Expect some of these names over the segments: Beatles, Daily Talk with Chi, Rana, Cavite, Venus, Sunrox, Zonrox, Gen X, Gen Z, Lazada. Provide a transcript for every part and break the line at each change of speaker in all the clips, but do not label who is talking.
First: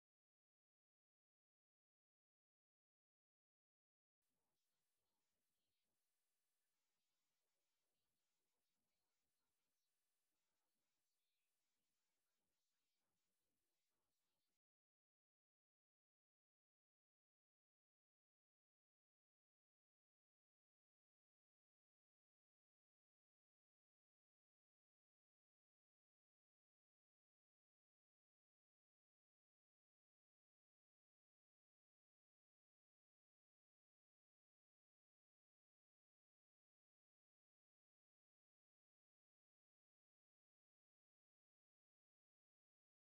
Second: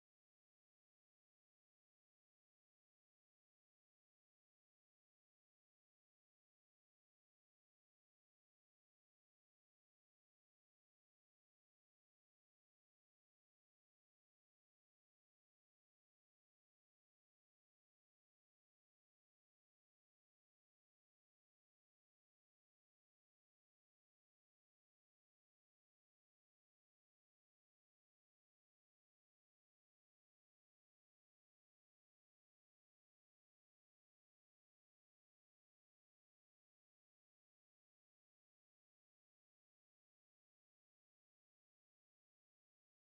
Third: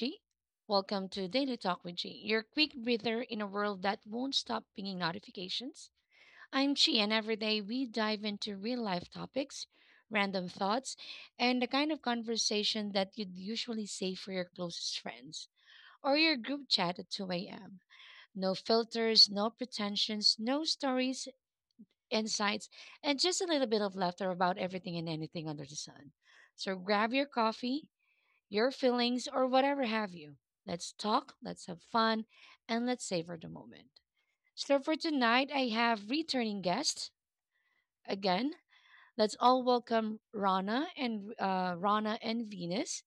Chi. Welcome to Daily Talk with Chi, your quick breather in a world that won't stop pinging notifications. I'm Chi, and every day we dive into real life topics, random thoughts, and the kind of conversation that you'd usually save for your closest friends or your group chat at 2 a.m. No filters, no pretensions, no stories, insights, and just a little bit of laughter about everything and anything under the sun. So grab your coffee your feelings, or whatever have you. Let's talk, let's have fun, and let's savor the moment. So for tonight, I have returning guests again. Let's all welcome Rana and Venus.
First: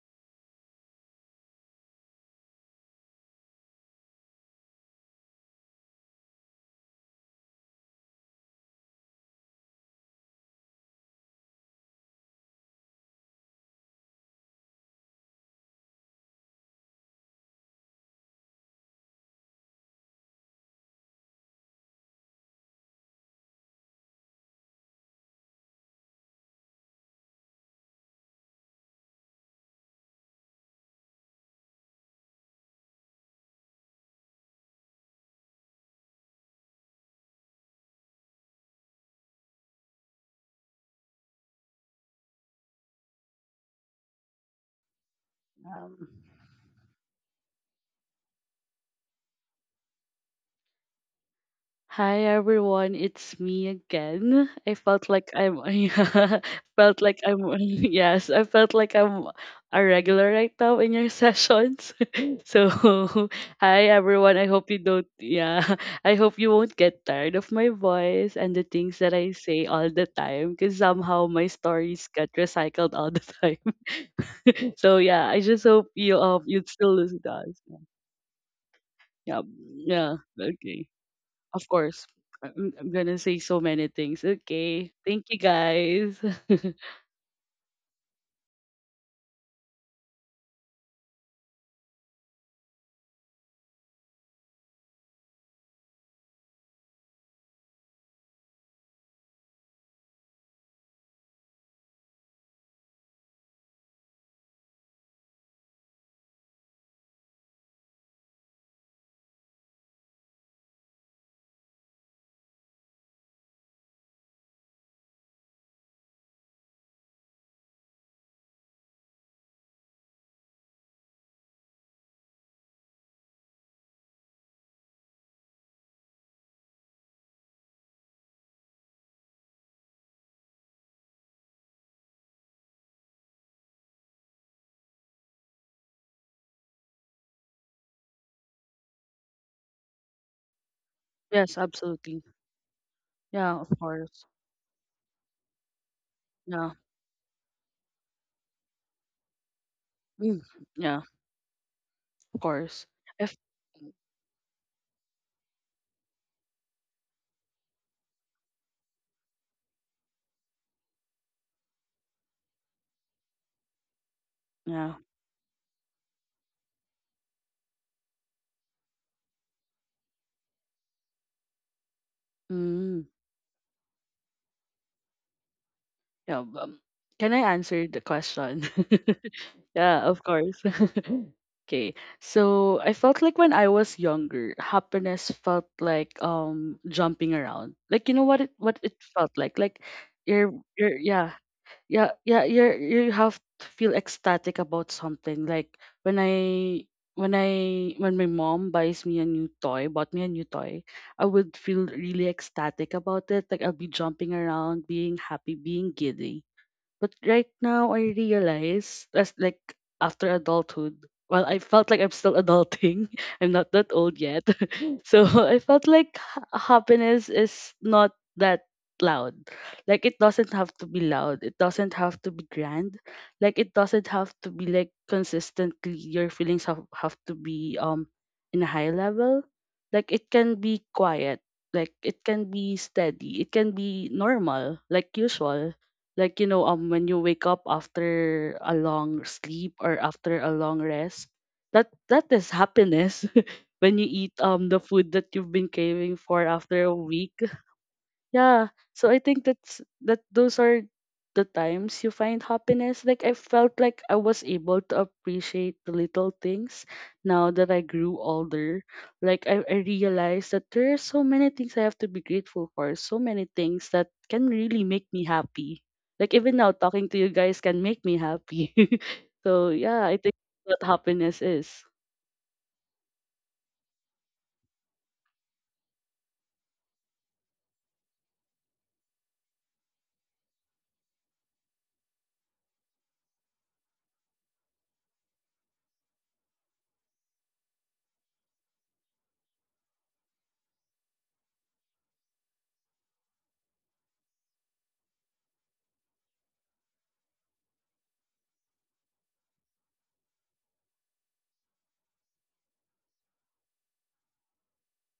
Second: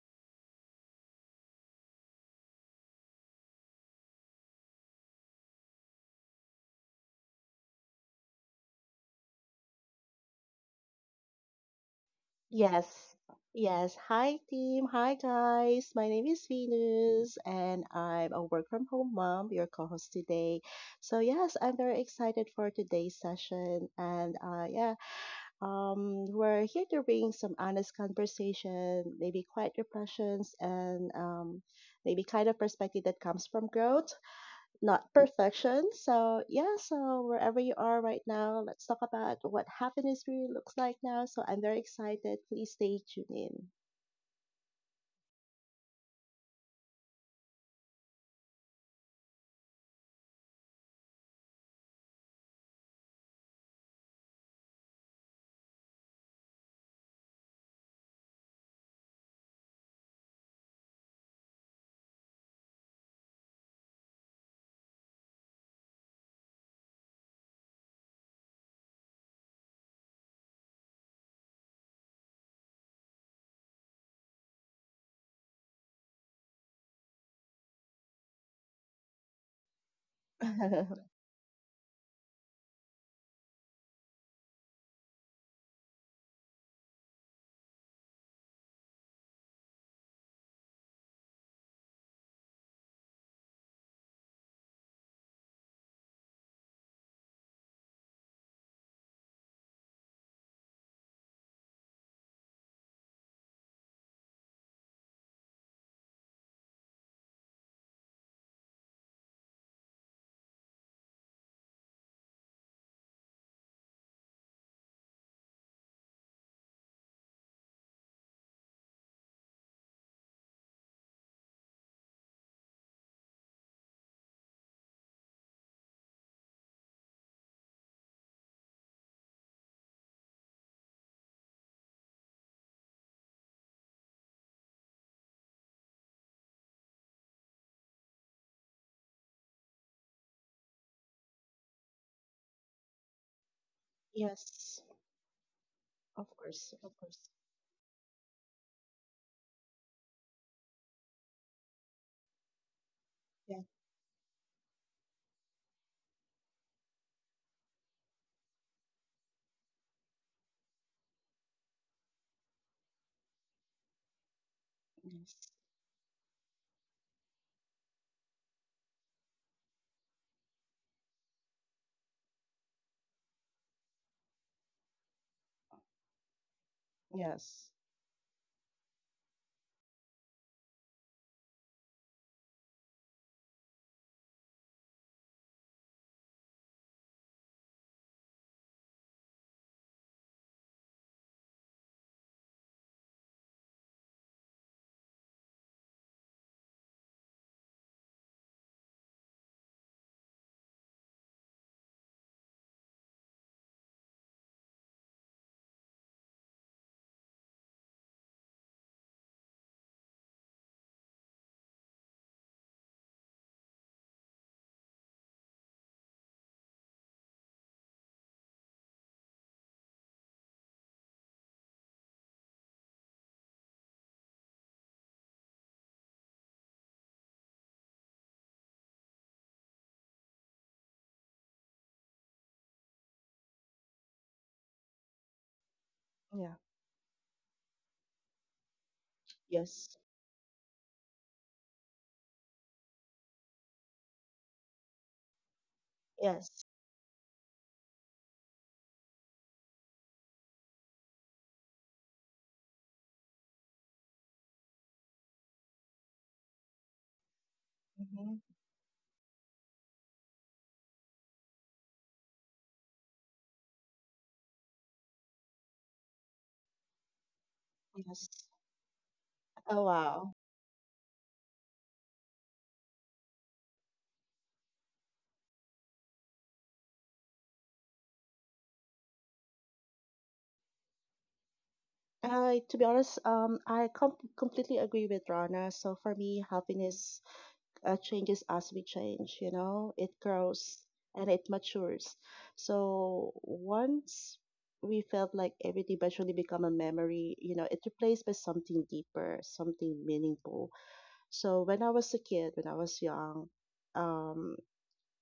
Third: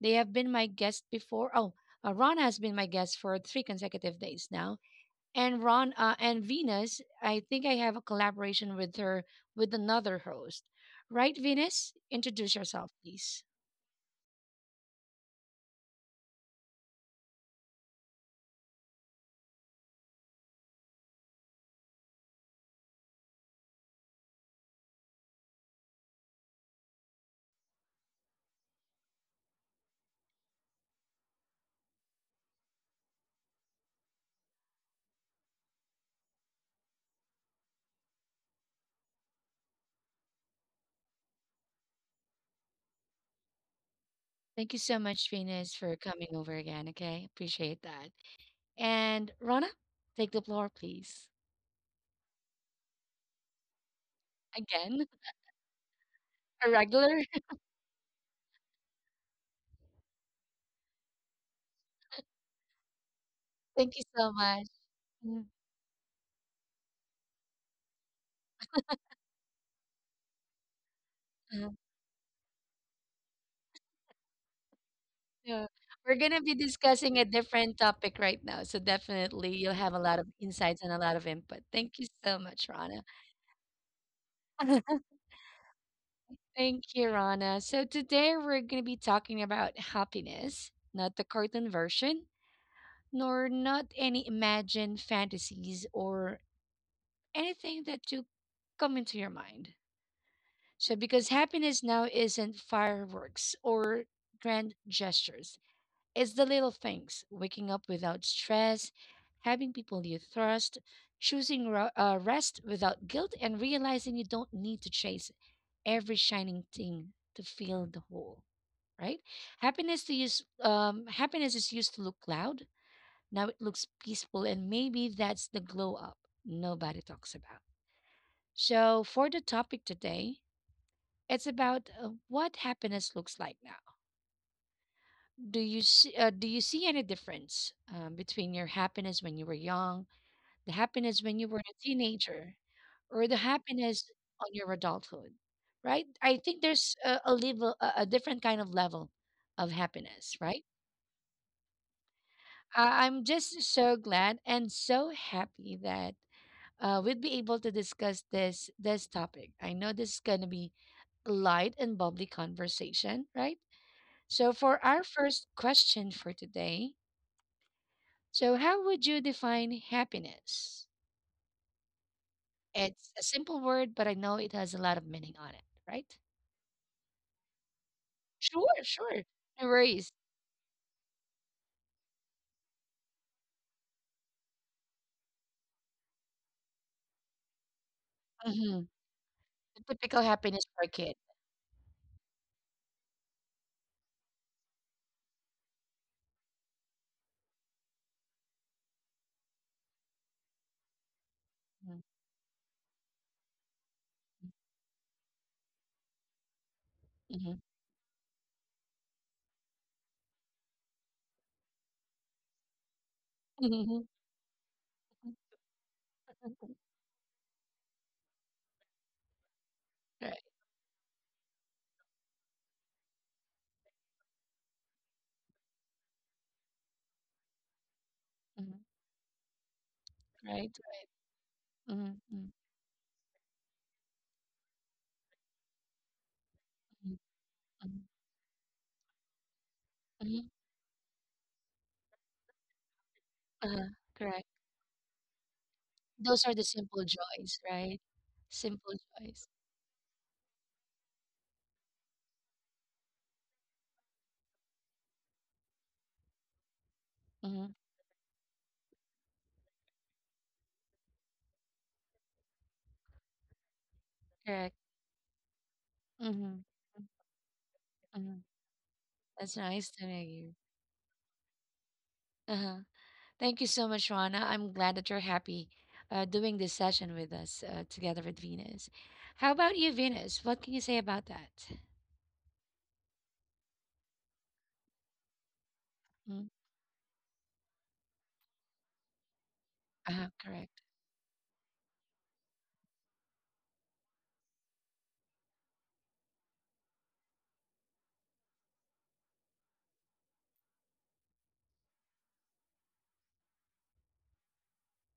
They have been my guest before. Oh, Rana has been my guest for three consecutive days now. And Venus, I think I have a collaboration with her with another host. Right, Venus? Introduce yourself,
Yes.
please.
Yes. Hi, team. Hi, guys. My name is Venus, and I'm a work from home mom, your co host today. So, yes, I'm very excited for today's session. We're here to bring some honest conversation, maybe quiet reflections, and maybe kind of perspective that comes from growth not perfection. So yeah, so wherever you are right now, let's talk about what happiness really looks like now. So I'm very excited. Please stay tuned in.
Thank you so much, Venus,
Um,
for coming over again. Okay. Appreciate that. And Rana, take the floor, please.
hi everyone, it's me again. I felt
Again,
like I'm yeah,
a
felt like
regular.
I'm yes, I felt like I'm a regular right now in your sessions. So hi
Thank you
everyone.
so
I hope
much.
you don't,
Mm,
yeah, I hope you won't get tired of my voice and the things that I say all the time because somehow my
uh,
stories get recycled all the time. So yeah, I just
so
hope you
we're going
um
to be
you'd still listen
discussing
to
a
us.
different topic right now. So
Yeah.
definitely you'll have a
Yeah.
lot of
Okay.
insights and a lot of input.
Of course.
Thank you so
I'm,
much,
I'm
Rana.
gonna say so many things. Okay. Thank you guys.
Thank you, Rana. So today we're going to be talking about happiness, not the cartoon version, nor not any imagined fantasies or anything that you come into your mind. So because happiness now isn't fireworks or grand gestures. It's the little things: waking up without stress, having people you trust, choosing rest without guilt, and realizing you don't need to chase every shining thing to feel the whole, right? Happiness is used to look loud. Now it looks peaceful, and maybe that's the glow up nobody talks about. So, for the topic today, it's about what happiness looks like now. Do you see any difference between your happiness when you were young, the happiness when you
yes,
were a
absolutely.
teenager, or the
Yeah, of
happiness
course.
on your
Yes,
adulthood? Right?
of
I think
Yeah.
course, of
there's
course.
a different kind of level of happiness.
Mm,
Right?
yeah, of course.
I'm
If
Yeah.
just so glad and so happy that we'd be able to discuss this topic. I know this is gonna be light and bubbly conversation, right? So, for
yeah.
our
Yes.
first question for today, so how would you define happiness?
Mm,
It's a simple word, but I know it has a lot of meaning on it, right?
yeah. Can I
Yes.
answer the
Sure,
question?
sure. No
yeah,
worries.
of course. okay. So I felt like when I was younger, happiness felt like jumping around. Like you know what it what
Hmm.
it felt like. Like
The typical
you're
happiness for a
you're
kid.
yeah, yeah, you have to feel ecstatic about something, like when I when I when my mom buys me a new toy bought me a new toy, I would feel really ecstatic about it, like I'll be jumping around, being happy, being giddy. But right
Mm-hmm.
now, I realize, as like after adulthood, well, I felt like I'm still adulting. I'm not that
Hmm.
old yet. so I felt like happiness is not that loud. Like it
Right.
doesn't have to be loud. It doesn't have to be grand. Like it doesn't have to be like consistently your feelings have to be in a
Mhm.
high level. Like it can
Right.
be
Right.
quiet. Like
Mm-hmm.
it can
Mm-hmm.
be steady. It can be normal, like usual, like, you
Yeah.
know, when you wake up
Mm-hmm.
after a long sleep
Yes.
or after
Mm-hmm.
a long rest, that is happiness.
Uh-huh.
when you eat
Correct.
the food that you've been craving
Those
for
are
Yes.
the
after a
simple
week.
joys, right?
Yeah.
Simple
So I think
joys.
that's that those are the times you find happiness. Like I felt like I was able to appreciate the little things now
Mm-hmm.
that I grew
Hmm.
older. Like I realized that there are so many things I have to be grateful for, so many things that can
Correct.
really make me happy. Like even
Mm-hmm.
now talking to you guys can make me
Yes.
Mm-hmm.
happy.
That's
so
Oh
nice
yeah,
to
I
know
wow.
think
you.
what happiness is.
Uh-huh. Thank you so much, Rana. I'm glad that you're happy doing this session with us together with Venus. How about you, Venus? What can you say about that?
I, to be honest, completely agree with Rana. So for me,
Mm.
happiness changes as we change, you know, it
Uh-huh,
grows
correct.
and it matures. So once we felt like everything eventually become a memory, you know, it replaced by something deeper, something meaningful. So when I was a kid, when I was young, um,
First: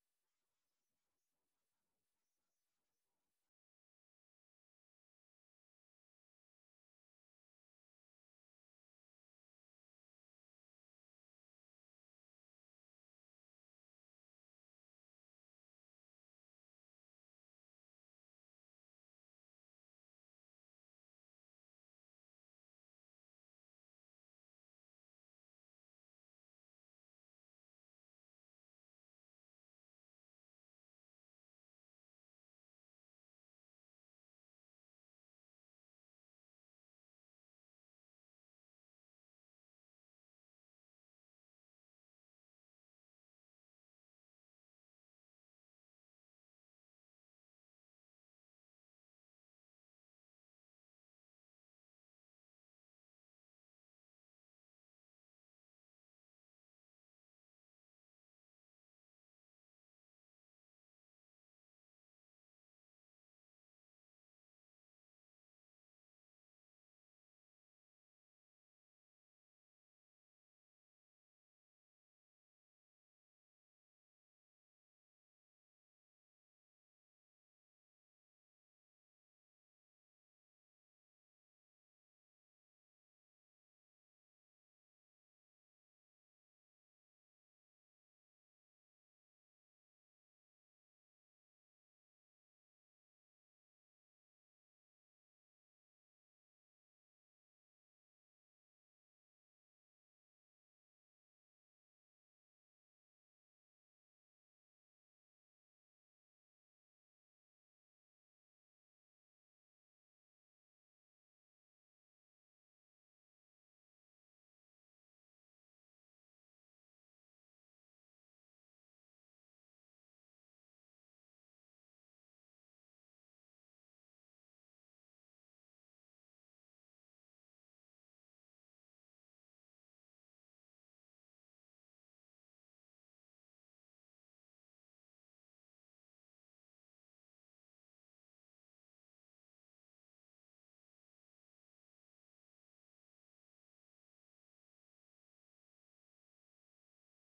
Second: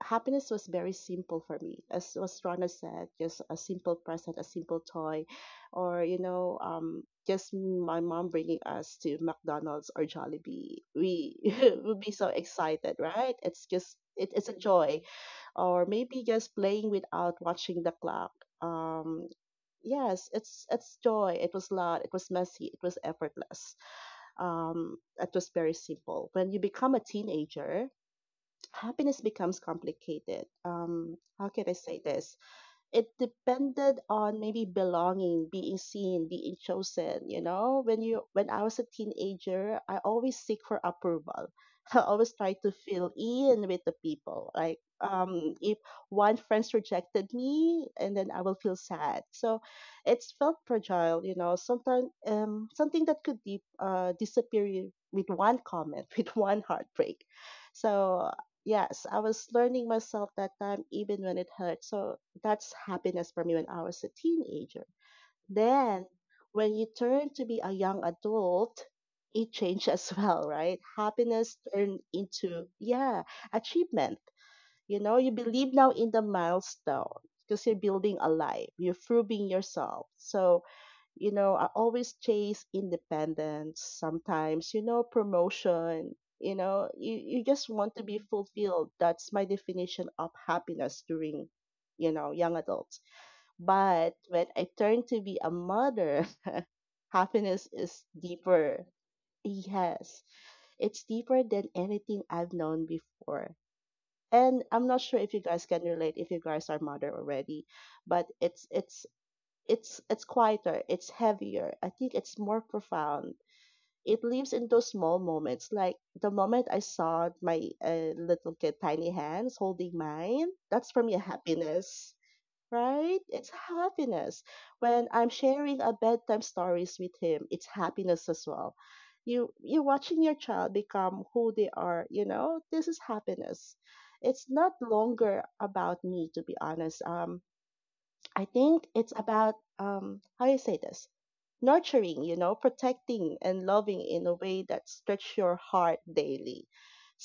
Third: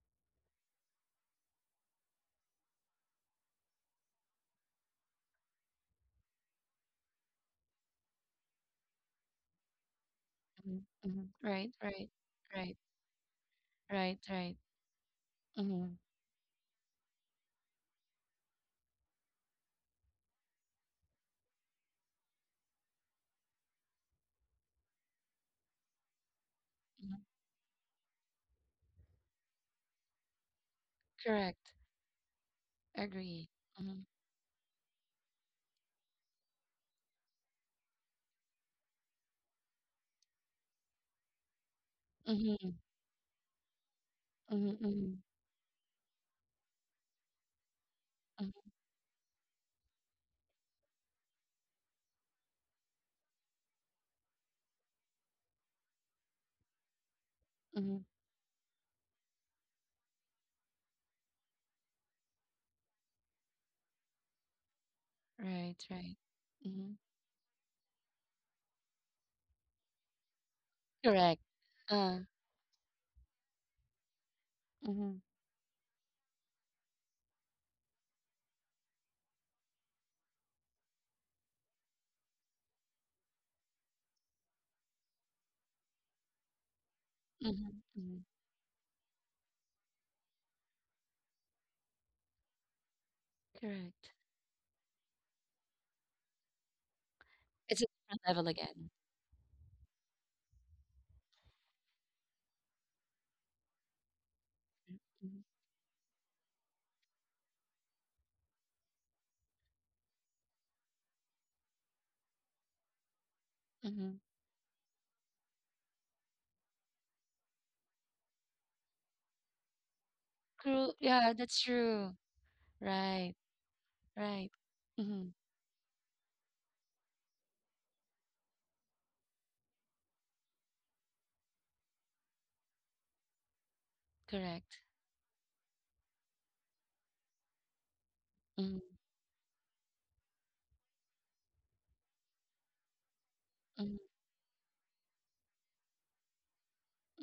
happiness was very simple for me as was Rana said, just a simple present, a simple toy, or you know, just my mom bringing us to McDonald's or
Mhm,
Jollibee,
mhm.
we
Right,
would
right,
be so
right,
excited, right? it's just
right,
it, it's
right.
a joy, or
Hmm.
maybe just playing without watching the clock. um yes, it's joy. It was loud, it was messy, it was effortless. It was very simple. When you become a teenager, happiness becomes complicated. How can I
Correct.
say this? It
Agree.
depended
Hmm.
on maybe belonging, being seen, being chosen. You know, when I was a teenager, I always seek for approval. I always try to
Hmm.
fill in with the people. Like
Hmm.
if one friends rejected me, and then I will
Hmm.
feel sad. So it's felt fragile. You know, sometimes something that could deep, disappear with one comment, with one heartbreak.
Hmm.
So yes, I was learning myself that time, even when it hurt. So that's happiness for me when I was a teenager.
Right,
Then,
right.
when you
Hmm.
turn to be a young adult, it changed as well, right?
Correct.
Happiness turned
Uh,
into, yeah, achievement. You
hmm.
know, you believe now in the milestone because you're building a life, you're proving yourself. So, you know, I always chase independence, sometimes, you know, promotion. You know, you just
Hmm.
want to be
Hmm.
fulfilled. That's my definition of happiness during, you know, young adults.
Correct.
But when I turned to be a mother, happiness
It's a
is
different level
deeper.
again.
Yes, it's deeper than anything I've known before. And I'm not sure if you
Mm-hmm.
guys can relate if you guys are mother already, but it's quieter, it's heavier. I think it's more profound. It
Mm-hmm.
lives in those small moments, like the moment I saw my little kid tiny hands holding mine. That's
True.
for me a
Yeah, that's
happiness,
true.
right?
Right.
It's happiness.
Right.
When I'm
Mm-hmm.
sharing a bedtime stories with him, it's happiness as well. You're watching your child become who they are, you know? This is happiness. It's not
Correct.
longer about me, to be honest. I
Mm-hmm.
think it's about how you say this? Nurturing, you know, protecting and
Mm-hmm.
loving in a way that stretch your heart daily.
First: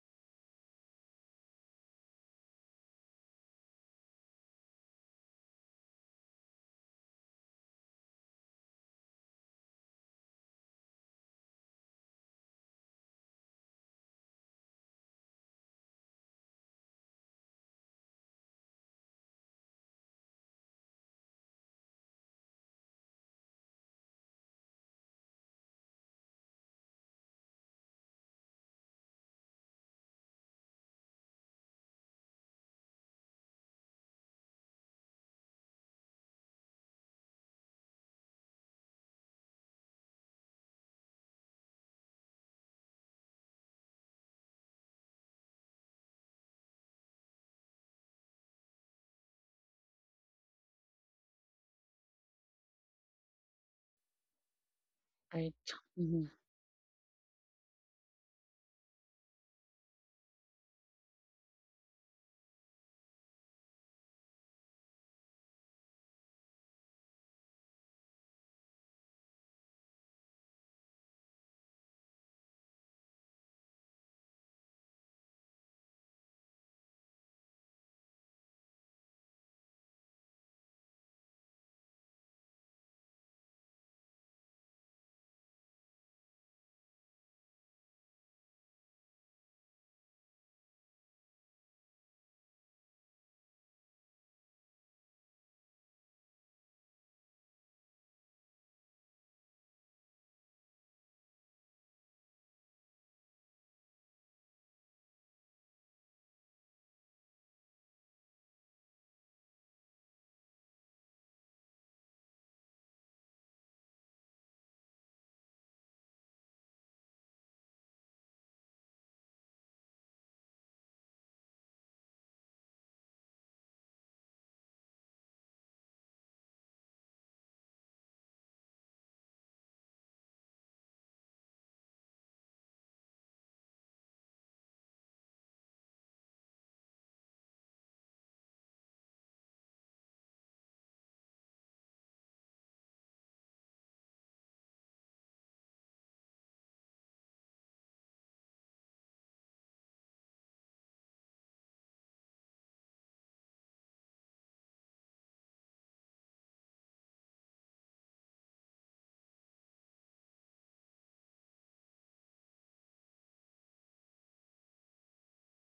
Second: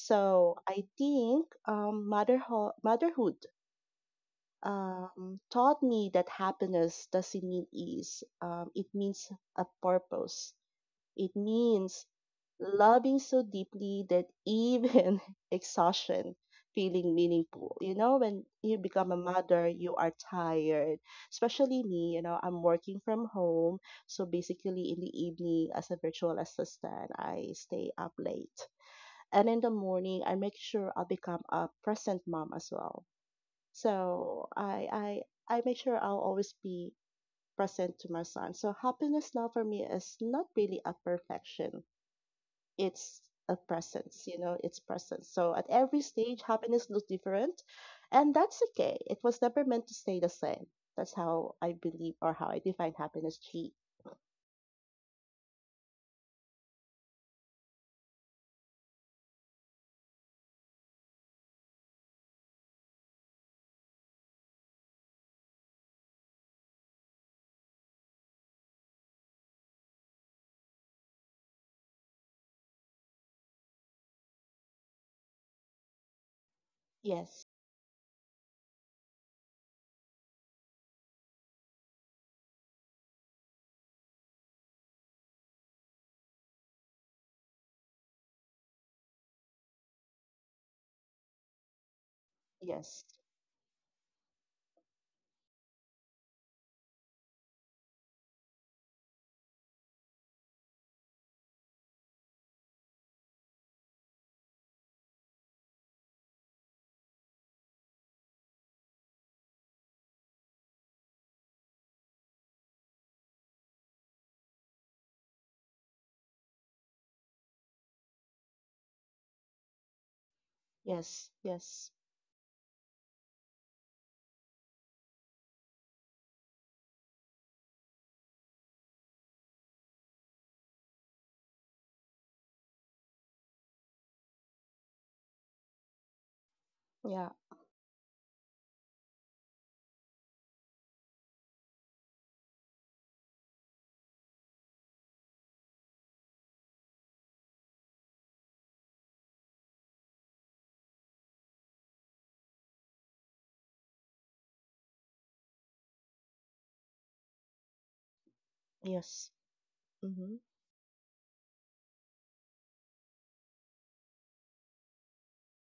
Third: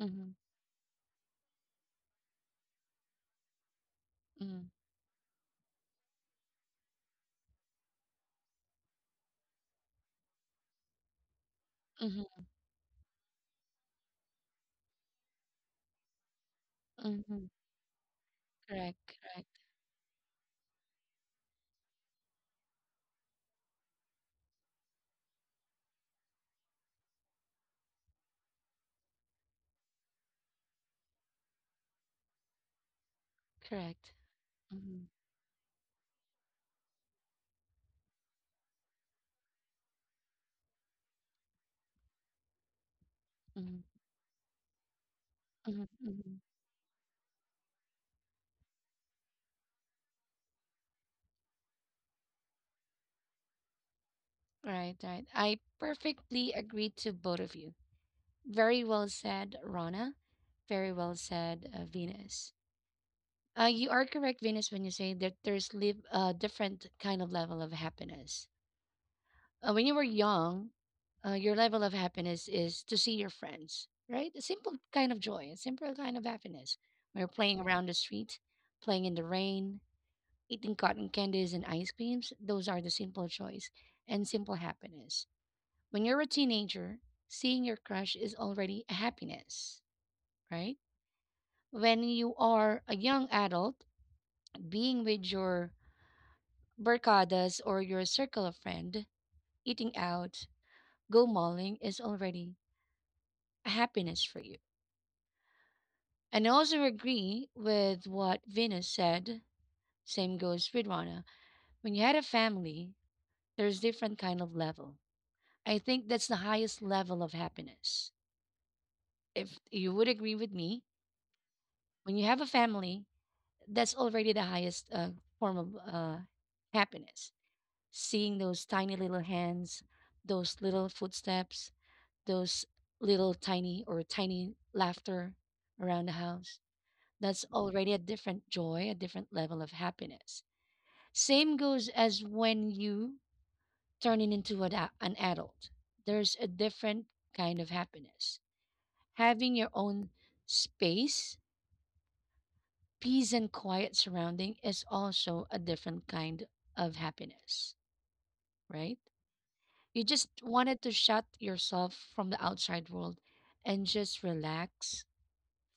Mm-hmm.
I think motherhood
Mm-hmm.
taught me that happiness doesn't mean ease. It means a purpose. It means
Mm-hmm.
loving so deeply that even exhaustion feeling
Mm-hmm.
meaningful. You know, when you become a
Correct. Correct.
mother, you are tired. Especially me, you know, I'm working from home. So basically in the evening as a virtual assistant, I stay up late. And in the morning, I make sure I become a present mom as well,
Correct.
so I
Mm-hmm.
I I make sure I'll always be present to my son. So happiness now for me is not really a perfection. It's a
Mm-hmm.
presence, you know, it's presence. So at
Mm-hmm.
every
Mm-hmm.
stage happiness looks different, and that's okay. It was never meant to stay the same. That's how I believe or how I define happiness, G.
Right. Right.
Right.
I
Mhm.
perfectly agree to both of you. Very well said, Rana. Very well said, Venus. You are correct, Venus, when you say that there's live a different kind of level of happiness. When you were young, your level of happiness is to see your friends, right? A simple kind of joy, a simple kind of happiness. When you're
Yes.
playing around the street, playing in the rain, eating cotton candies and ice creams, those are the simple joys and simple happiness. When you're a teenager, seeing your crush is already a happiness, right? When you are a
Yes.
young adult, being with your barcadas or your circle of friend, eating out, go mauling is already happiness for you. And I also agree with what Venus said. Same goes with Rana. When you had a family, there's different kind of level. I think that's the highest level of happiness. If you would agree with me,
Yes. Yes.
when you have a family, that's already the highest form of happiness. Seeing those tiny little hands, those little footsteps, those little tiny or tiny laughter around the house.
Yeah.
That's already a different joy, a different level of happiness. Same goes as when you turn it into an, an adult. There's a different kind of happiness. Having your own space, peace, and quiet surrounding is also a different kind of happiness, right?
Yes.
You just
Mm-hmm.
wanted to shut yourself from the outside world and just relax,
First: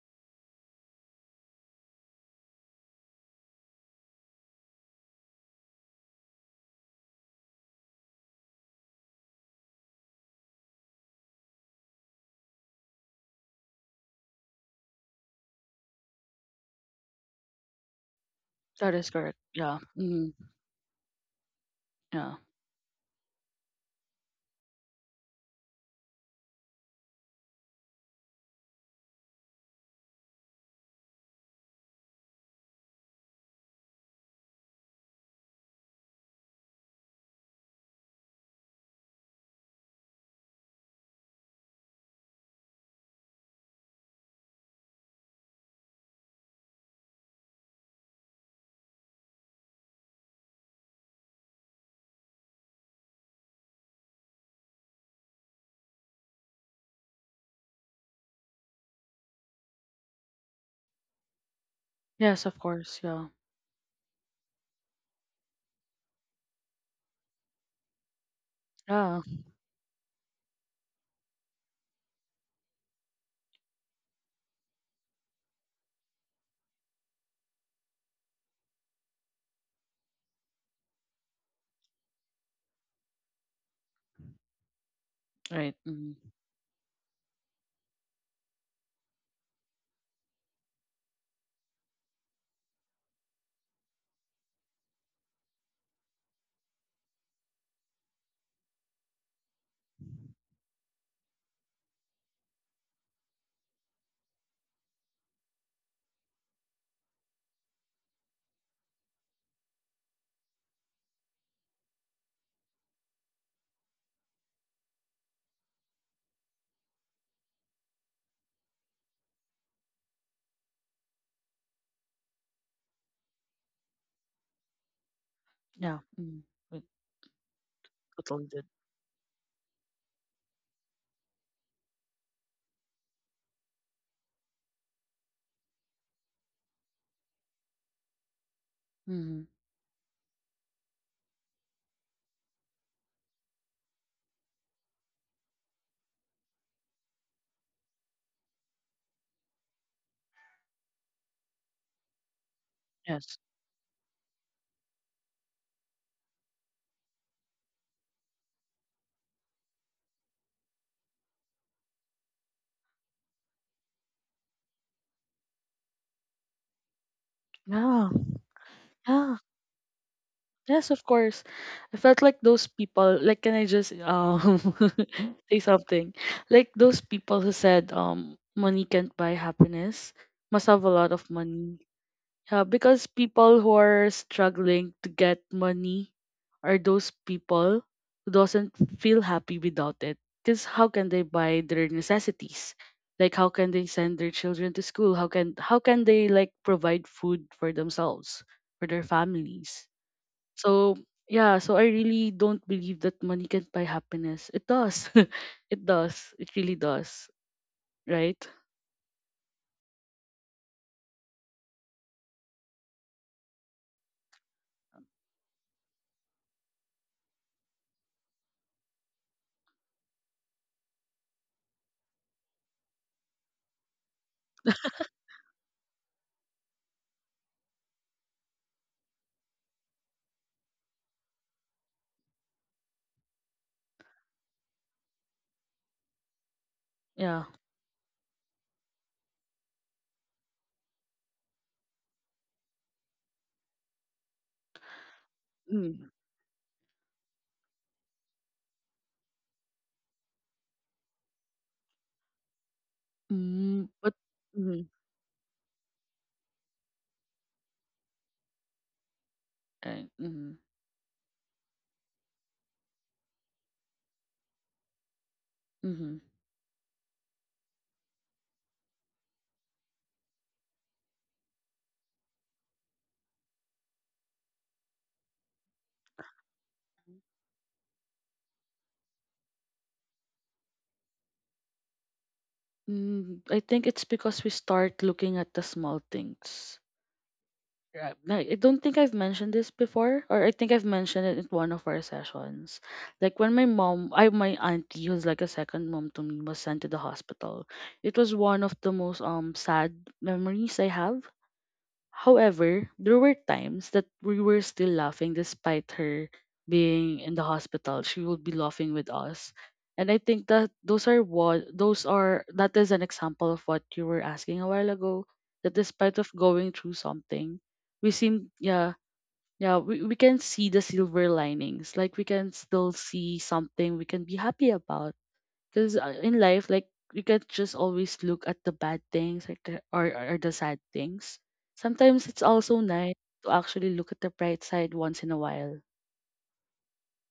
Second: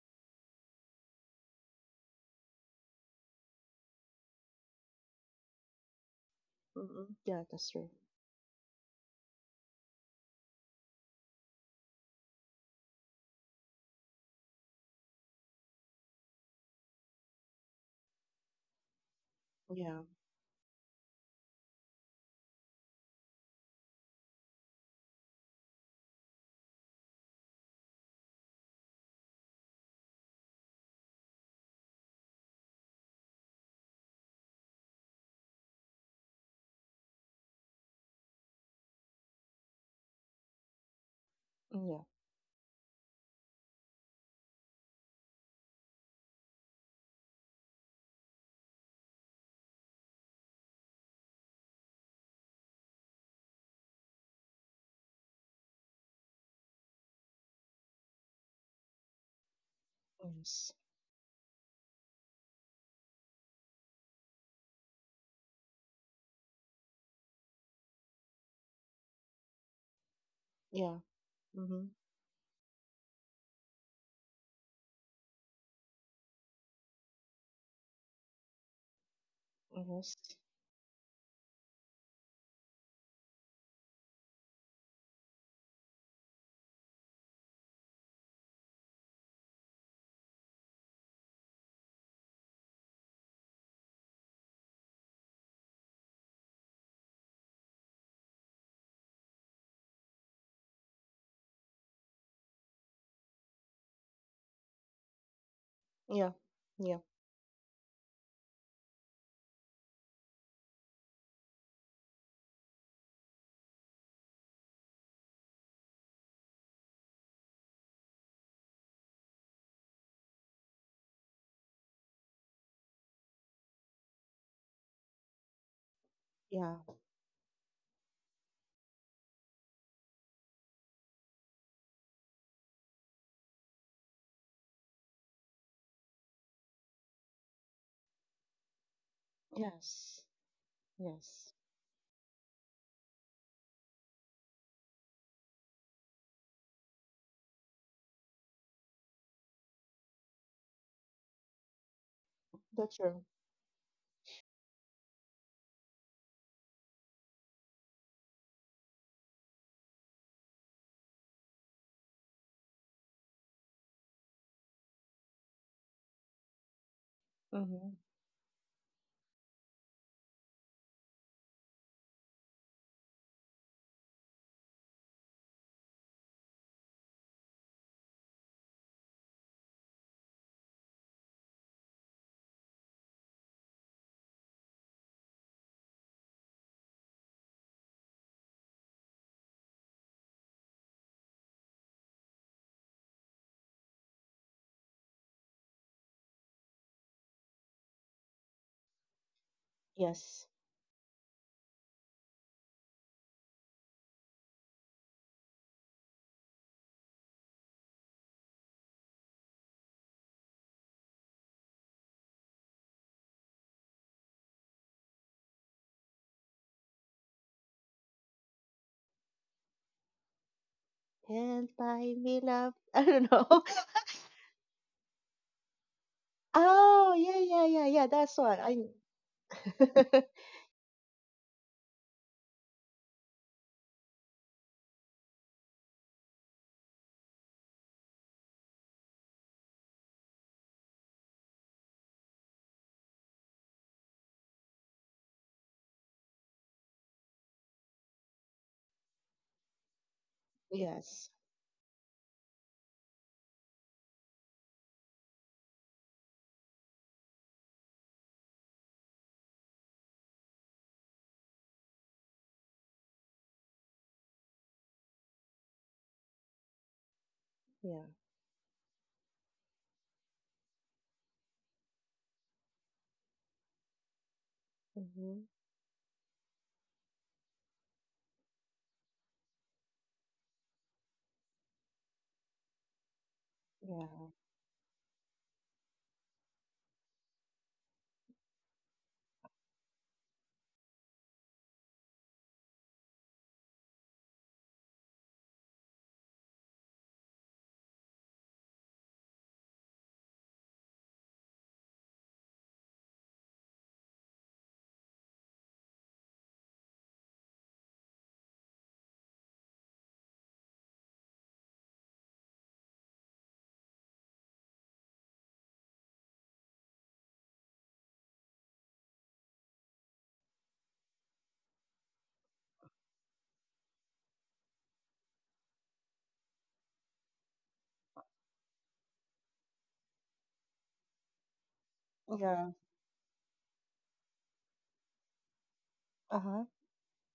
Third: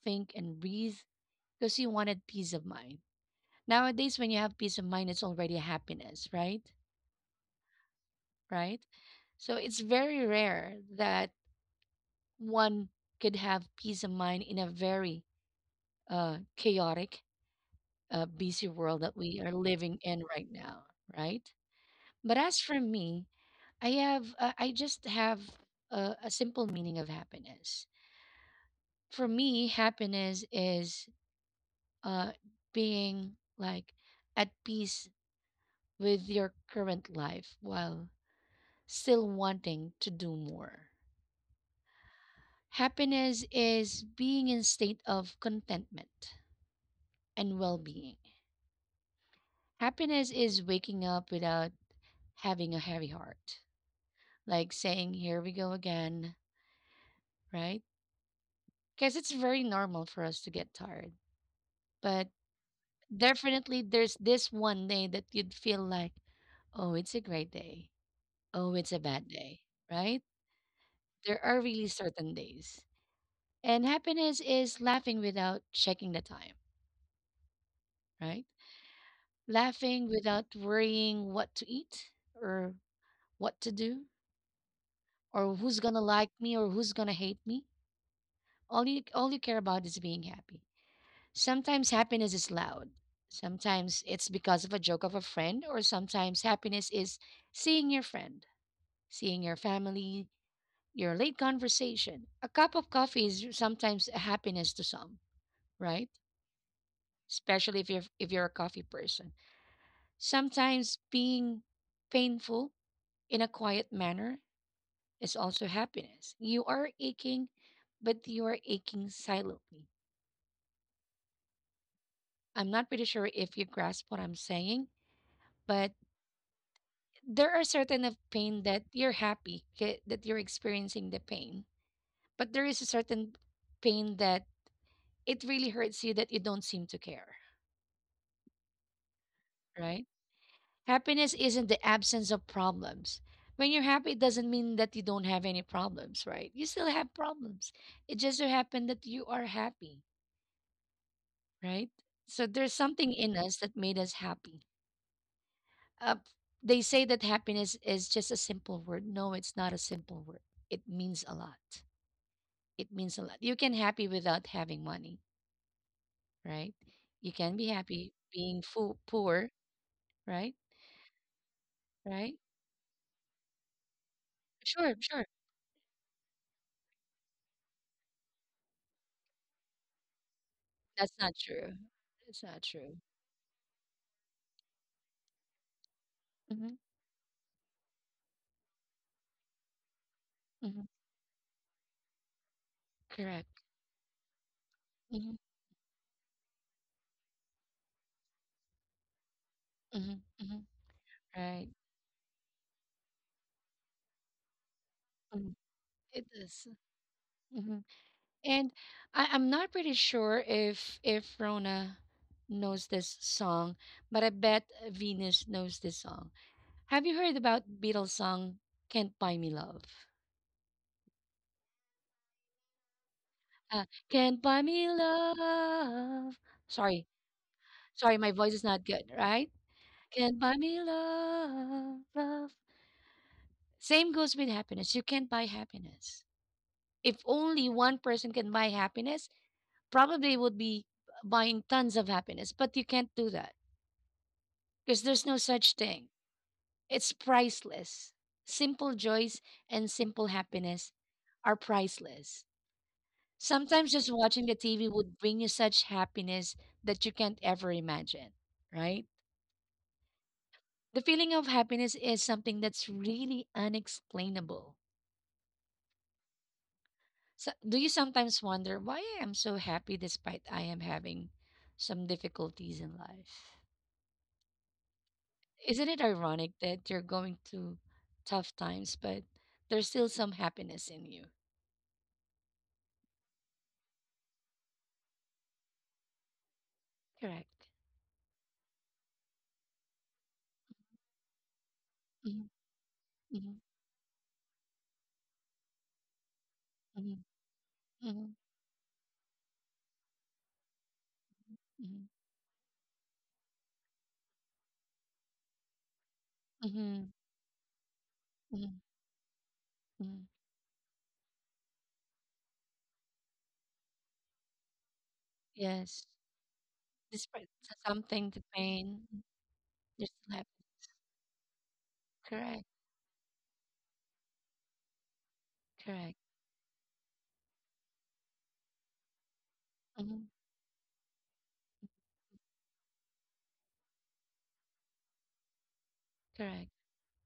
think, and breathe because you wanted peace of mind. Nowadays, when you have peace of mind, it's already happiness, right?
Mm-hmm. Yeah, that's true.
Right? So it's very rare that one could have peace of mind in a very chaotic, busy
That
world
is
that
correct.
we are
Yeah.
Yeah.
living in
Hmm.
right now, right?
Yeah.
But as for me, I just have a simple meaning of happiness. For me, happiness is uh, being like at peace with your current life while still wanting to do more.
Yeah.
Happiness is being in state of contentment and well-being. Happiness is waking up without having a heavy heart, like saying, "Here we go again," right? Because it's very normal for us to
Yes.
get tired, but
Yes, of course. Yeah.
definitely there's this one day that you'd feel like, "Oh, it's a great day. Oh, it's a
Yeah.
bad day," right?
Yeah.
There are
Mm-hmm.
really certain days, and happiness is laughing without checking the time, right? Laughing
Yes.
without worrying what to eat or what to do or
Right.
who's gonna
Mm.
like me or who's gonna hate me. All you care about is being happy. Sometimes happiness is loud. Sometimes it's because of a joke of a friend, or sometimes happiness is seeing your friend, seeing your family, your late conversation. A cup of coffee is sometimes a happiness to some, right?
Yeah, yeah,
Especially if you're a coffee person. Sometimes being painful in a quiet manner is also happiness. You are aching, but you are aching silently. I'm not pretty sure if you grasp what I'm saying, but
Yeah. Mm.
yeah.
We
there are certain of
totally
pain
did.
that you're happy okay, that you're experiencing the pain, but there is a certain pain that it really hurts you that you don't seem to care,
Mm.
right?
Yes,
Happiness
yes.
isn't the absence of problems. When you're happy, it doesn't mean that you don't have any problems, right? You still have problems. It just so happened that you are happy, right? So there's
That's
something
true.
in
Yes.
us that made us happy. Uh, they say that happiness is just a simple word. No, it's not a simple word. It means a lot. It means a lot. You can happy without having money, right? You can be
Mm-hmm.
Yeah.
happy being
Yeah.
poor, right?
Yes, of course. I felt
Right?
like those people. Like, can I just
Sure, sure.
say something? Like those people who said money can't buy happiness must have a
That's
lot of
not true.
money.
That's not
Yeah,
true.
because people who are struggling to get money
Hmm.
are those people who doesn't feel happy without it. Because
Hmm.
how can they buy their necessities? Like how
Correct.
can they send their children to school? How
Hmm.
can how can they like provide food for themselves, for their families?
Hmm.
Yes.
Hmm.
So yeah,
Right.
so I really don't believe that money can buy happiness. It does.
Mhm.
it
It
does. It
is.
really does. Right?
And I, I'm not pretty sure if Rona knows this song, but I bet Venus knows this song. Have you heard about Beatles song "Can't Buy Me Love"?
Can't buy me love. I don't know.
"Can't Buy Me Love." Sorry,
Oh, yeah.
sorry, my
That's
voice
one.
is not good, right?
I.
"Can't Buy Me Love, Love." Same goes with happiness. You can't buy happiness. If
Yeah.
only one person can buy happiness, probably would be buying tons of happiness, but you can't do that because there's no such thing.
Mm.
It's priceless. Simple joys and simple happiness
Yes.
are priceless.
Mm,
Sometimes just
but
watching the
mm,
TV would bring you such happiness that you can't ever imagine, right?
right. Mm-hmm.
The feeling of happiness is something that's really unexplainable.
Mm-hmm.
So, do you
Yeah.
sometimes wonder why I am so happy despite I am having some difficulties in life?
Mm-hmm.
Isn't it ironic that you're going through tough times, but there's still some happiness in you?
Mm, I think it's
Yeah.
because we start looking at the small things.
Correct.
Right. Like, I don't think I've mentioned this before, or I think I've mentioned it in one of our
Mhm,
sessions. Like when
mhm,
my mom, I my auntie, who's like a second mom to me, was sent to the
mhm,
hospital. It was
mhm,
one of the most sad memories I have.
mhm,
However, there were times that we were still laughing despite her
mhm,
being in the hospital. She would be
mhm,
laughing with us. And I
mhm.
think that those are what those are that is an example of what you were asking a while ago. That
Yes.
despite of going through
Despite
something, we
something, the
seem, yeah,
pain,
yeah, we,
you're
we can
still happy.
see the silver linings. Like we can
Correct.
still see something we can be happy about, because
Correct.
in life, like you can't just always look at the bad things like the,
Hmm.
or the sad things. Sometimes it's
Yeah.
also nice to actually look at the bright side once in a while.
Uh huh.
Correct.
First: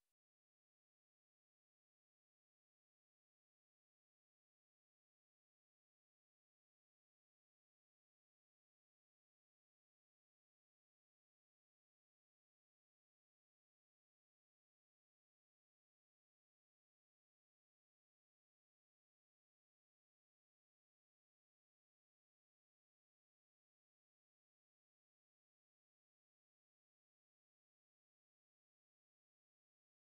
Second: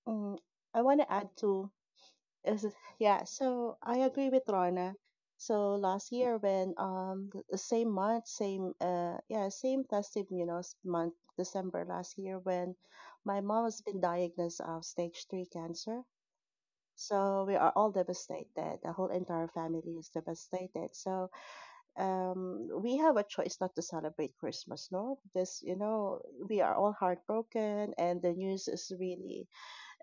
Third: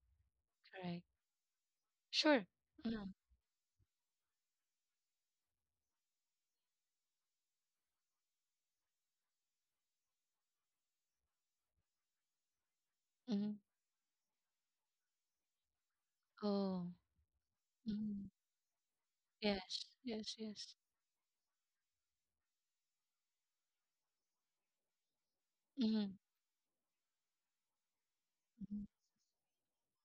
Mm. I want
Correct.
to add to.
Sure.
Is it-
Mm-hmm.
yeah, so I agree with Rana. So last year when th- the same month, same yeah, same festive, you know, month December last year, when my mom has been diagnosed of stage three cancer.
Oh.
So we are all
Mm-hmm.
devastated. The whole entire
Yes.
family is
Yes. Yes.
devastated. So we have a choice not to celebrate Christmas, no? Because you
Mm-hmm.
know, we are all heartbroken and the news is really,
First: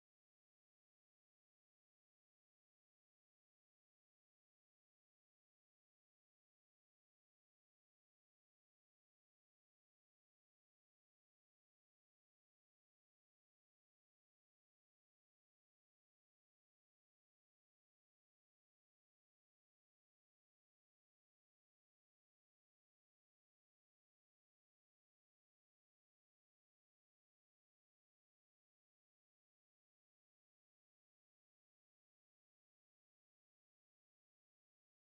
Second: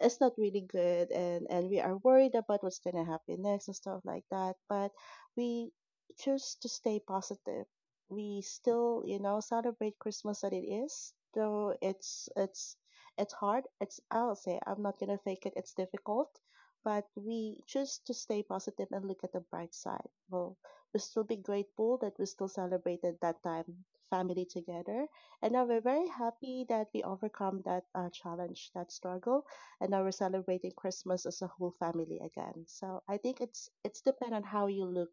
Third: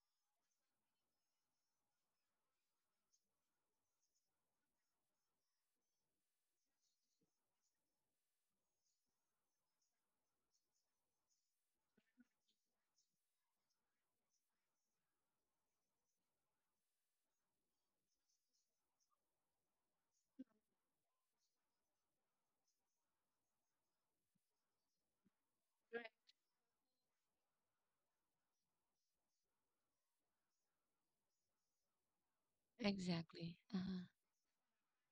it's not really good, and we are worried about what's going to happen next and stuff like that. But we choose to stay positive, we still, you know, celebrate Christmas that it is, though it's hard, it's, I'll say I'm not going to fake it, it's difficult. But we choose to stay positive and look at the bright side. Well, we still be grateful that we still celebrated that time, family together. And now we're very happy that we overcome that challenge, that struggle, and now we're celebrating Christmas as a whole family again. So I think
Exactly.
it's
Uh-huh.
it's depend on how you look,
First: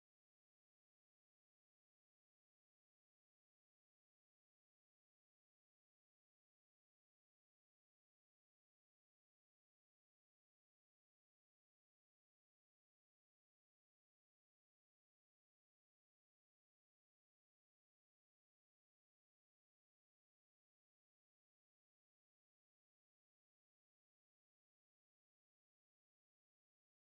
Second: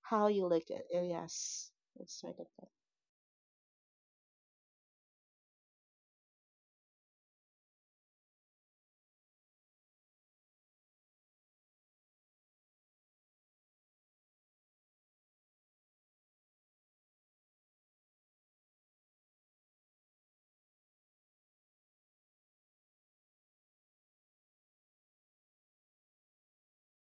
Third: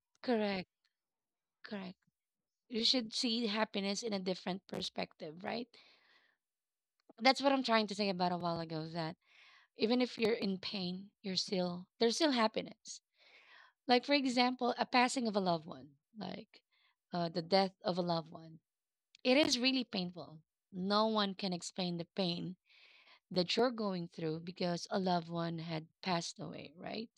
how you look
Correct.
at it. Yes,
Correct.
it's right at that.
You should see happiness in a different perspective, right? That's what I'm trying to say about a while ago. That even if you're in pain, you're still there's still happiness. Like, for example, a passing of a loved one, like the death of a loved one. It is really painful. No one can explain the pain that you're going through because a loved one had passed away, right?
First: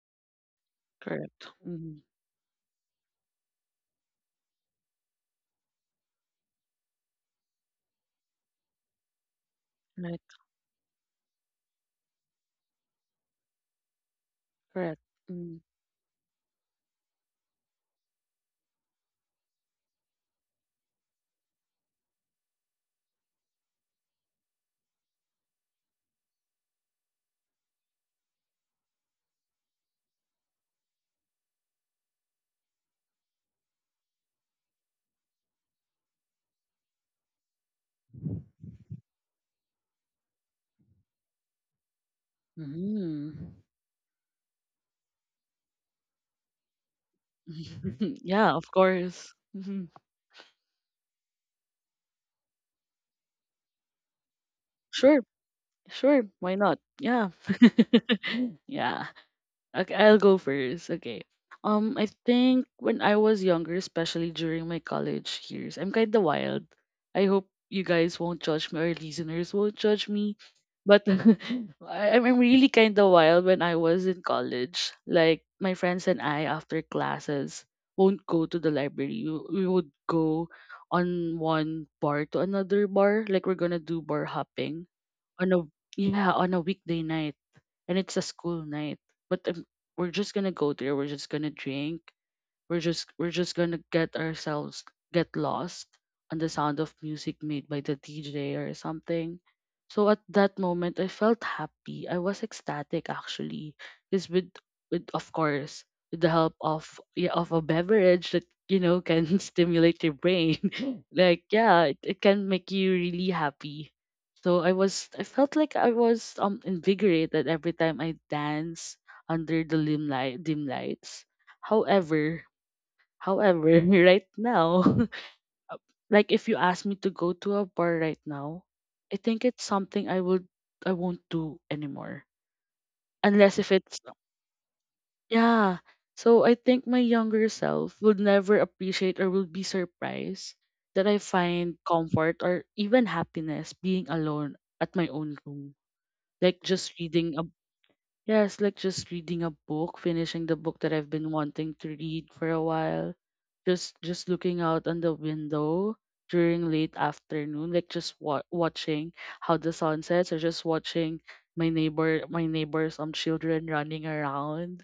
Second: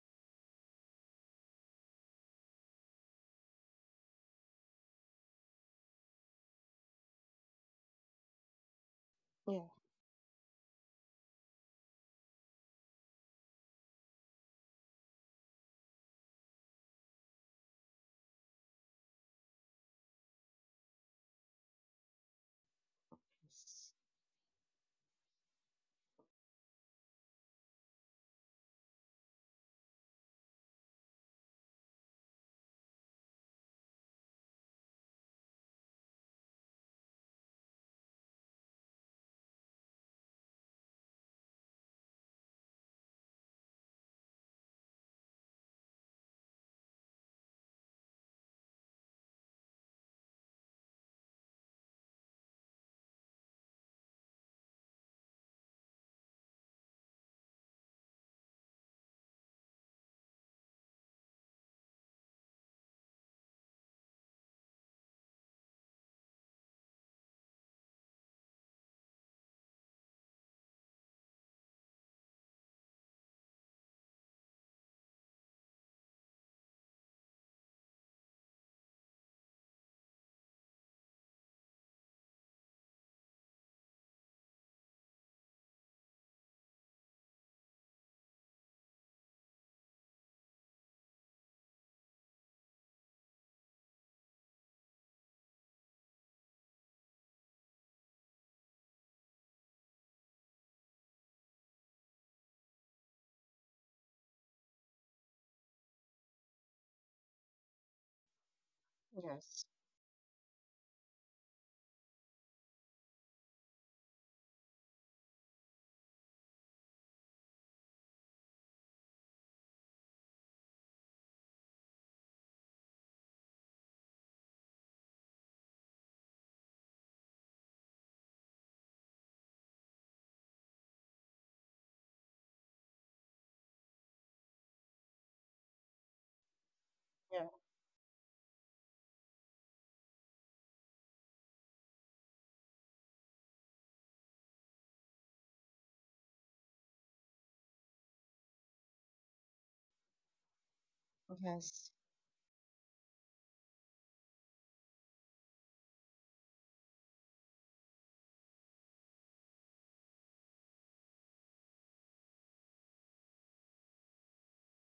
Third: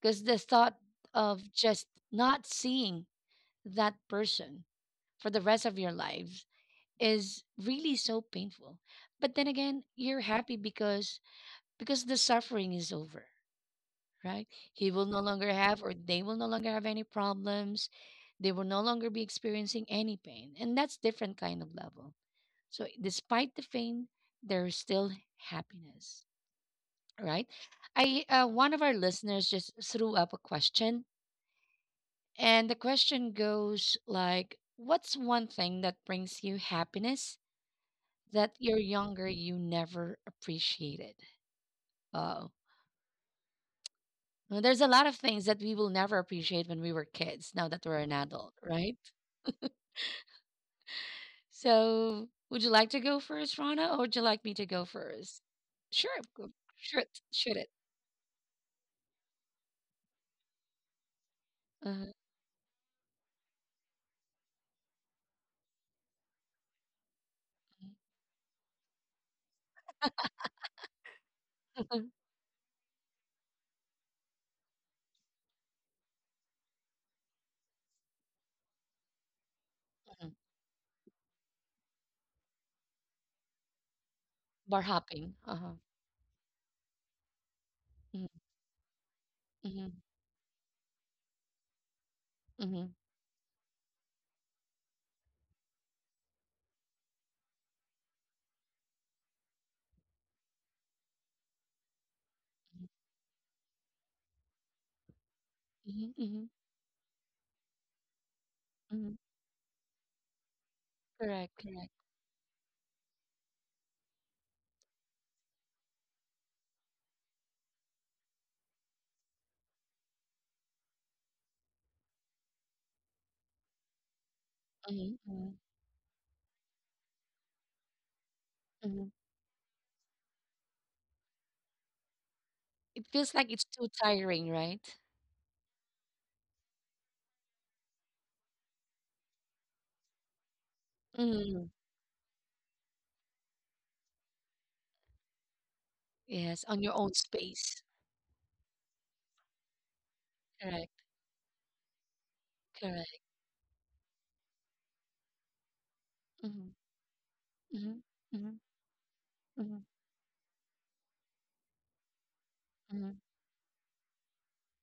Because the thought of
Correct.
just
Mm,
not seeing that person for the rest of your lives is really so painful. But then
Yeah.
again, you're
right,
happy because the suffering is over, right? He
correct.
will no longer
Mm.
have, or they will no longer have any problems. They will no longer be experiencing any pain. And that's different kind of level. So despite the
Yes.
pain, there is still happiness, right? I One of our listeners just threw up a question, and the question goes like, "What's one thing that brings you happiness that you're younger you never appreciated?" Oh,
Hmm.
well, there's a lot of things that we will never appreciate when we were kids, now that we're an adult,
yeah, of
right?
course. Mhm.
So, would you like to go first, Rana, or would you like me to go
Sure,
first? Sure,
sure.
go-
Why not?
shoot,
Yeah.
shoot it.
yeah. Okay, I'll go first. Okay. I
Uh-huh.
think when I was younger, especially during my college years, I'm kind of wild. I hope you guys won't judge me or listeners won't judge me. But
Mhm.
I'm really kind of wild when I was in college. Like, my friends and I, after classes, won't go to the library. We would
Mhm.
go on one bar to another bar. Like, we're gonna do bar
Bar
hopping
hopping.
on
Uh-huh.
yeah, on a weekday night, and it's a
Mm-hmm.
school night. But we're just gonna go there. We're just gonna drink. We're
Mm-hmm.
just we're just gonna get ourselves get lost on the sound of music made by the DJ or something. So at that moment I felt happy. I was ecstatic actually. Because with the
Mm-hmm.
help of, yeah, of a beverage that you know
Hmm.
can
Yes.
stimulate your brain. like
Correct, correct.
yeah, it can make you really happy. So I felt like I was invigorated every time I dance under the dim lights. However, However, right now,
Mm-hmm.
like if you ask me to go to a bar right now,
Hmm.
I think it's something I won't do anymore.
It feels like
Unless
it's
if
too
it's
tiring, right?
yeah. So I think my
Yeah.
younger self would never appreciate, or would be surprised that I
Mm.
find comfort or even happiness being alone at my own room. Like
Yes, on your
just
own
reading a
space.
yes, like just reading a book, finishing the book
Correct,
that I've been wanting to
Yes.
read for a while.
correct.
Just looking out on the window
Mm-hmm.
during late afternoon, like
Mm-hmm.
just watching how the
Mm-hmm.
sun sets or just watching my neighbors
Mm-hmm.
children running around.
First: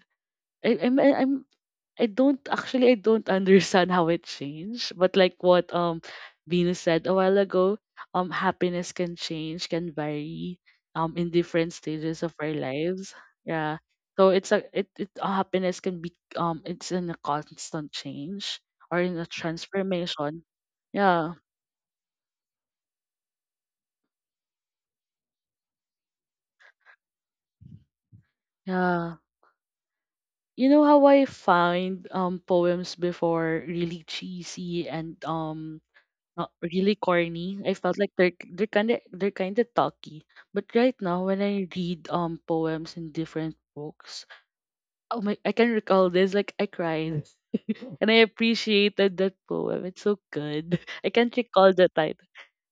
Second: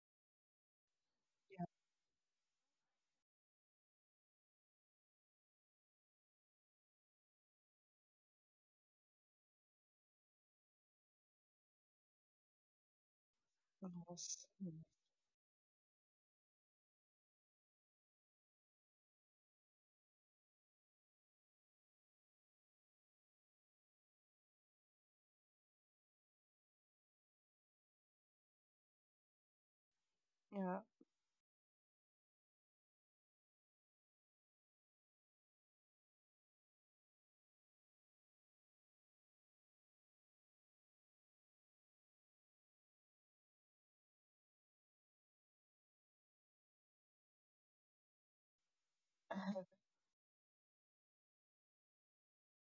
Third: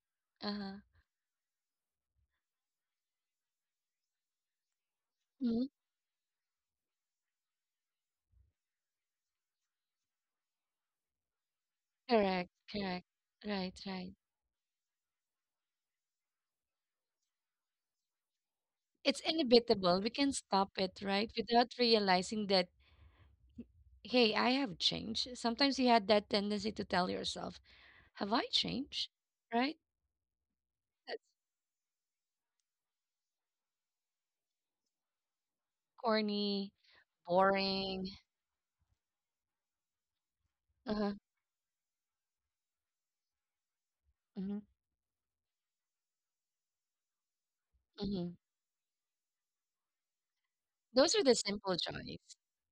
I,
Uh-huh.
I'm
Yeah.
I don't actually I don't understand how it changed, but like
Mm-hmm.
what Venus said a while ago, happiness can change, can vary in different stages of
Correct,
our
correct.
lives.
Right,
Yeah.
right.
So
Yes.
it's a
Mm.
it, it happiness can be it's in a constant change or in
It's
a
inevitable. We can
transformation.
stop it, right?
Yeah.
Without realizing that, hey, I have changed. Sometimes you had that tendency to tell yourself, have I changed?
Yeah.
Right?
You
Yeah.
know how
That's
I find poems before really cheesy and not
corny,
really corny. I felt
boring.
like they're they're kind of talky. But right
Uh-huh.
now, when I read poems in different books,
Hmm.
oh my, I can recall this. Like I cried, and I
Hmm.
appreciated that poem. It's so good. I
Those are
can't
the
recall
simple
the
joys,
title.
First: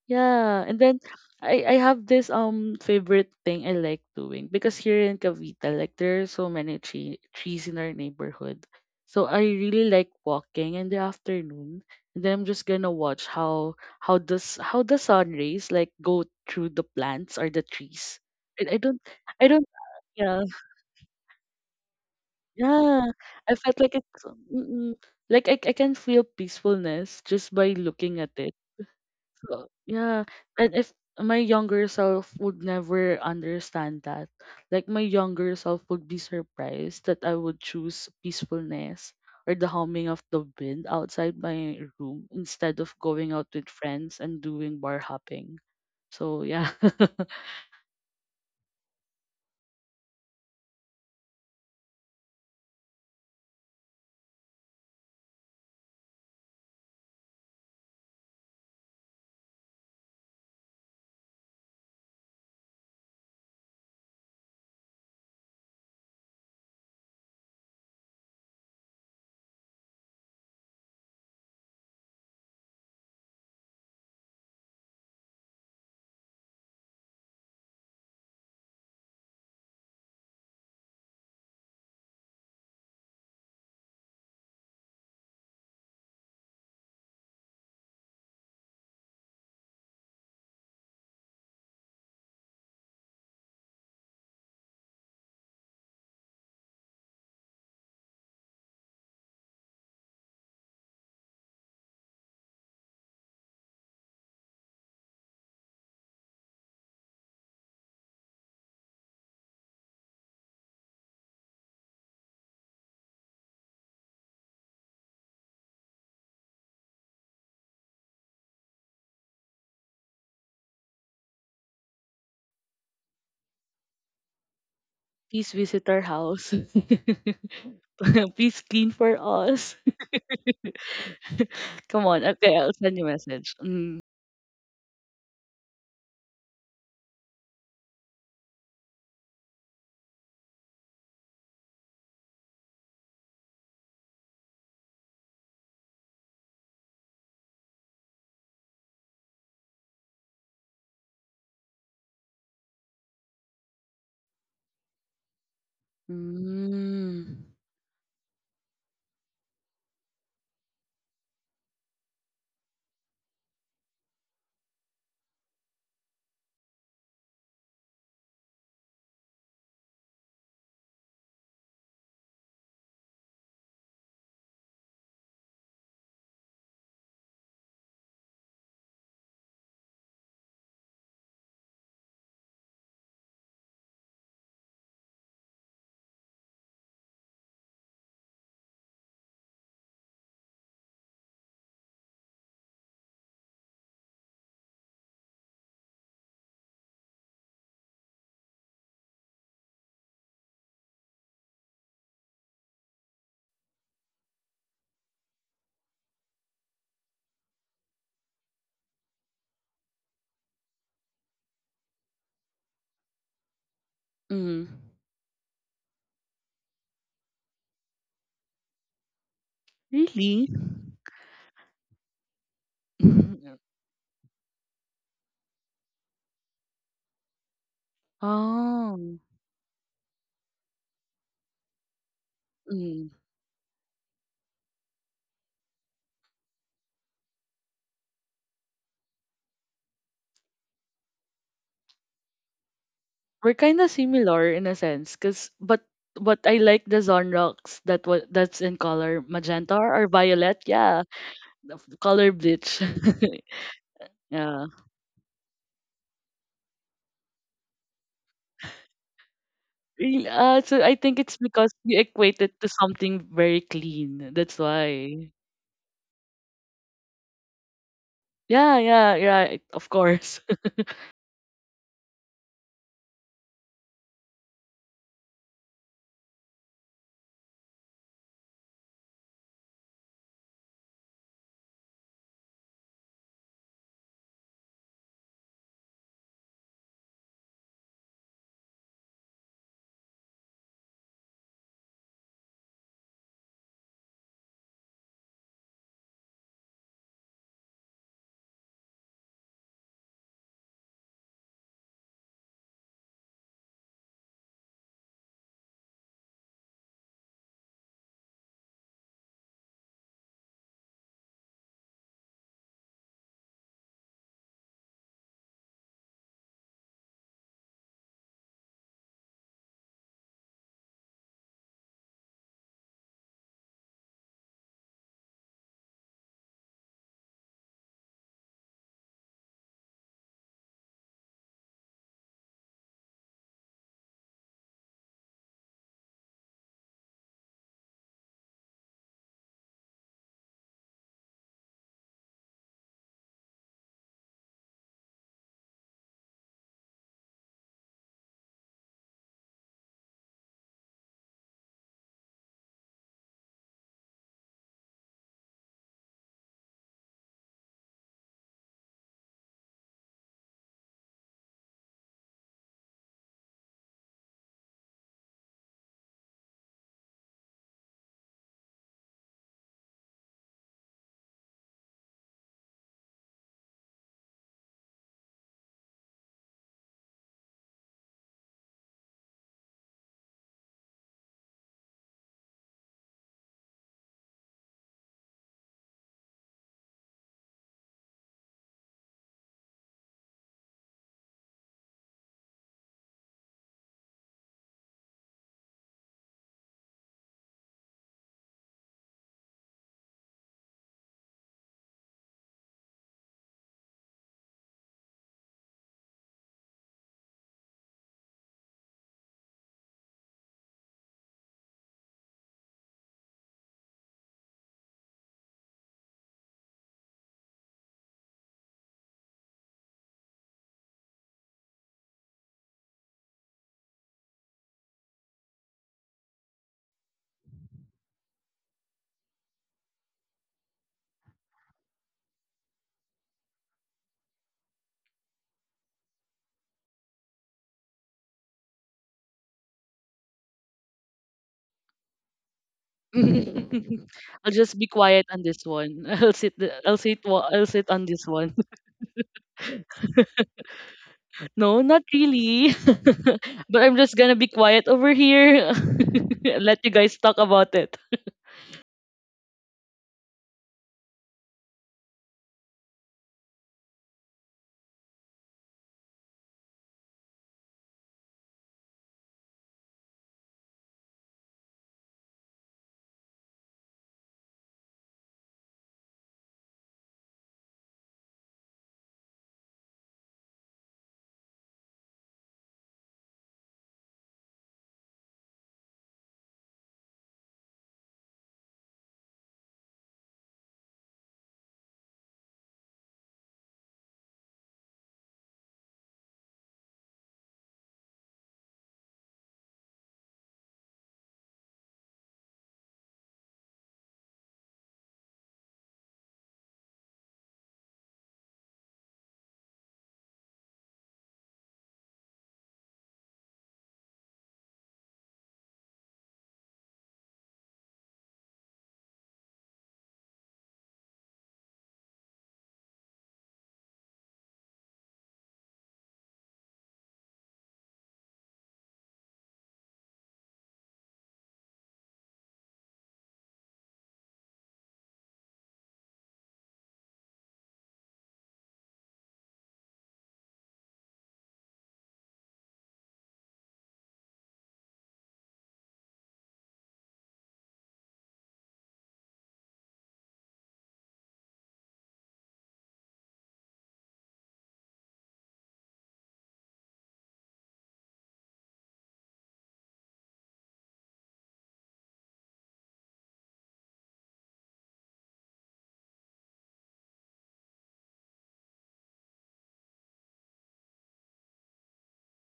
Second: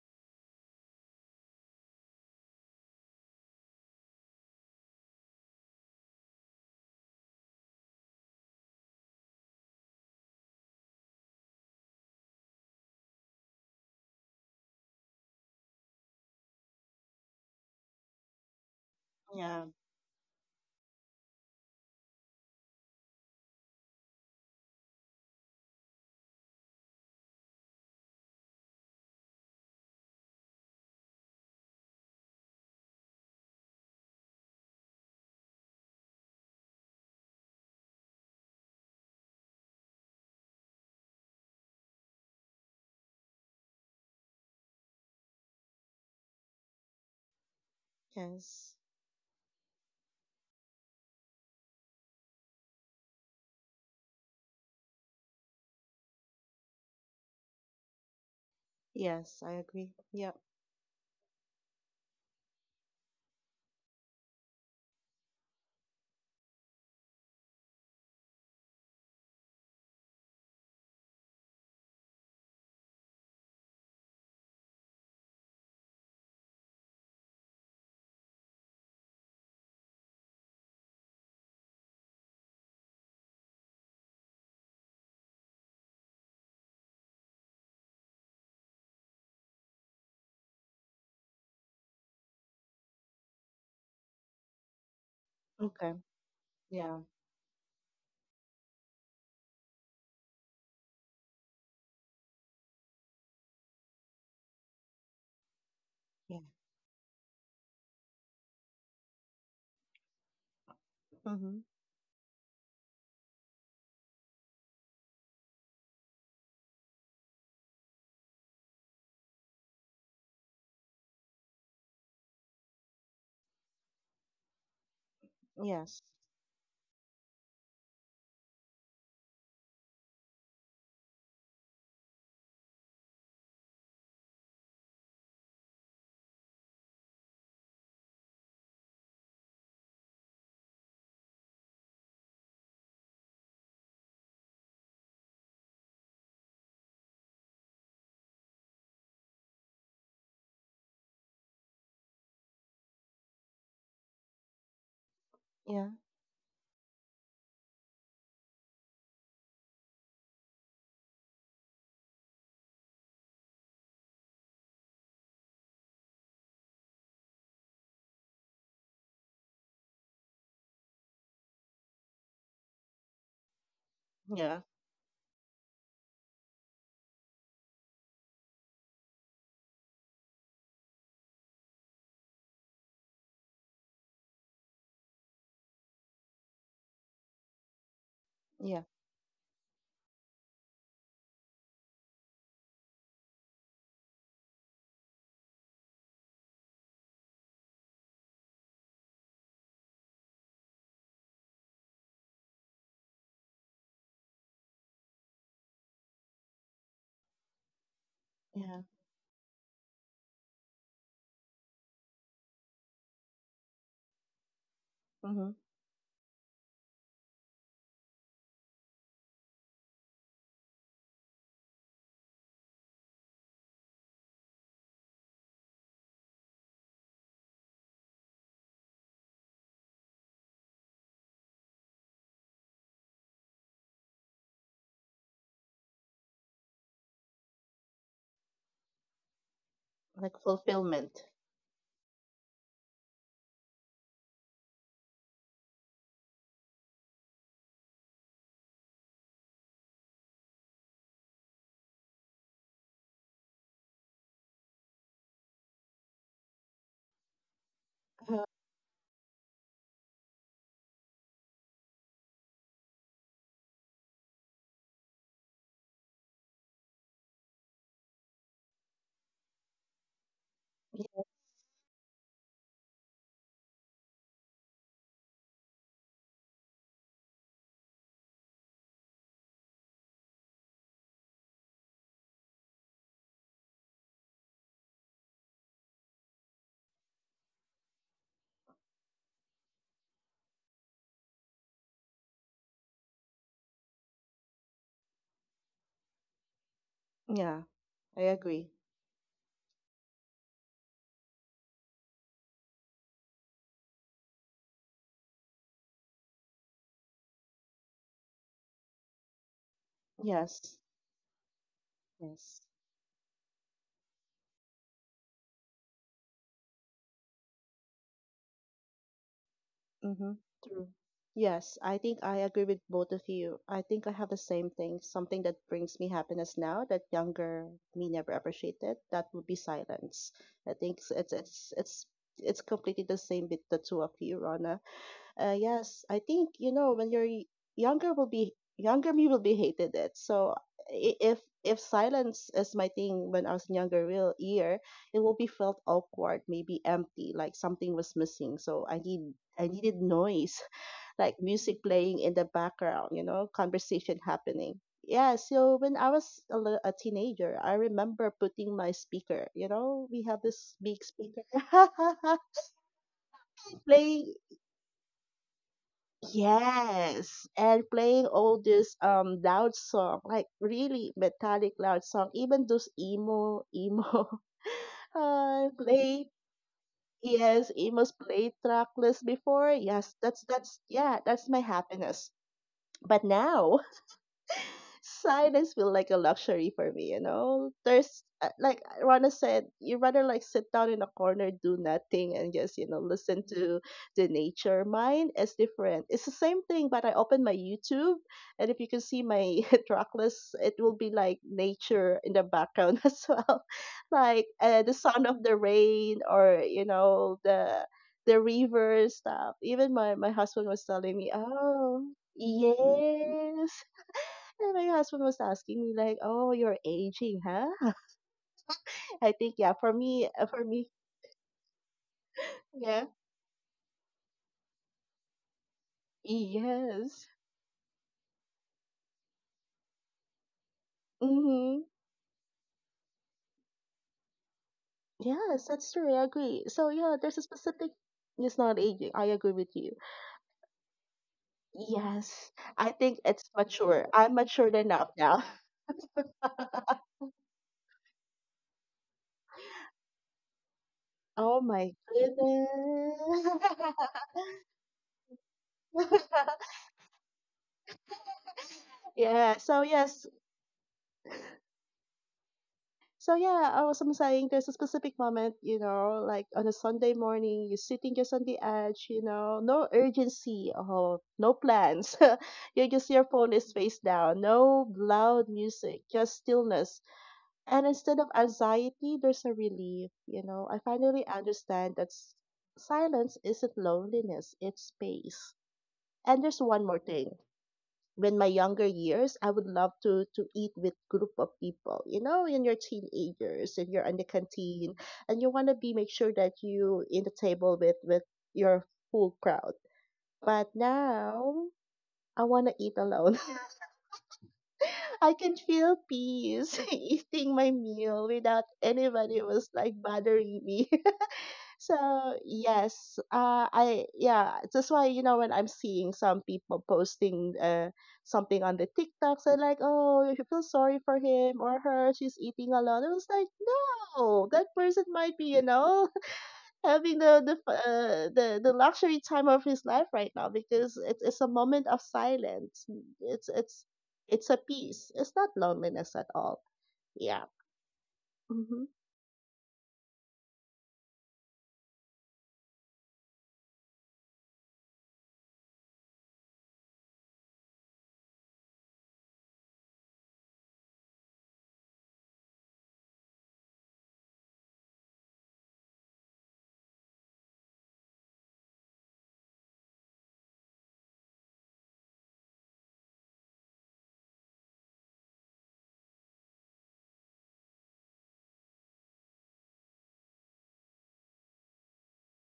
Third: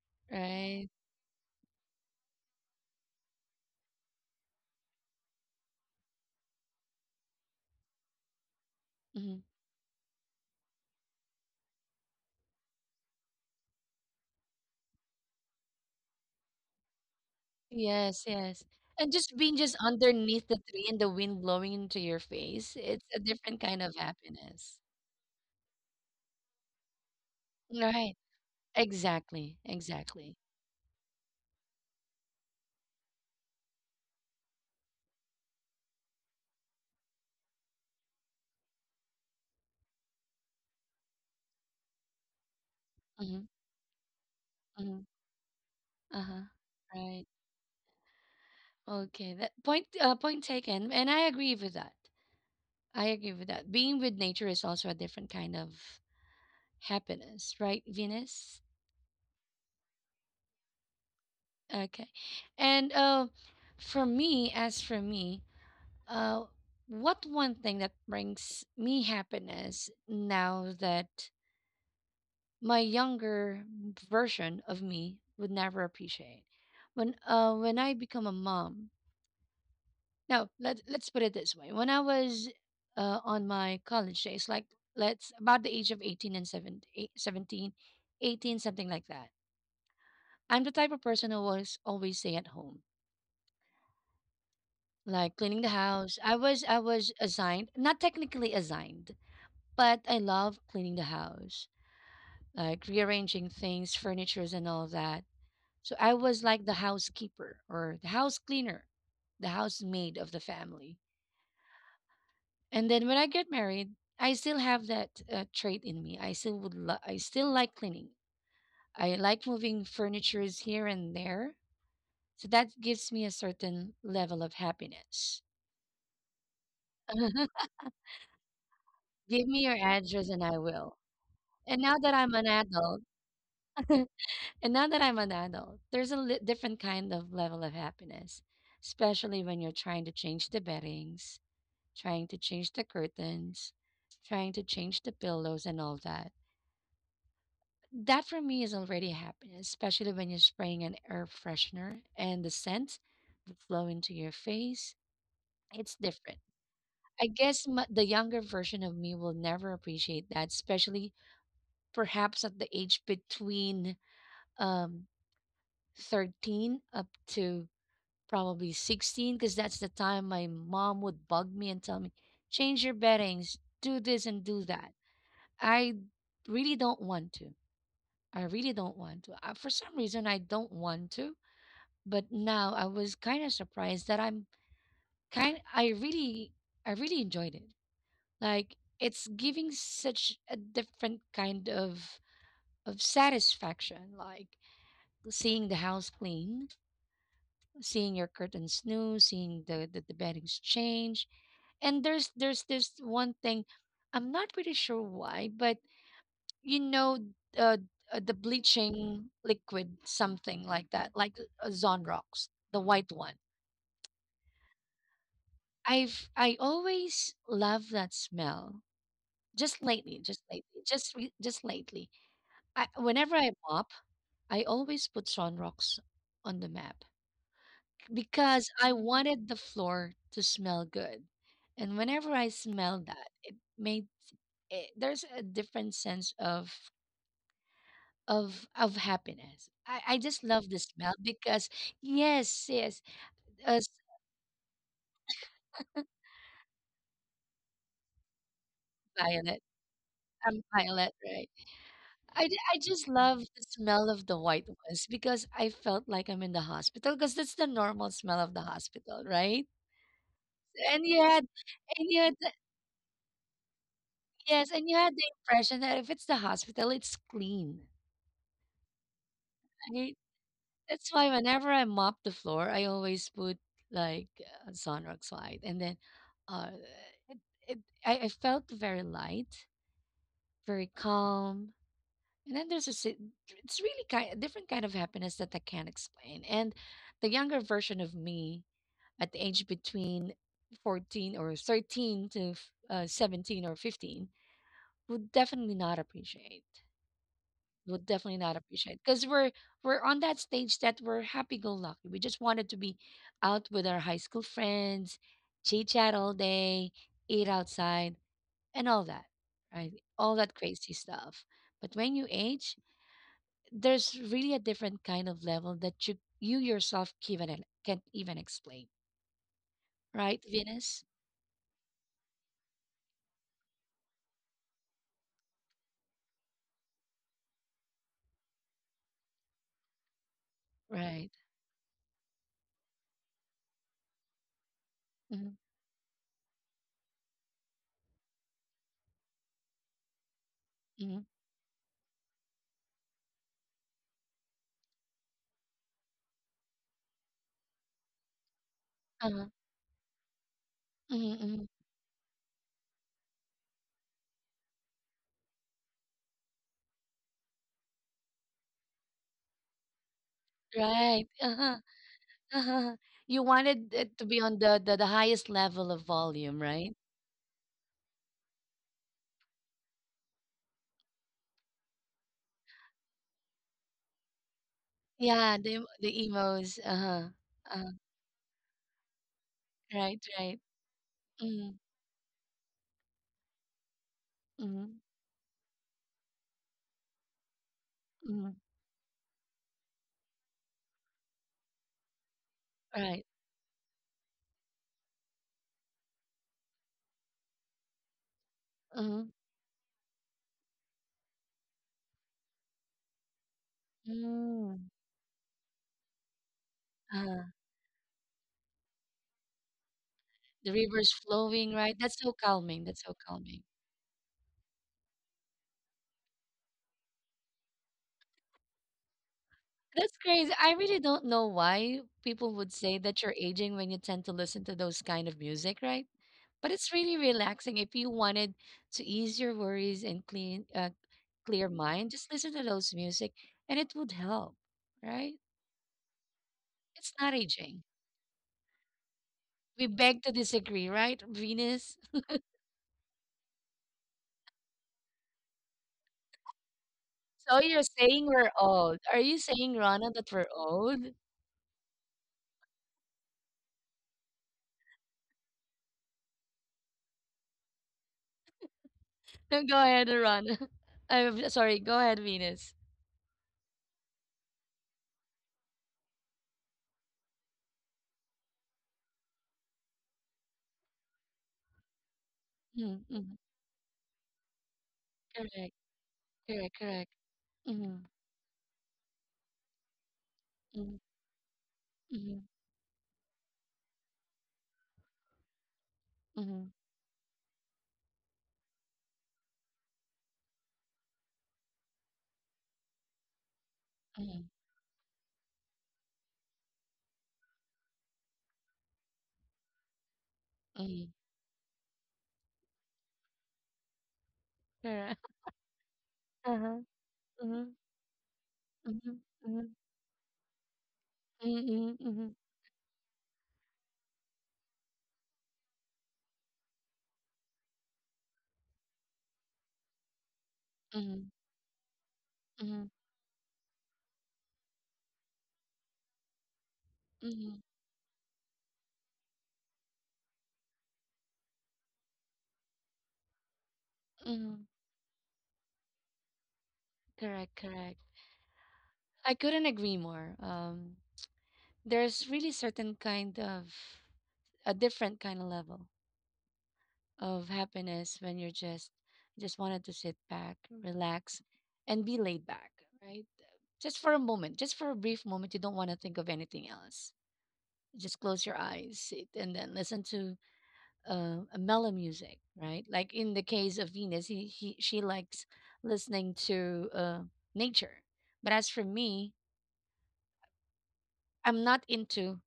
Yeah, and
right?
then I have this favorite thing I like doing because here in Cavite, like there are so many trees in our neighborhood. So
Hmm.
I really like walking in the afternoon, and then I'm just gonna watch how the sun rays like go through the plants or the trees.
Yes, yes.
I, I don't
And just
I
being
Yeah.
don't
just
yeah
underneath the tree and the wind blowing into your face,
yeah
it's a
I
different
felt
kind
like
of
it's mm,
happiness.
mm, like I can feel peacefulness just by
Right.
looking at it.
Exactly.
Co yeah,
Exactly.
and if my younger self would never understand that, like my younger self would be surprised that I would choose peacefulness or the humming of the wind outside my room instead of going
Mm-hmm.
out with friends and doing
Mm-hmm.
bar hopping.
Uh-huh.
So yeah,
Right.
Yes.
Okay, that point taken, and I agree with that. I agree with that. Being with nature is also a different kind of happiness, right, Venus?
Yes. I agree. Yeah.
Okay, and for me, as for me, uh, what one thing that brings me happiness now that my younger version of me would never appreciate when when I become a mom. No, let's put it this way. When I was on my college days, like let's about the age of 18 and 17, 17, 18, something like that. I'm the type of person who was always stay at home, like cleaning the
Okay.
house. I
Yeah.
was assigned, not technically assigned, but I love cleaning the house, like rearranging things, furnitures and all that. So I was
Yeah.
like the housekeeper or the house cleaner, the housemaid of the family.
Mhm.
And then when I get married, I still have that trait in me. I still like cleaning. I like moving furnitures here and there. So that gives me a certain level of happiness.
please visit our
Yes.
house. please clean for
Give me your
us.
address and I will. And now
Come
that
on,
I'm an
okay, I'll send
adult,
you a message. Mm.
and now that I'm an adult, there's a different kind of level of happiness, especially when you're trying to change the beddings, trying to change the curtains, trying to change the pillows and all that. That for me is already happening, especially when you're spraying an air freshener and the scent that flow into your face. It's
Yeah.
different. I
Mm.
guess m the younger version of me will never appreciate that, especially perhaps at the age between um 13 up to probably 16, because that's the time my mom would bug me and tell me, change your beddings, do this and do
Yeah.
that. I really don't want to. I really don't want to. For some reason, I don't want to. But now I was kind of surprised that I really, I really enjoyed it. Like
Yeah.
it's giving such a different kind of satisfaction, like seeing the house clean, seeing your curtains new, seeing the beddings change. And there's this one thing, I'm not pretty sure why, but you know, uh, the
Yeah.
bleaching liquid, something like that, like Zonrox, the white one.
Mm.
Mhm.
I always love that smell. Just lately, just
Really?
lately, just lately. I, whenever I
Mhm.
mop, I always put sunrocks on the map because I
Oh.
wanted the floor to smell good. And whenever I smell
Mm.
that, there's a different sense of of happiness. I
Like
just love the smell
fulfillment.
because yes, yes,
We're kind
us.
of similar in a sense, cause but I like the Zonrox that what that's in color
Violet,
magenta or
I'm
violet. Yeah,
Violet, right?
the color
I
bleach.
just love the smell of the white
yeah.
ones because I felt like I'm in the hospital because that's the normal smell
Uh,
of the hospital, right?
Really, So I
And you
think it's
had
because you
and you had
equate
the,
it to something very clean. That's
yes, and you had the
why.
impression that if it's the hospital, it's clean.
Yeah, yeah, yeah. Of
Right?
course.
That's
yeah.
why whenever I mop the floor, I always put like Sunrock's white, and then uh, it, it I felt very light, very calm. And then it's really kind a different kind of happiness that I can't explain. And the younger version of me at the age between 14 or 13 to 17 or 15 would definitely not appreciate.
Yeah.
Would
I
definitely not
agree.
appreciate because we're on that stage that we're happy go lucky. We just wanted to be out with our high school friends, chit chat all day, eat outside, and all that, right? All that
Yes.
crazy stuff. But when you
Yes.
age, there's really a different kind of level that you yourself even can't even explain,
Mm-hmm.
right,
True.
Venus?
Yes, I think I agree with both of you. I think I have the same thing. Something that brings me happiness now that younger me never appreciated. That would be silence. I think it's
Right.
it's it's it's, it's completely the same with the two of you, Rana.
Mm-hmm.
Yes, I think you know when you're younger me will be hated it. So, if silence is my thing when I was in younger real year, it will be felt awkward, maybe empty, like something was missing. So
Uh-huh.
I needed noise, like
Mm-hmm.
music playing in the background, you know, conversation happening. Yeah, so when I was a, a teenager, I remember putting my speaker. You know, we have this big
Right.
speaker
Uh-huh. Uh-huh. You wanted it to be
playing.
on the highest level of volume, right?
Yes, and playing all this loud song, like really metallic loud song, even those emo
Yeah, the
play
emos. Uh-huh.
yes,
Uh,
emo's play tracklist before.
right,
Yes, that's
right.
that's yeah, that's my
Mm-hmm.
happiness. But now
Mm-hmm.
silence feel like a luxury for me, you know? There's,
Mm-hmm.
like Rana said, you rather like sit down in a corner, do nothing, and just, you know,
Right.
listen to the nature. Mine is different. It's the same thing, but I open my YouTube, and if you
Mm-hmm.
can see my track list, it will be like nature in the background as well. Like
Mm-hmm.
the sound of the rain, or, you
Uh,
know, the river stuff. Even my
the
husband was
river's
telling me,
flowing, right? That's
oh,
so calming. That's so calming.
yes. And my husband was asking me like, "Oh, you're aging, huh?" I think yeah,
That's crazy.
for
I
me,
really don't know why people would say
yeah,
that you're aging when you tend to listen to those kind of music, right? But it's really
yes,
relaxing. If you wanted to ease your worries and clean clear
mm-hmm.
mind, just listen to those music and it would help, right?
Yes, that's true. I agree. So
It's
yeah,
not
there's a
aging.
specific. It's not aging. I agree with
We
you.
beg to disagree, right, Venus?
Yes, I think it's mature. I'm
I'll
matured
just be
enough
quiet on
now.
this one. I'll sit. The- I'll sit. Wa-
So
I'll
you're
sit on
saying
this
we're
one.
old. Are you saying, Rana, that we're old?
Oh
No,
my
not really.
goodness.
but I'm just gonna be quiet over here. and let you guys talk about it.
Go
Yeah. So
ahead,
yes,
Rana. I'm sorry. Go ahead, Venus.
so yeah, I'm saying there's a specific moment, you know, like on a Sunday morning, you're sitting just on the edge, you know, no urgency, oh, no plans. You're
Mm-hmm.
just, your
Mm-hmm.
phone is face down, no loud
Correct.
music, just
Correct.
stillness.
Correct.
And
Mhm.
instead of anxiety, there's a relief, you know. I
Mhm,
finally understand that
mhm,
silence isn't loneliness, it's space. And there's
mhm,
one more thing, when my younger years, I would love to eat with group of people. You know, in your teenagers and you're in the
mhm,
canteen and you want to be make sure that you in the table with your full crowd. But
mhm.
now I want to eat alone.
Correct.
I can feel peace
Uh-huh.
eating my
Mhm,
meal without
mhm,
anybody was
mhm,
like bothering me. So
mhm, mhm,
yes, that's why you know when I'm seeing some people posting something on the TikToks and like, oh, you feel sorry for
mhm,
him or her, she's eating a
mhm,
lot. I was like, no, that person might be, you know, having
mhm,
the luxury time of his life right now because it's a moment of silence. It's it's it's a
mhm.
peace. It's not loneliness at all. Yeah.
Correct, correct.
Mm-hmm.
I couldn't agree more. There's really certain kind of a different kind of level of happiness when you're just wanted to sit back, relax, and be laid back, right? Just for a moment, just for a brief moment, you don't want to think of anything else. Just close your eyes, sit, and then listen to a mellow music, right? Like in the case of Venus, he she likes listening to nature. But as for me, I'm not into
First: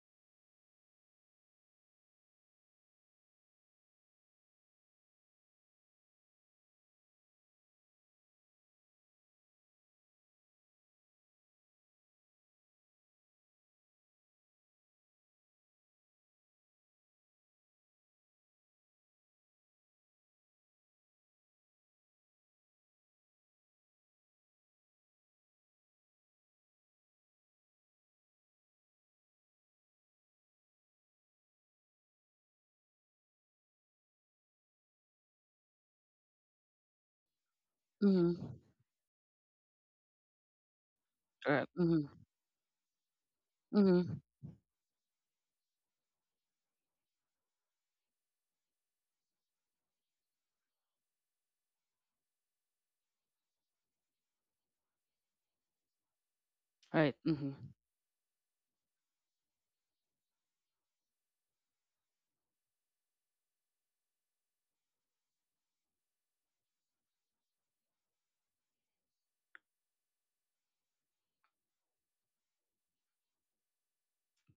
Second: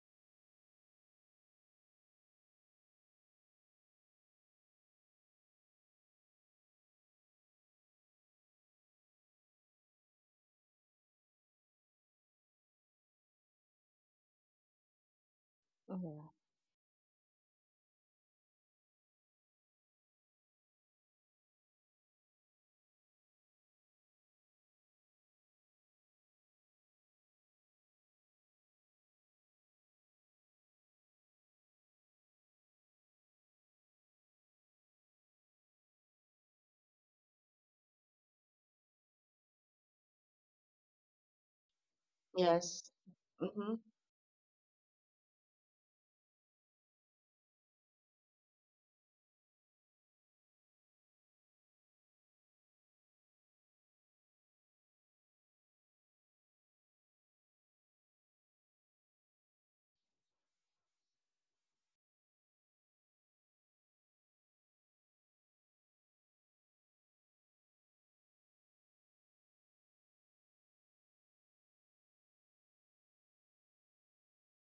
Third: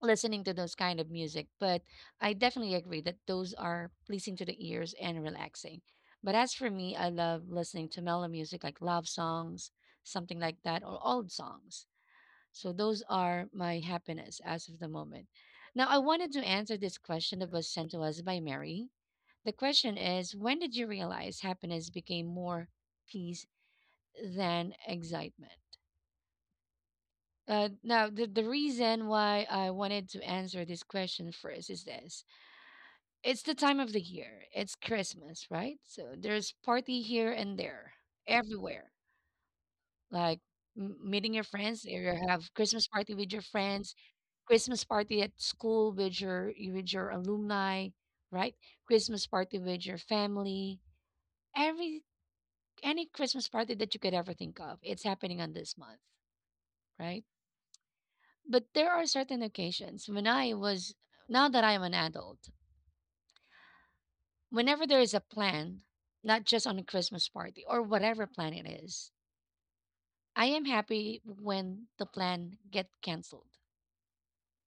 listening to those kind of music. But I definitely agree that those are pleasing to the ears and relaxing. But as for me, I love listening to mellow music like love songs, something like that, or old songs. So those are my happiness as of the moment. Now I
Yeah.
wanted to answer this question that was sent to us by Mary. The question is, when did you realize happiness became more peace than excitement? Now, the reason why I wanted to answer this question first is this: it's the time of the year, it's Christmas, right? So there's party here and there,
Mm-hmm.
everywhere. Like meeting your
Right.
friends, you
Mm-hmm.
have Christmas
Yes.
party with your
Mm-hmm.
friends,
Mm-hmm.
Christmas party at school with your alumni, right? Christmas party with your family. Every Any Christmas party that you could ever think of, it's happening on this month,
Right.
right?
Mm-hmm.
But there are certain occasions when now that I am an adult, whenever there is a plan, not just on a Christmas party or whatever plan it is, I am happy when the plan get canceled.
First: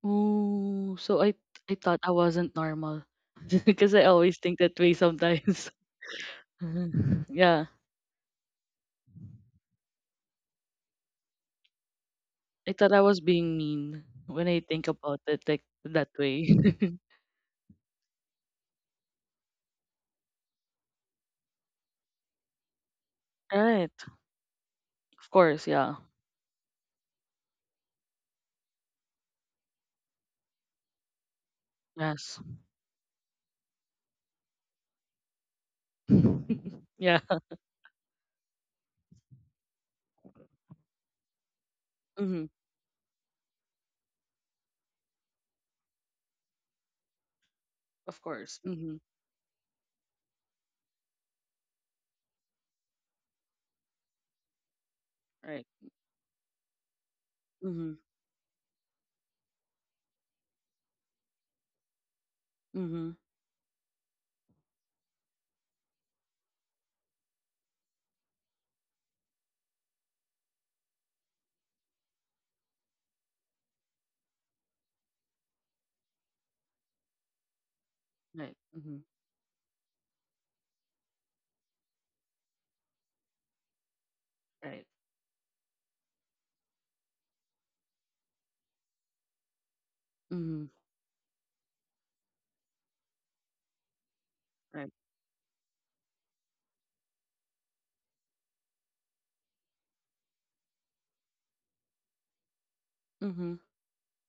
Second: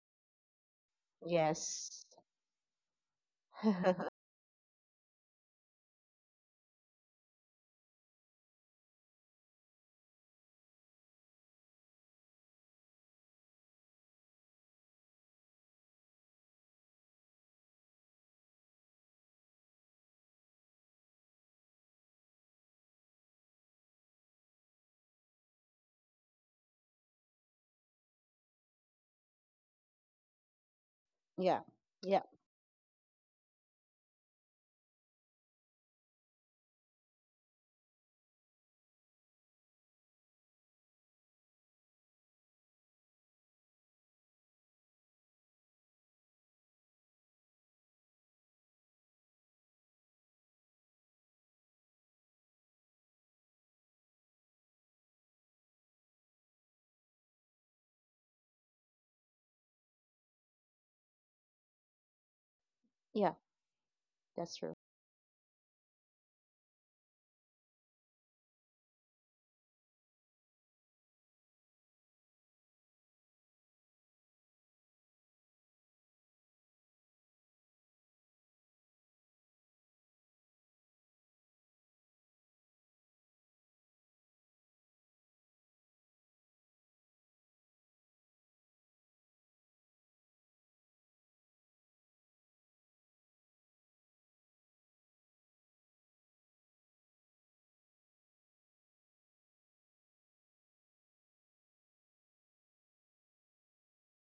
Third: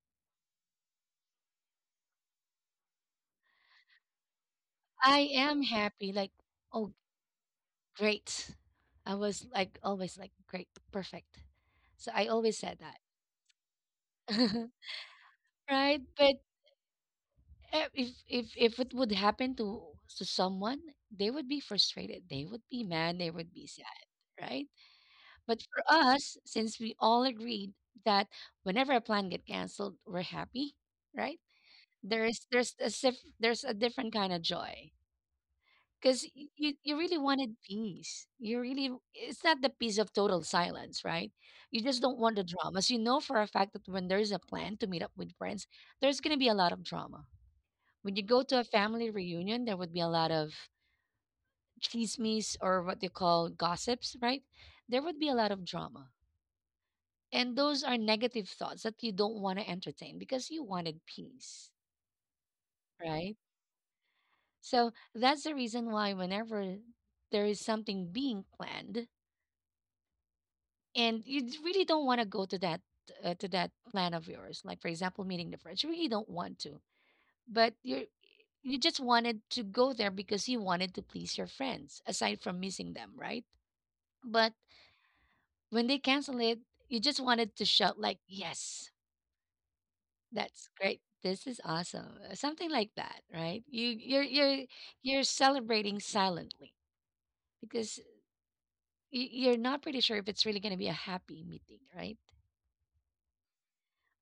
Ooh, so I thought
Yes.
I wasn't normal, because I always think that way
I am
sometimes.
happy, like, oh,
yeah,
great. I was like, always like, great, perfect. So I always
I
said
thought I was being mean when I
that.
think about it like
Right?
that
But
way.
eh, if it would happen to someone, they would be frustrated. They would be mad. They would be
right.
sad, right?
Of course,
But for
yeah.
us, since we all agreed that whenever a plan get canceled, we're happy, right?
Yeah, yeah,
Yes.
There's a different kind of joy because you
yeah.
really wanted peace. You really it's not the peace of total silence, right? You just don't want
Mm-hmm.
the dramas. You know for a fact that when there's a plan to meet up with friends, there's gonna be a lot of drama.
Of
When you go
course.
to a
Mm-hmm.
family reunion, there would be a lot of chismes or what they call gossips, right? There would be a lot
Right.
of drama. And those
Mm-hmm.
are negative thoughts that you don't want to entertain because you wanted peace,
Mm-hmm.
yeah.
right?
That's true.
So that's the reason why whenever there is something being planned and you really don't want to go to that plan of yours, like for example meeting the friends, you really don't want to, but
Right.
you
Mm-hmm.
just wanted to go there because you wanted to please your friends aside from missing them, right? But
Right.
when they cancel it, you just wanted to shout like, "Yes,
Mm-hmm.
that's great. This is awesome." Something like that, right?
Right.
You're celebrating silently because you're not pretty sure if it's really going to be a happy meeting, right?
Mm-hmm.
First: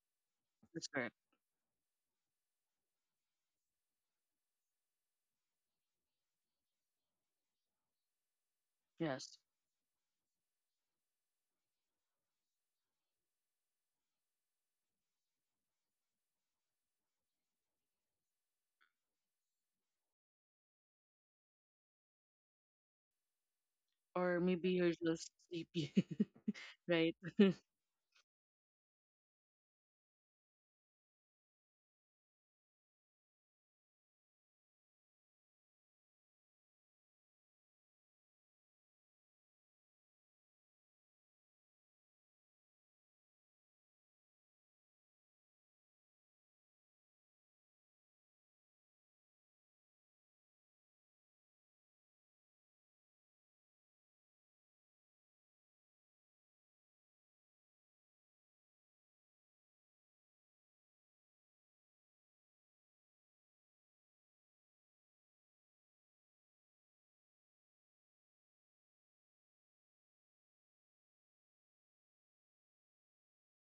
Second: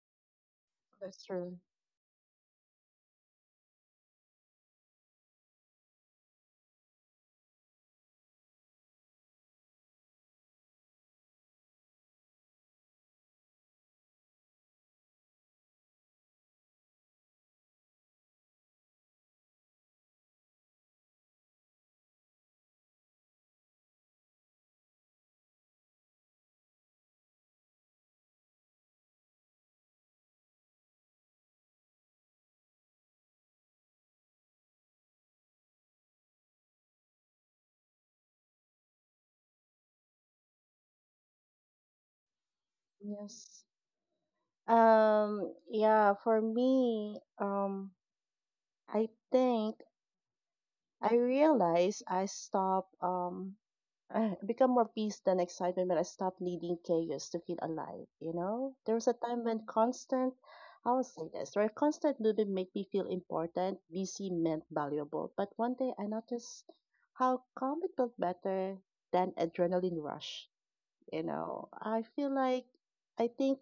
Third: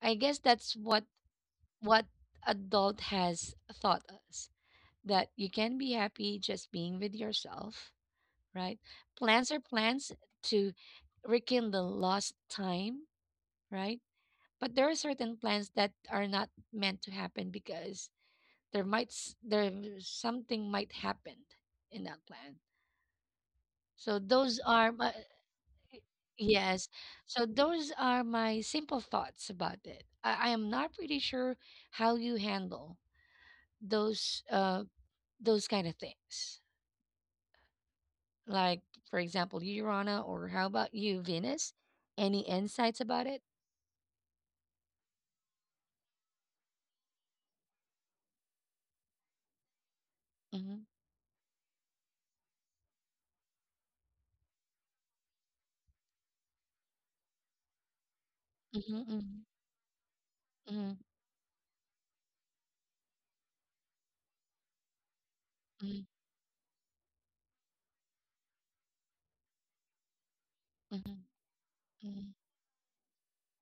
I guess that's
That's
what
correct.
That's true.
what adult has taught us that you can be happy just being with yourself, right?
Yes.
Plans are plans to rekindle lost time, right? But there are certain plans that are not meant to happen because there something might happen in that plan. So
Or
those
maybe
are
you're
my
just sleepy.
eh, yes.
right.
So those are my simple thoughts about it. I am not pretty sure how you handle those uh those kind of things. Like for example, you, Urana, or how about you, Venus? Any insights about it?
Yes. Yeah. For me, I think
Mm-hmm.
I realized I stopped. I become more peace than excitement when I stopped needing chaos to feel alive. You know, there was a
Mm-hmm.
time when constant.
Mm-hmm.
I will say this, where constant movement made me feel important, busy meant valuable. But one day
Mm-hmm.
I noticed how calm it felt better than adrenaline rush
Mm-hmm.
you know I feel like I think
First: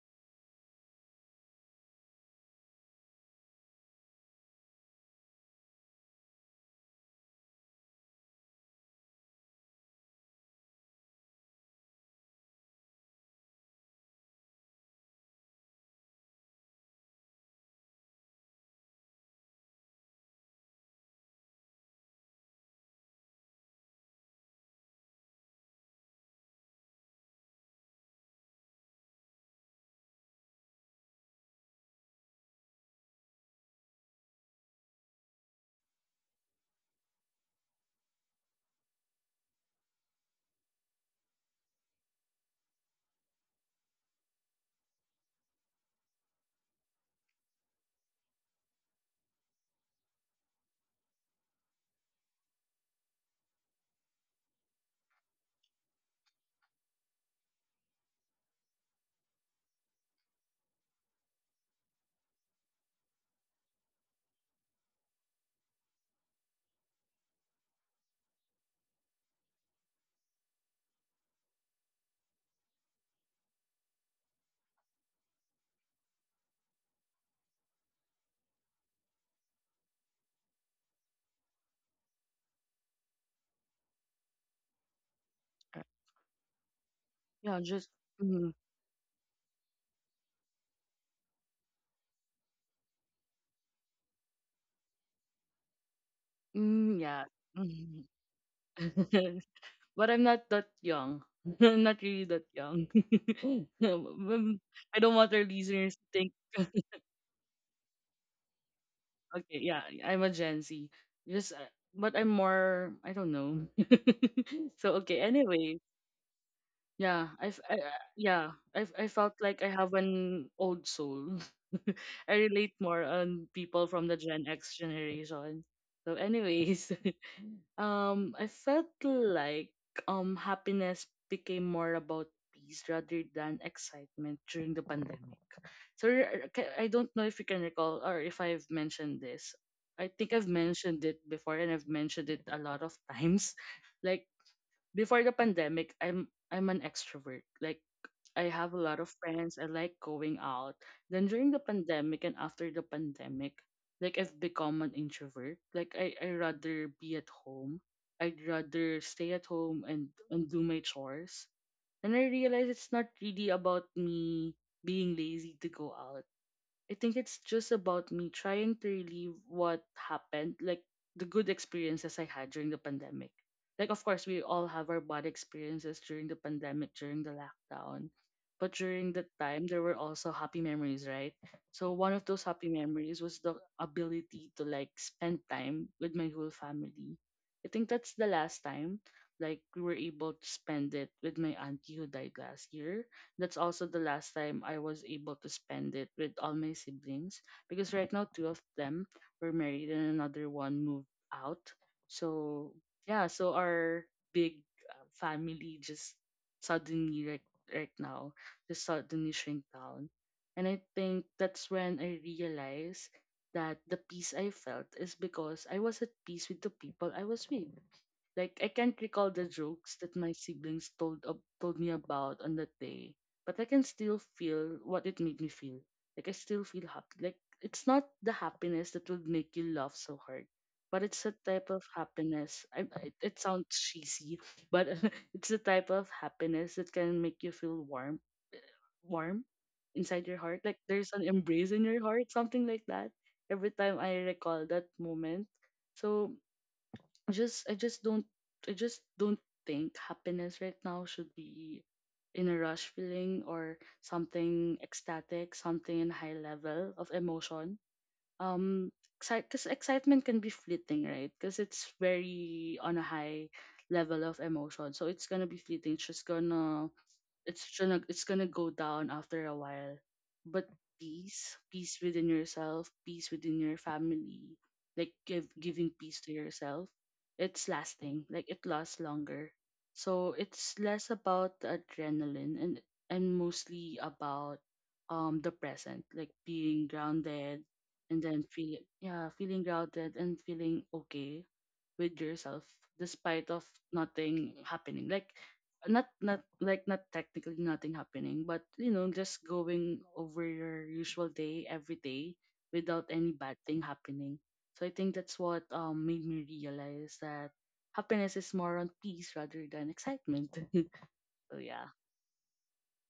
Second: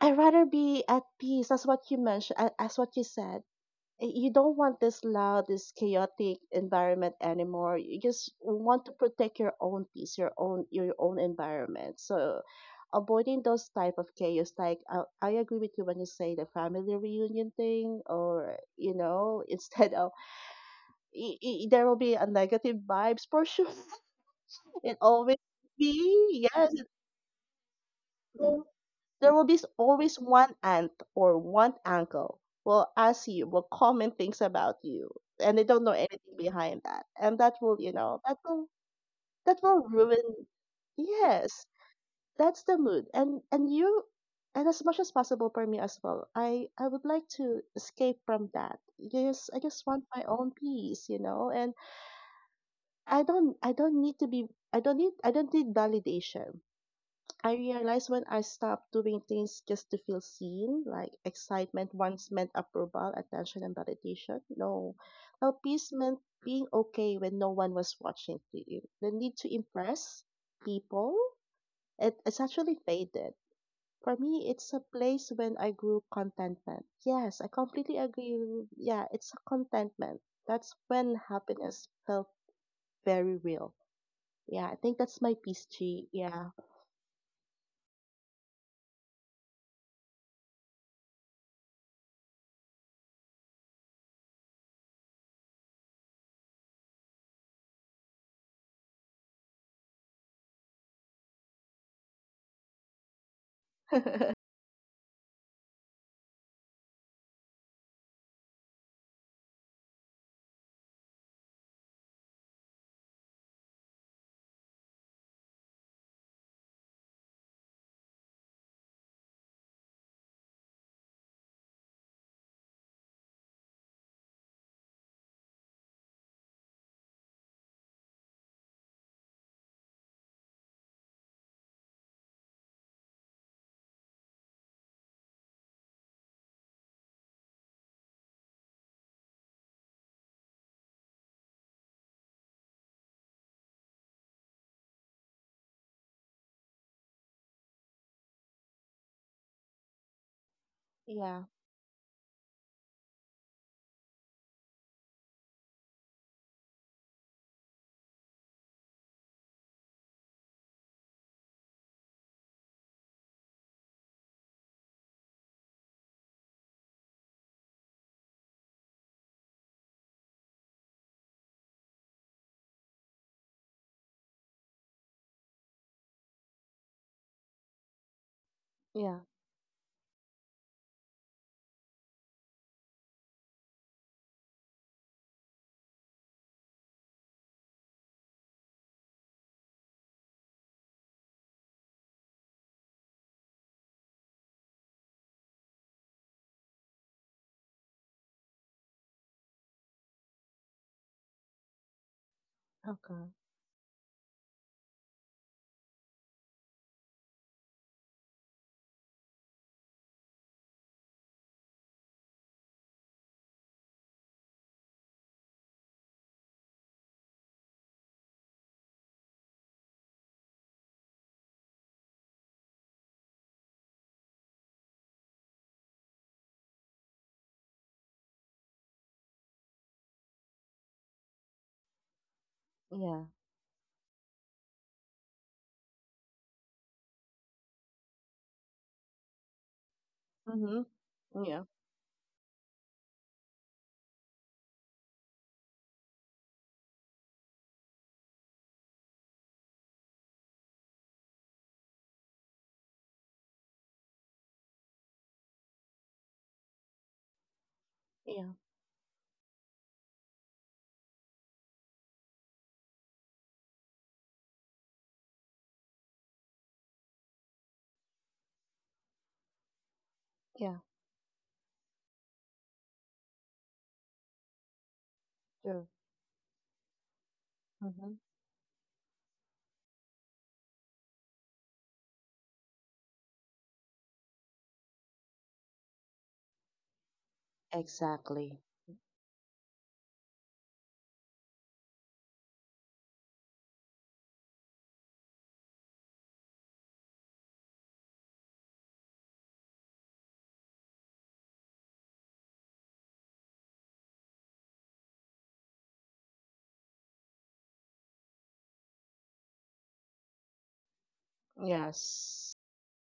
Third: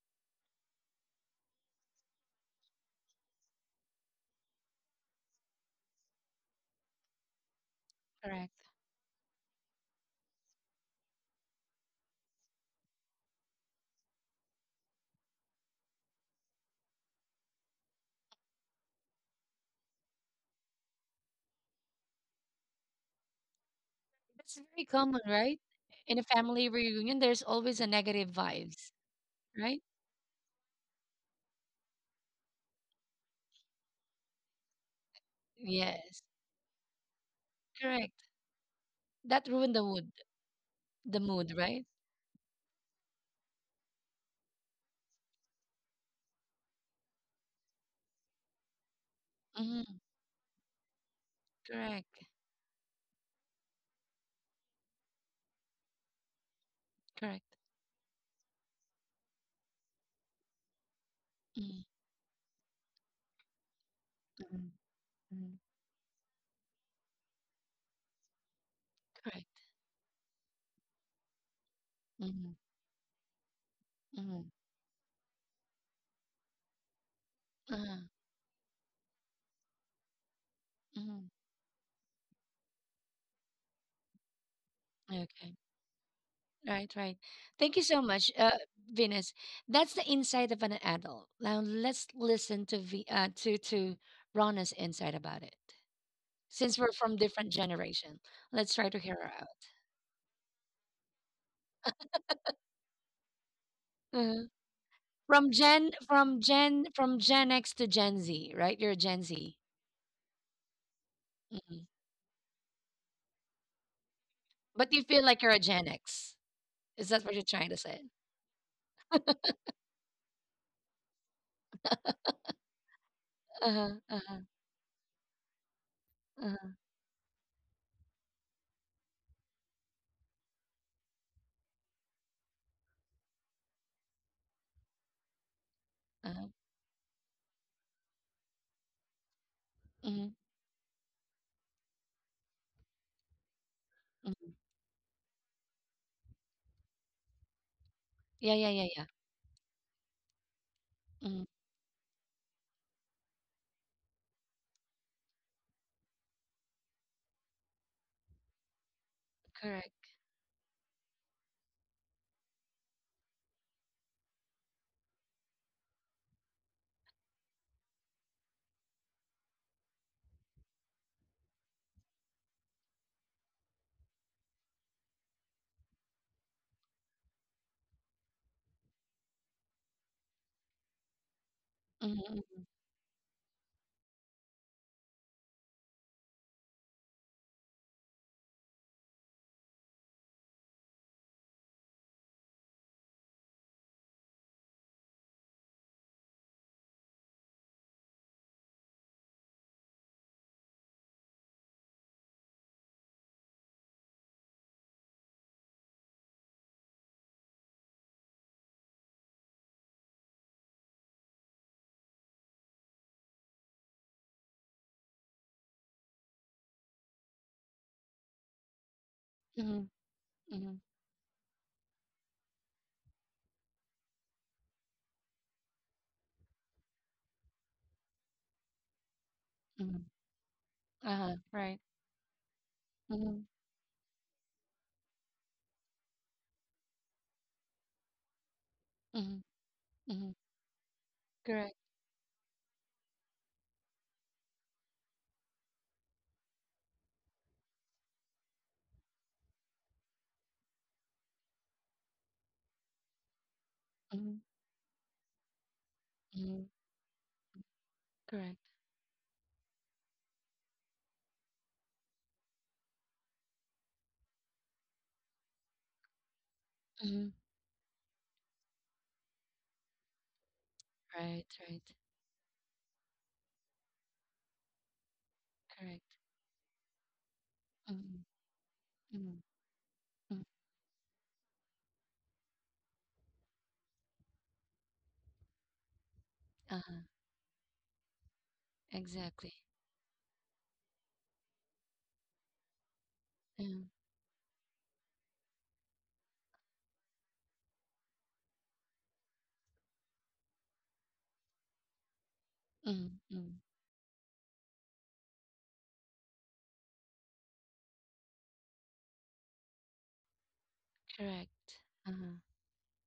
I'd rather be at peace. That's what you mentioned as what you said. You don't want this loud, this chaotic environment anymore, you just
Mm-hmm.
want to protect your own peace, your own, your own environment. So avoiding those type of chaos, like I agree with you when you say the family reunion thing, or you know, instead of I there will be a negative vibes for sure.
That's very
It
common,
always
right?
be.
In a
Yes,
family
it's,
reunion, there's always a negative
so
vibes,
there will be
right?
always one aunt or one uncle will ask you, will comment things about you, and they don't know
Yes,
anything behind that. And that will,
correct. That
that
ruined
will ruin.
the mood,
Yes,
right?
that's the mood. And you, and as much as possible for me as well. I would like to escape from that. Yes, I just
Mm,
want my own peace, you know. And
correct,
I don't need to be, I don't need validation.
correct.
I realized when I stopped doing things just to feel seen, like
Mm,
excitement once meant approval, attention, and validation.
mm,
No. Now,
mm,
peace meant being okay when no one was watching to you. The need to
correct.
impress people, it's
Mm,
actually faded. For
mm,
me, it's a place when I grew contentment. Yes, I completely
uh,
agree. Yeah, it's a contentment. That's when
mm.
happiness felt very real. Yeah, I think that's my
Okay,
peace,
Uh,
G. Yeah.
right, right.
yeah.
Thank you
Just.
so much,
Mm-hmm.
Venus. That's the insight of an adult. Now let's listen to v to Rana's insight about it. Since we're
Mm,
from
yeah.
different
Mhm.
generation, let's try to hear her out.
but I'm not that young. I'm not really that young.
Uh-huh.
Um, I don't want our
From Gen
listeners to think,
from Gen from Gen X to Gen Z, right? You're a Gen Z.
okay, yeah, I'm a Gen Z. Just,
Mhm.
but I'm more, I don't know.
But
so
you
okay,
feel like you're a
anyway,
Gen X. Is that
yeah,
what you're trying to say?
yeah, I've, I felt like I have an old soul. I relate more on people
Uh-huh.
from the
Uh-huh.
Gen X generation. So,
Uh-huh.
anyways, I felt like happiness became more about peace rather than excitement during the pandemic.
Uh-huh.
I don't know if you can recall or if I've mentioned this. I
Hmm.
think I've mentioned it before, and I've mentioned it a lot of times. Like
Hmm.
before the pandemic, I'm an extrovert. Like I
Yeah, yeah,
have a
yeah,
lot
yeah.
of friends. I like going out. Then
Yeah.
Hmm.
during the pandemic and after the pandemic, like I've become an introvert. Like I rather be at home. I'd rather stay at home
Correct.
and do my chores. And I realize it's not really about me being lazy to go out. I think it's just about me trying to relieve what happened, like the good experiences I had during the pandemic. Like, of course, we all have our bad experiences during the pandemic, during the lockdown. But during
Yeah.
that time, there were also happy memories, right? So, one of those
Mm-hmm.
happy memories was the ability to like spend time with my whole family. I think that's the last time like we were able to spend it with my auntie who died last year. That's also the last time I was able to spend it with all my siblings because right now two of them were married and another one moved out. So, yeah,
Okay.
so our big family just suddenly, right, right now just suddenly shrink down. And I think that's when I realized that the peace I felt is because I was at peace with the people I was with. Like I can't recall the
Mm-hmm.
jokes that my
Mm-hmm.
siblings told me about on that day, but I can still feel what it made me feel. Like I still feel happy. Like it's not the happiness that would make you laugh
Hmm.
so hard, but it's a
Uh-huh.
type
Right.
of happiness. I
Yeah.
it
Mm-hmm.
sounds cheesy, but it's the type of happiness that can make you feel warm,
Mm-hmm.
warm inside your
Hmm.
heart. Like
Mhm.
there's an
Yeah.
embrace
Correct.
in your heart, something like that. Every time I recall that moment, so I just I just don't I just don't think happiness right now should be in a rush feeling or
Mm-hmm.
something ecstatic, something in high
Hmm.
level of emotion.
Yeah.
Correct.
Um, because excitement can be fleeting, right? Because it's very on a high level of emotion, so it's gonna be fleeting. It's just gonna
Mm-hmm.
it's gonna go down after a while. But
Yeah.
Right,
peace,
right.
peace within yourself, peace within your family, like give
True.
giving
Correct.
peace to yourself, it's
Mhm.
Mm-hmm.
lasting. Like it lasts
Mm-hmm.
longer. So
Mm-hmm.
it's less about the adrenaline and mostly about the present, like being
Uh-huh.
grounded and then
Exactly.
feel yeah,
Exactly.
feeling grounded and feeling okay with yourself despite of
Mm-hmm.
nothing happening, like not like not technically nothing happening, but you know just going over your usual day every day without any
Mm-hmm.
bad thing happening. So I think that's what made me realize that happiness is more on peace rather than excitement. So
Correct.
yeah.
Uh-huh.
Yes.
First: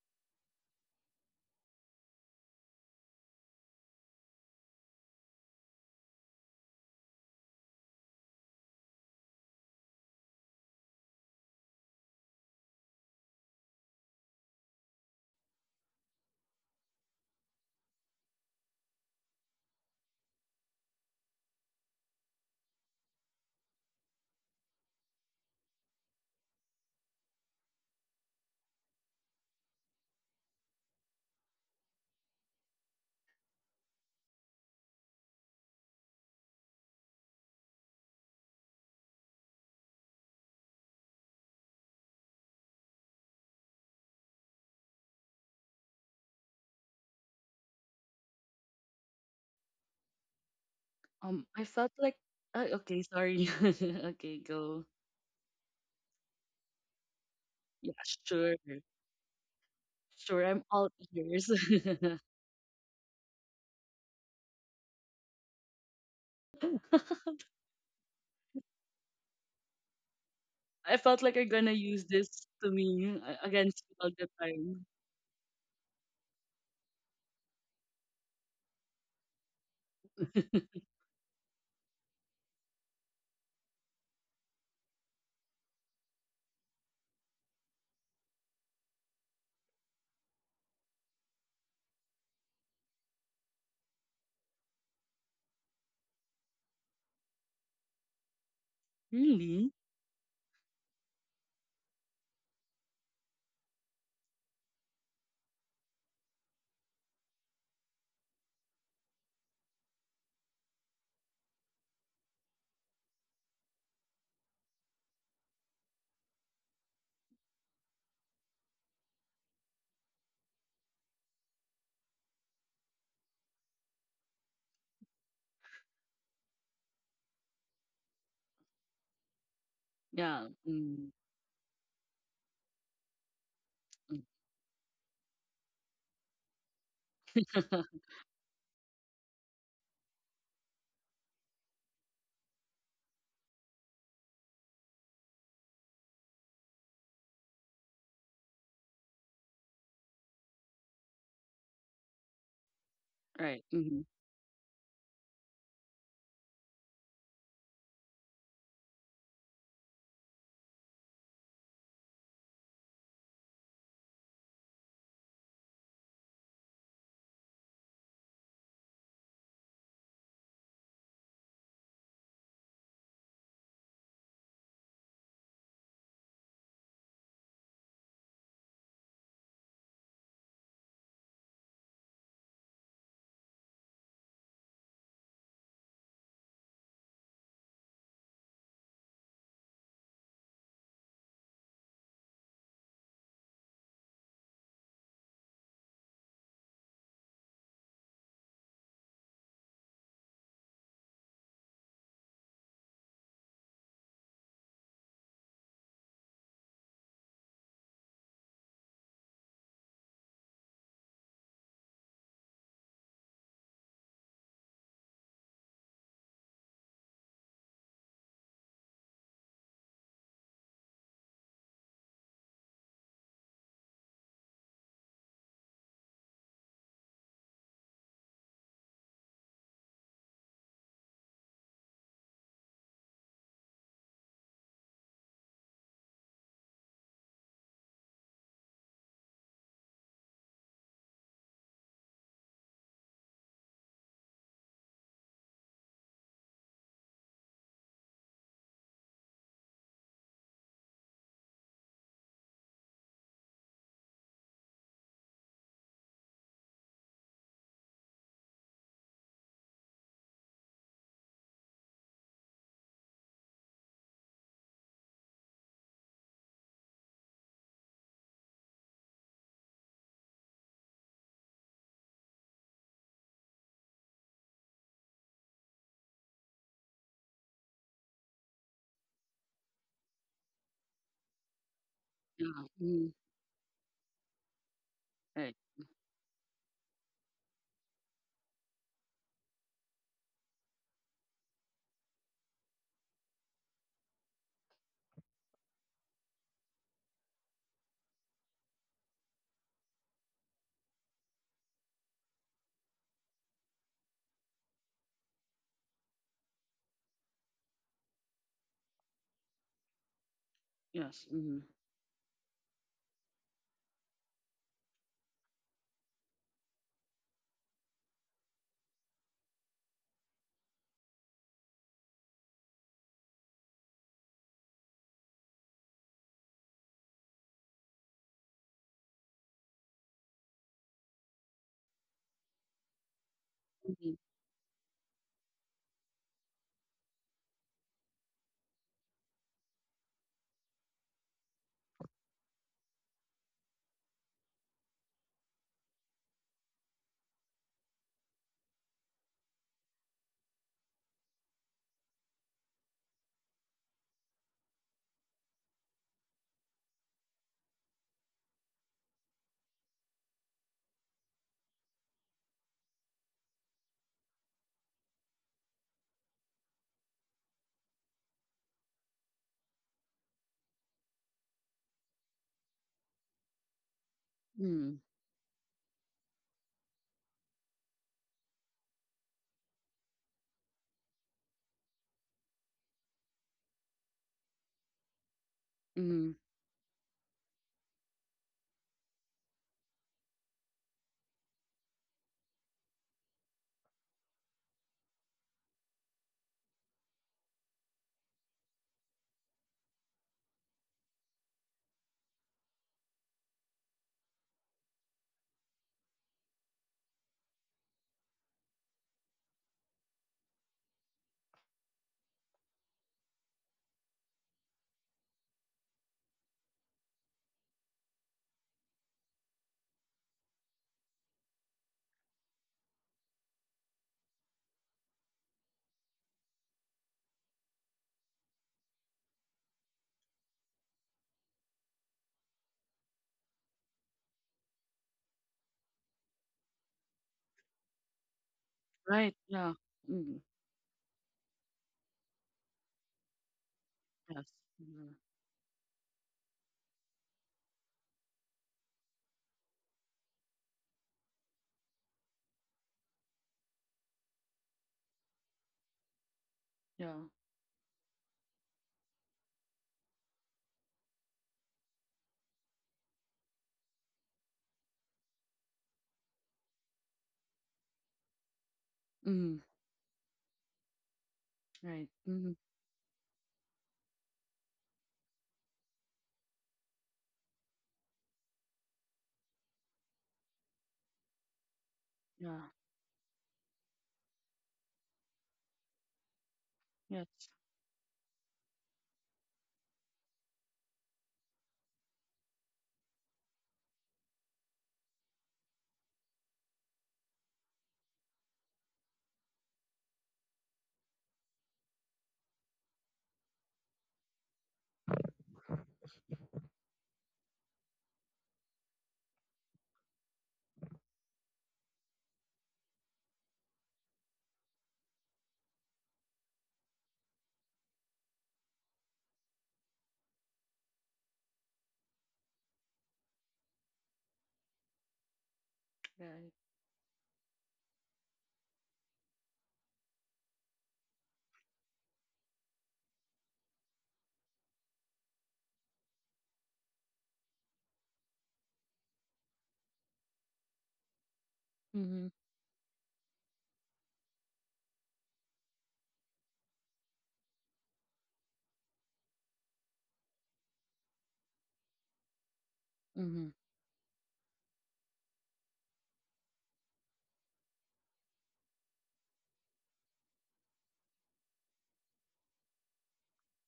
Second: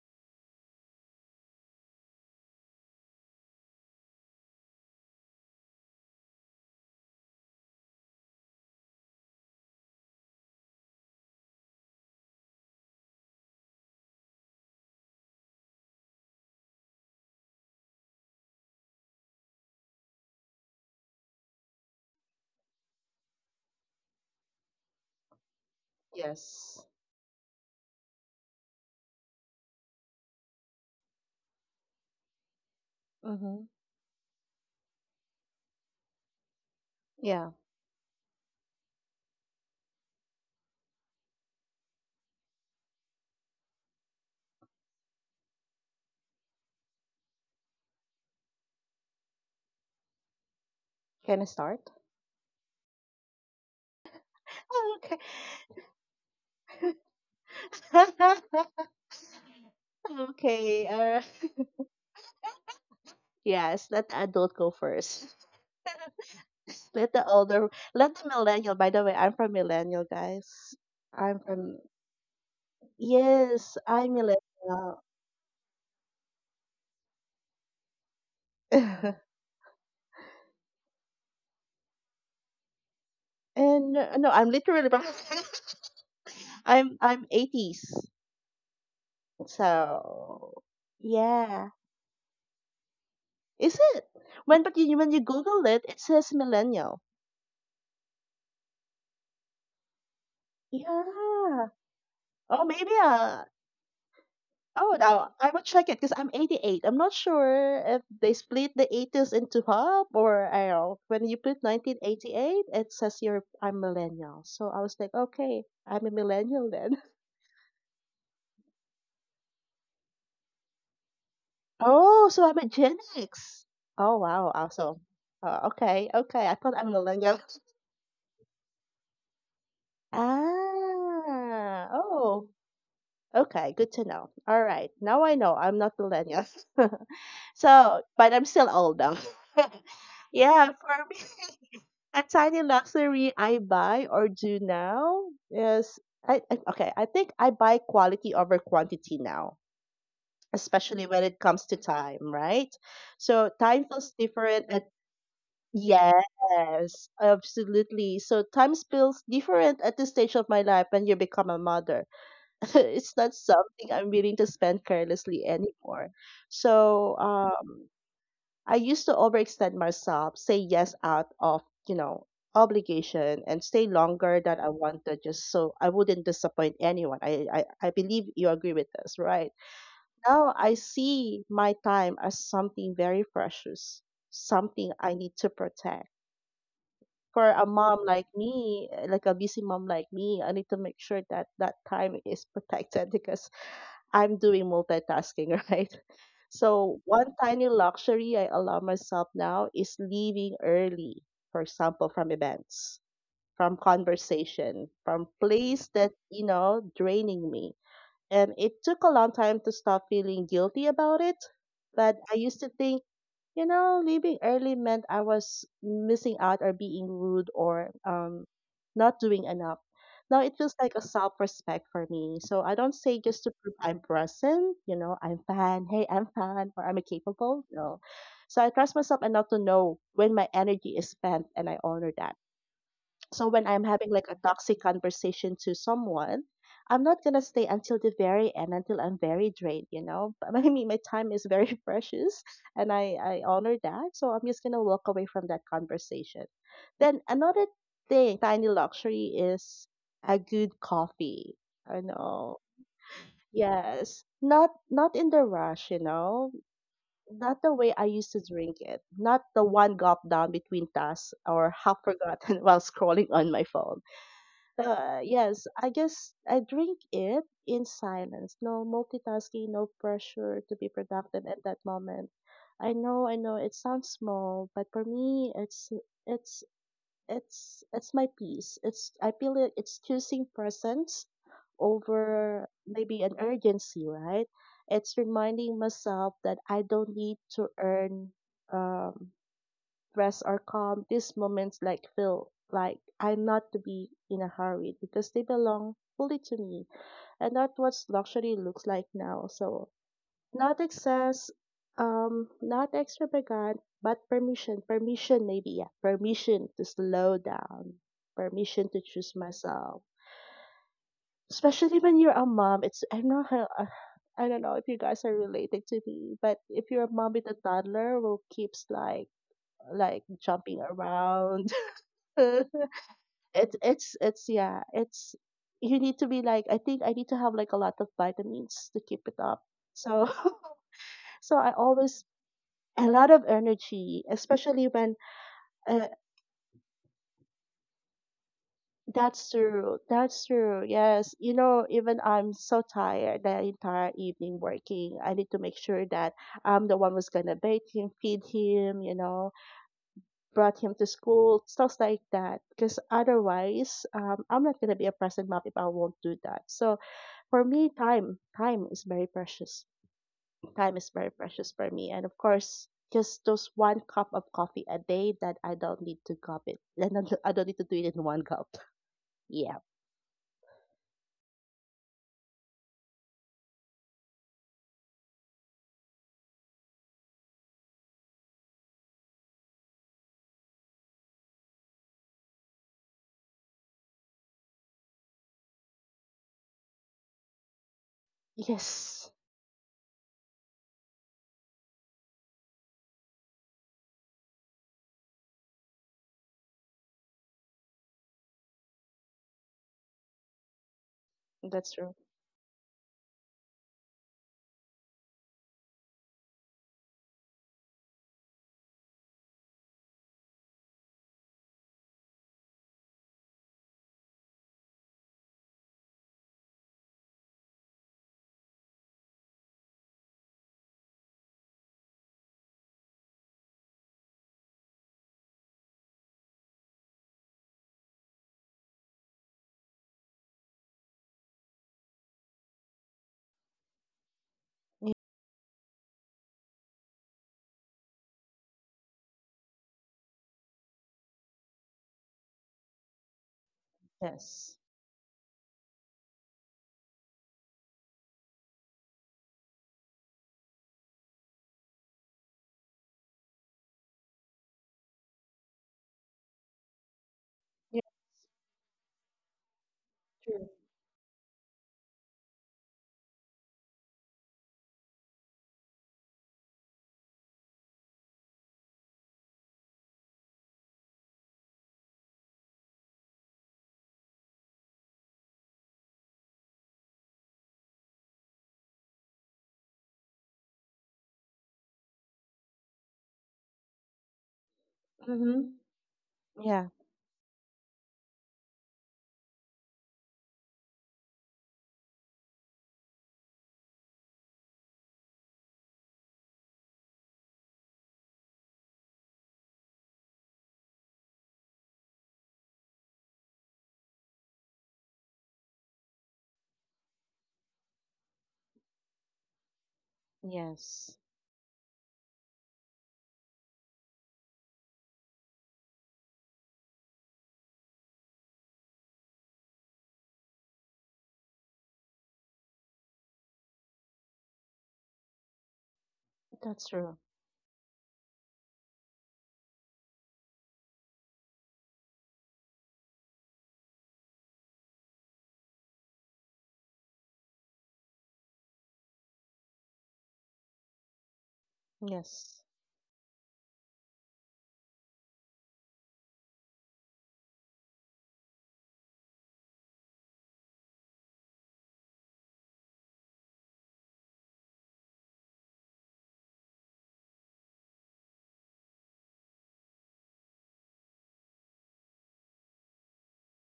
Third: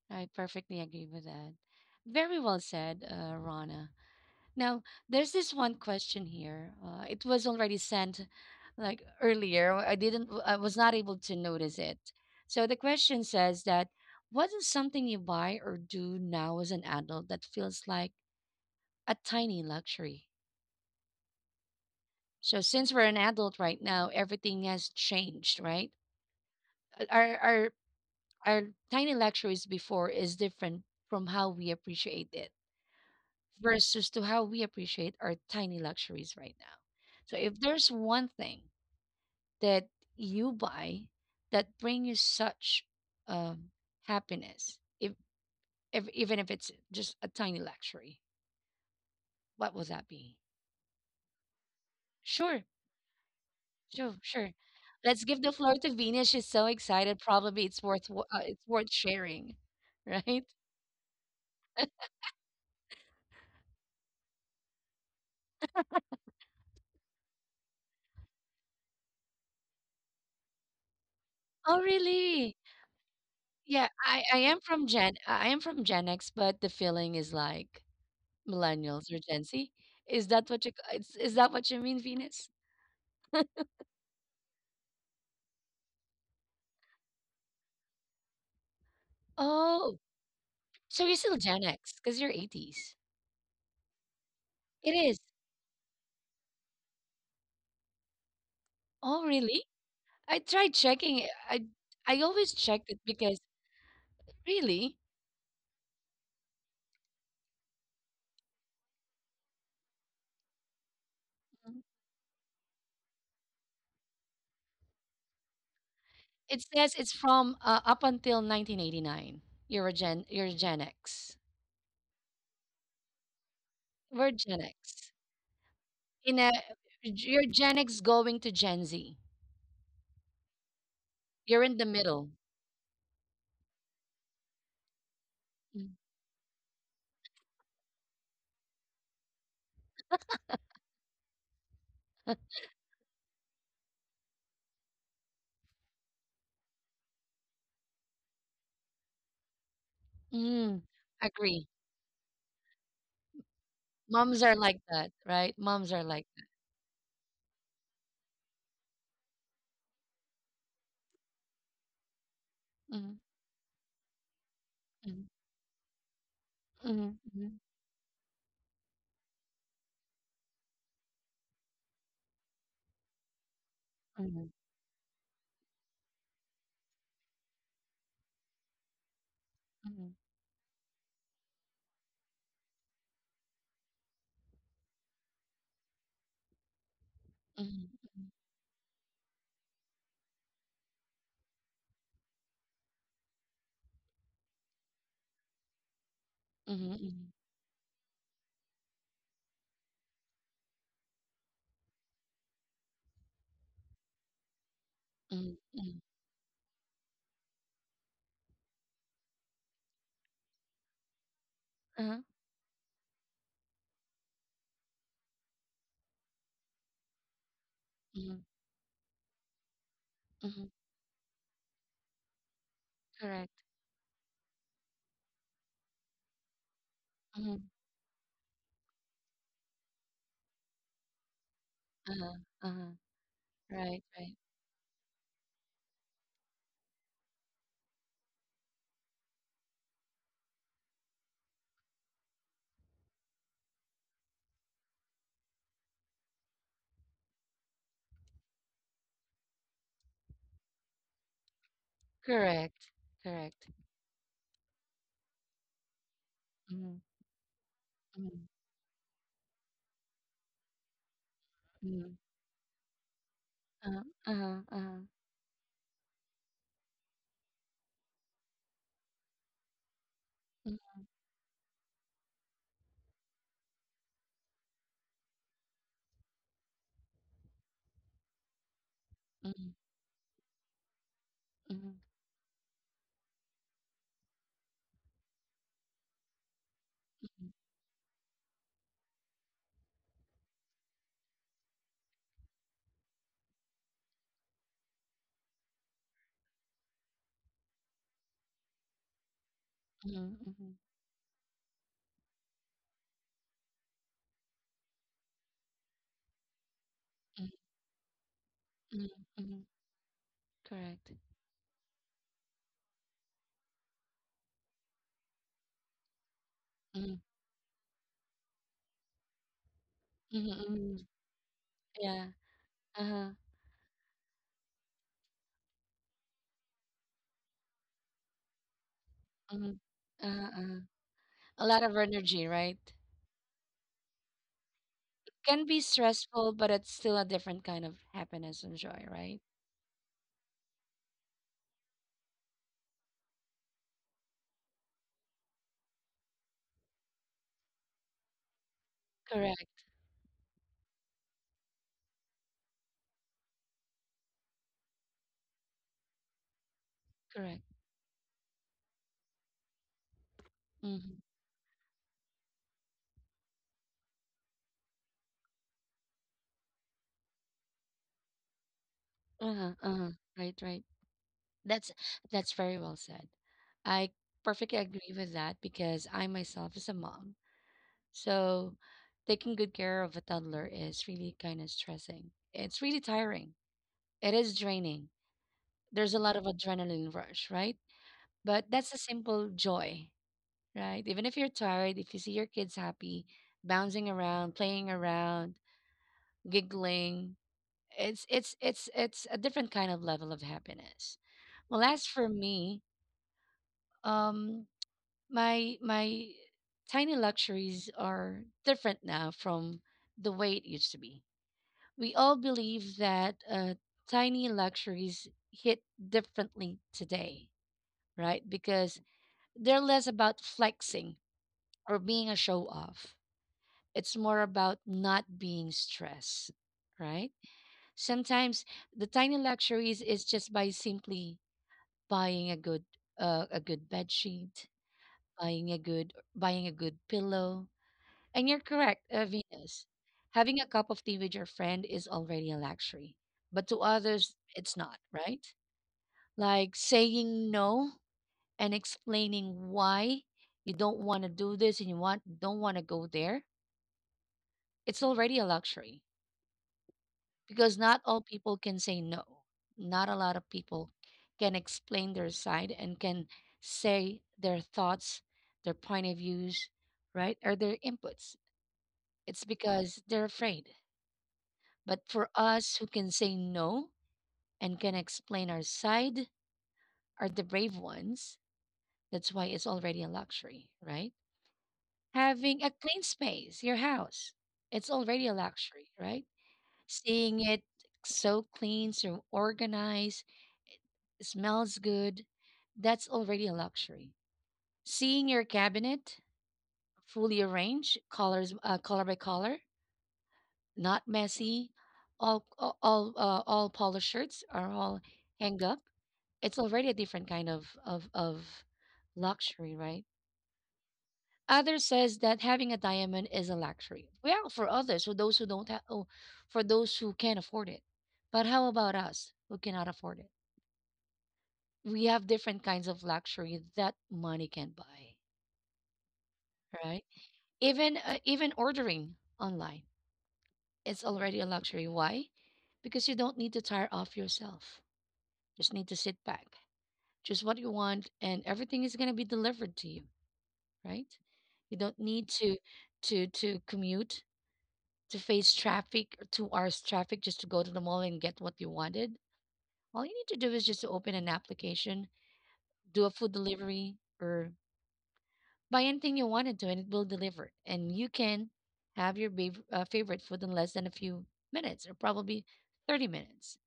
I perfectly agree with that. Very well said, Rana. Now, there's this one question here. It was already sent like earlier. I was not able to notice it. So the question says that what is something you buy or do now as an adult that feels like a tiny luxury? So since we're an adult right now, everything has changed, right?
Yes.
Our our our tiny luxuries before is different from how we appreciate it
Mhm.
versus to how we appreciate our tiny luxuries right now. So
Yeah.
if there's one thing that you buy that bring you such um, happiness, if even if it's just a tiny luxury, what would that be?
Can I
I
start?
felt like
Sure,
okay, sorry.
sure,
Okay,
sure.
go.
Okay.
Let's give the floor to Venus. She's so excited. Probably it's
Yeah, sure,
it's worth sharing, right?
sure. I'm
Okay.
all ears.
Yes. Let the adult go first. Let the older. Let the millennial. By the way, I'm from millennial, guys.
I felt like
I'm
I'm gonna
Oh,
from.
use this
really?
to me,
Yes,
against
Yeah,
me all
I'm
the time.
millennial.
I am from Gen X, but the feeling is like millennials or Gen Z? Is that what you is that what you mean, Venus?
and No, I'm literally from. I'm 80s.
Oh,
So
so you're still Gen
yeah,
X because you're 80s.
is it?
It
When
is.
you Google it, it says millennial.
Oh, really?
Really?
I tried checking it.
Yeah.
I always
Oh,
checked
maybe
it because really
oh, no, I will check it because I'm 88. I'm not sure if they split the 80s into half or I don't know. When you put
Mhm.
1988, it says you're I'm millennial. So I was like, okay, I'm a
It
millennial
says
then.
it's from up until 1989. You're Gen X.
Oh, so I'm a Gen X. Oh
We're
wow,
Gen
awesome.
X.
Oh, okay,
In
okay.
a
I thought I'm millennial.
you're Gen X going to Gen Z.
Yeah. Mm.
You're in the
Ah,
middle.
oh, Okay, good to
Mm.
know. All right. Now I know I'm
Mm,
not millennial. So, but I'm still old though. Yeah, for me, a tiny luxury I buy or do now is, I okay, I think I buy quality over quantity now,
Mm,
especially when it comes
agree.
to time, right? So,
Right.
time
Mm-hmm.
feels
Moms are
different
like
at,
that, right? Moms are like that.
yes, absolutely. So time feels different at this stage of my life, when you become a mother
Mhm,
it's not something I'm willing to spend
mhm.
carelessly anymore.
Mhm,
So
mhm,
I used to overextend myself, say yes out of, you know, obligation, and stay
mhm,
longer than I wanted, just so I wouldn't disappoint anyone. I believe you agree with this, right?
mhm,
Now I see my time as something very precious, something I need to protect. For a mom
mhm,
like me, like a busy mom like me, I need to make sure that that time is protected because I'm doing multitasking, right?
mhm, mhm,
So,
mhm,
one tiny luxury I allow myself now is leaving early, for example, from events, from conversation, from
mhm,
place
mhm,
that, you know, draining me. And it took a long time to stop feeling guilty about it. But
uh-huh,
I used to think, you know, leaving early meant I was missing out or being rude, or
mhm,
not doing enough. Now it
mhm,
feels like a self respect for me. So I don't say just
correct.
to prove I'm present, you know, I'm fine, hey, I'm fine, or I'm capable.
Mhm,
No. So I trust myself enough to know when my energy is spent and I honor that.
uh-huh, uh-huh,
So when I'm
right,
having like a
right.
toxic conversation to someone, I'm not gonna stay until the very end until I'm very drained, you know. I mean, my time is very precious, and I honor that. So I'm just gonna walk away from that conversation. Then another thing, tiny luxury is a good coffee. I know.
Correct, correct.
Yes, not not in the rush, you know.
Mhm,
Not the way I used to
mhm,
drink it. Not the one gulp down between tasks or half
mhm,
forgotten while scrolling on my phone.
uh-huh, uh-huh, uh-huh,
Yes, I guess I drink it in silence. No multitasking, no pressure to be productive at that moment. I know it sounds small, but for me it's it's my peace. It's, I feel it,
mhm,
it's choosing presence
mhm,
Yeah.
over
Mm-hmm.
maybe an urgency, right? It's
Right.
reminding myself that I don't need
mhm,
to earn um stress or calm, these moments like feel like I'm not to be in a hurry because they belong fully to me. And that's what luxury looks like now. So
mhm, mhm, mhm,
not excess, not extravagant, but permission. Permission maybe, yeah. Permission to slow
mhm,
down. Permission to
mhm,
choose
mhm,
myself.
correct.
Yes. Mm-hmm.
Especially when you're a mom, it's, I know how I don't know if you guys are related to me, but if you're a
Mhm,
mom with a toddler who keeps like,
mhm,
jumping
mhm,
around,
yeah,
it's
uh-huh,
it's it's yeah it's you need to be like, I need to have like a lot of vitamins to keep it up,
mhm,
so
uh-huh, uh-huh.
so
A
I
lot of
always,
energy, right?
a lot of
Mm-hmm.
energy, especially when,
Can be
uh,
stressful, but it's still a different kind of happiness and joy, right?
that's true, that's true. Yes, you know, even I'm so tired the entire evening working, I need to make sure that I'm the one who's gonna bathe him, feed him, you know,
Correct.
brought him to school, stuff like that, because otherwise I'm not gonna be a present mom if I won't do that. So
Correct.
for me, time is very precious. Time is
Mm-hmm.
very precious for me. And of course, just those one cup of coffee a day that I don't need to cup it and then I don't need to do it in one cup.
Uh-huh.
Yeah.
Uh-huh. Right, right. That's very well said. I perfectly
Mm.
agree with that because I myself is a mom. So taking good care of a toddler is really kind of stressing. It's really tiring. It is draining. There's a
Mm.
lot of adrenaline rush, right? But that's a
Yes,
simple joy, right? Even if you're tired, if you see your kids happy, bouncing around, playing around, giggling, it's it's a different kind of level of happiness. Well,
that's
as
true.
for me, um, my tiny luxuries are different now from the way it used to be. We all believe that tiny luxuries hit differently today, right? Because they're less about flexing or being a show off. It's more about not being stressed, right? Sometimes the tiny luxuries is just by simply buying a good bed sheet buying a good pillow. And you're correct,
Right. Yeah.
Venus.
Mm-hmm.
Having a cup of tea with your friend is already a luxury, but to others,
Yes.
it's
Yes.
not,
Mm-hmm.
right? Like saying no and explaining why you don't want to do this and you want don't want to go there. It's already a luxury
Yeah.
because
Yeah.
not all people can say no. Not a lot of
True.
people can explain their side and can say their thoughts, their point of views, right? Or their inputs. It's
Mm-hmm.
because they're afraid.
Right.
But for
Mm-hmm.
us who can say no and can explain our side are the brave ones. That's why it's already a luxury, right? Having
Yeah.
a clean space, your house, it's already a
Mm-hmm.
luxury, right?
Yeah.
Seeing
Yes.
it so clean, so organized, smells good, that's already a luxury. Seeing your cabinet fully arranged, colors, color by color, not messy. All polished shirts are all hang up. It's already a different kind of luxury, right?
Yes,
Others says that having a diamond is a luxury. Well, for others, for those who don't have, oh, for those who can't afford it. But how about us who cannot afford it? We have different kinds of luxury that money can buy,
Right.
that's
right?
true.
Even even ordering online, it's already a luxury. Why? Because you don't need to tire off yourself. Just need to sit back, choose what you want, and everything is gonna be delivered to you, right? You don't
Mm-hmm.
need
Yes.
to commute, to face traffic, or 2 hours traffic just to go to the mall and get what you wanted. All you need to do is just to open an application, do a food
Mm-hmm.
delivery, or buy anything you wanted to, and it will deliver. And you can have your favorite food in less than a few minutes, or probably 30 minutes.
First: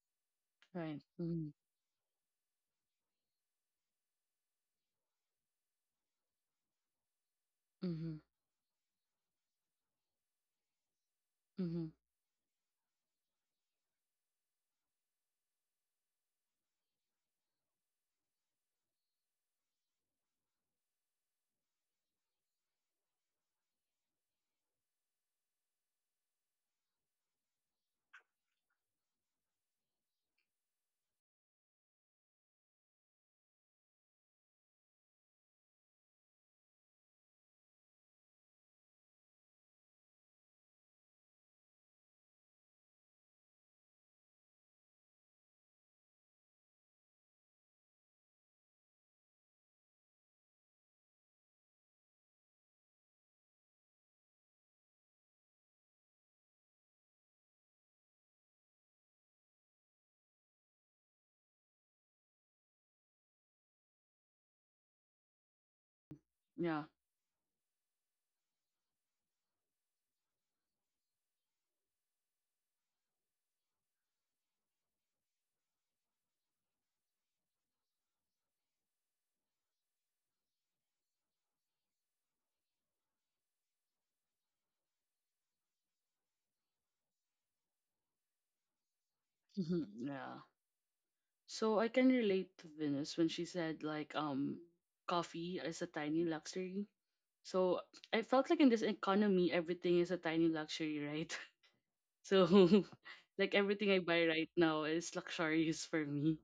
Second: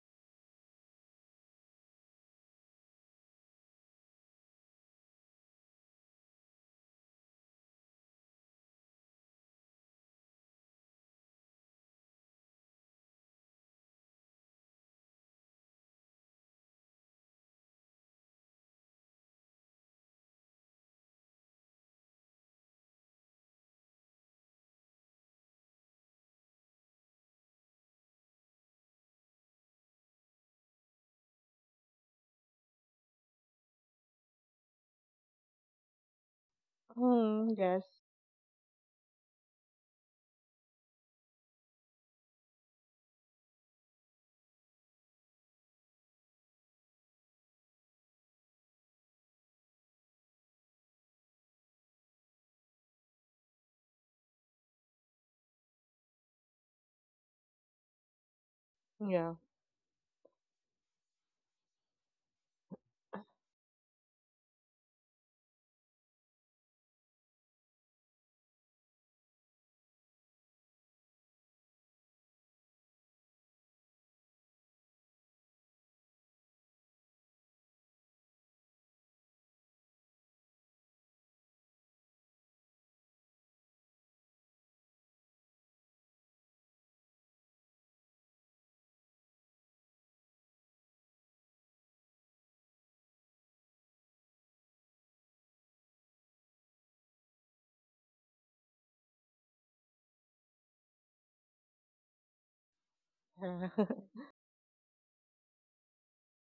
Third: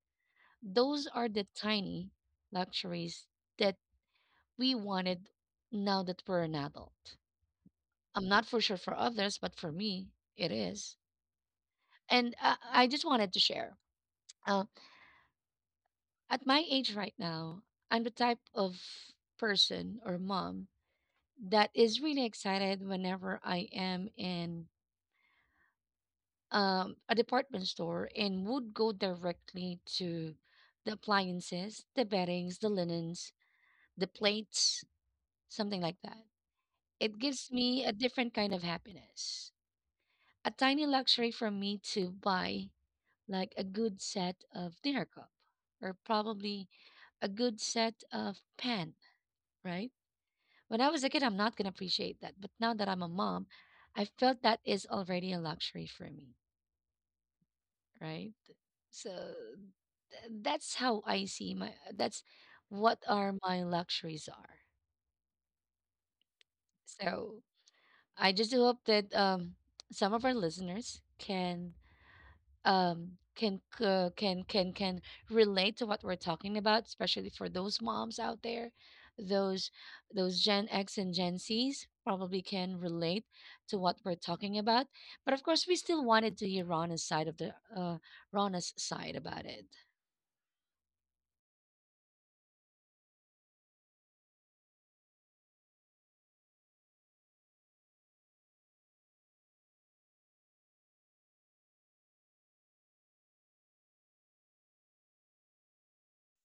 Right.
Those are the
Mm-hmm.
tiny luxuries that we wanted now that we're an adult.
Mm-hmm.
I'm not for sure for others, but for me, it is.
Mm-hmm.
And I just wanted to share. Uh, at my age right now, I'm the type of person or mom that is really excited whenever I am in a department store and would go directly to the appliances, the beddings, the linens, the plates, something like that. It
Mm,
gives me a
yes.
different kind of happiness, a tiny luxury for me to buy like a good set of dinner cup or probably a good set of pan, right? When I was a kid, I'm not going to appreciate that. But now that I'm a mom, I felt that is already a luxury for me, right? So
Yeah.
that's how I see my, that's what are my luxuries are.
Yeah.
So I just hope that some of our listeners can can relate to what we're talking about, especially for those moms out there, those those Gen X and Gen Z's probably can relate to what we're talking about, but of course we still wanted to hear Rana's side of the Rona's side about it.
Mm-hmm. Yeah. So I can relate to Venus when she said like coffee is a tiny luxury. So I felt like in this economy everything is a tiny luxury, right? So like everything I buy right now is luxurious for me.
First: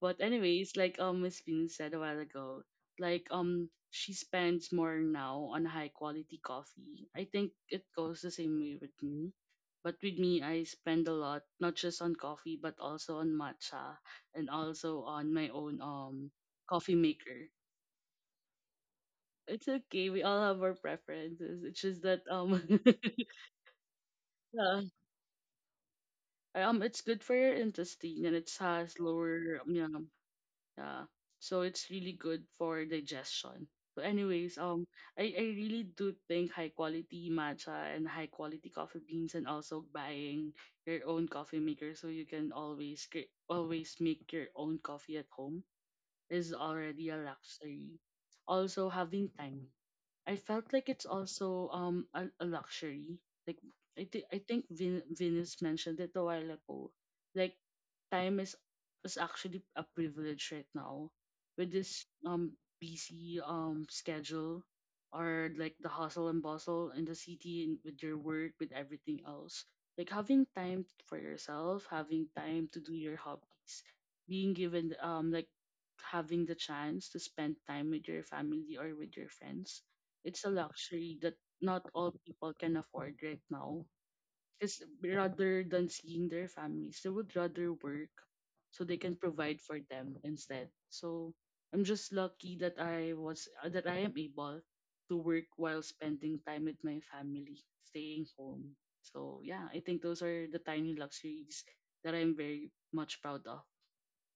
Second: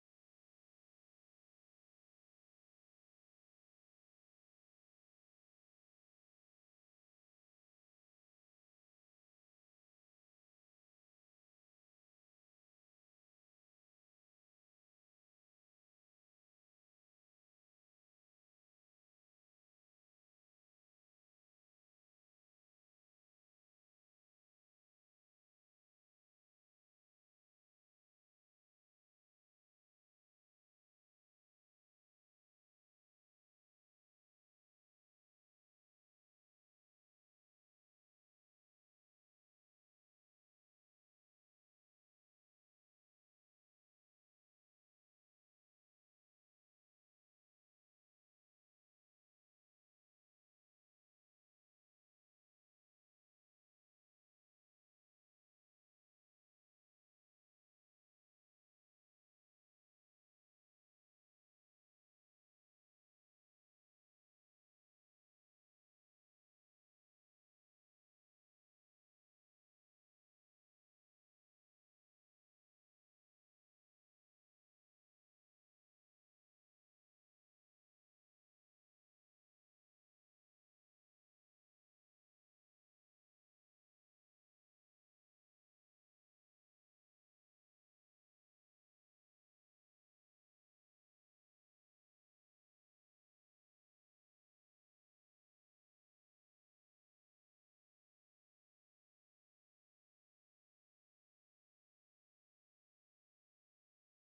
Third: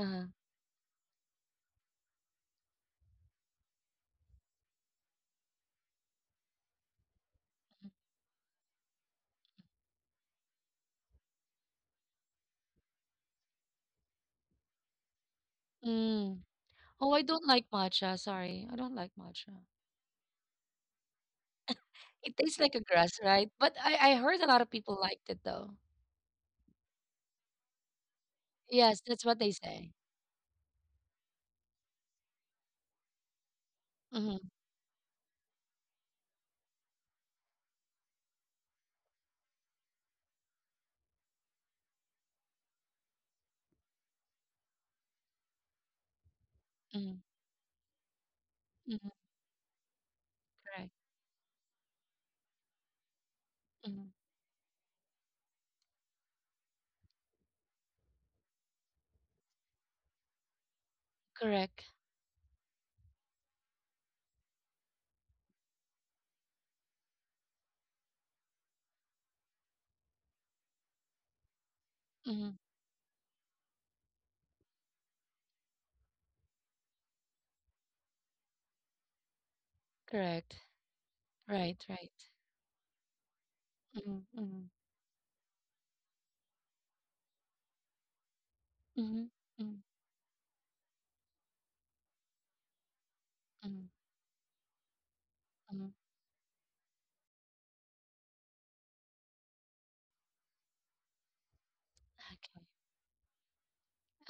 But anyways, like Miss Bean said a while ago, like she spends more now on high quality coffee. I think it goes the same way with me. But with me, I spend a lot not just on coffee but also on matcha and also on my own
Mm.
coffee
Oh, I don't
maker.
like matcha. Sorry, I don't like matcha.
It's okay. We all have our preferences. It's just that
It tastes like a grass, right? But I heard a lot of
yeah,
people liked it though.
it's good for your intestine and it has
Yes, that's what they
lower yeah.
say.
Yeah. So it's really good for digestion. But
Mm-hmm,
anyways, I really do think high quality matcha and high quality coffee beans and also buying your own coffee maker so you can always always make your own coffee at home is already a
mm-hmm,
luxury. Also
mm-hmm,
having time, I felt like
correct.
it's also a luxury. Like
Mm-hmm,
Venus mentioned it a while ago. Like time is actually a privilege right now with
correct.
this busy schedule or like the hustle and bustle in the city and with your work with everything else. Like having time for yourself, having time to do your hobbies, being given like having the chance to spend time with your family or with your friends, it's a
Correct.
luxury that not
Right,
all
right.
people can afford right now.
Mm-hmm, mm-hmm,
Because rather than seeing their families, they would rather work so they can
mm-hmm,
provide for them instead. So I'm just lucky that I was that
mm-hmm,
I am able to work while
mm-hmm.
spending time with my family, staying home. So yeah, I think those are the tiny luxuries that I'm
Okay.
very much proud of.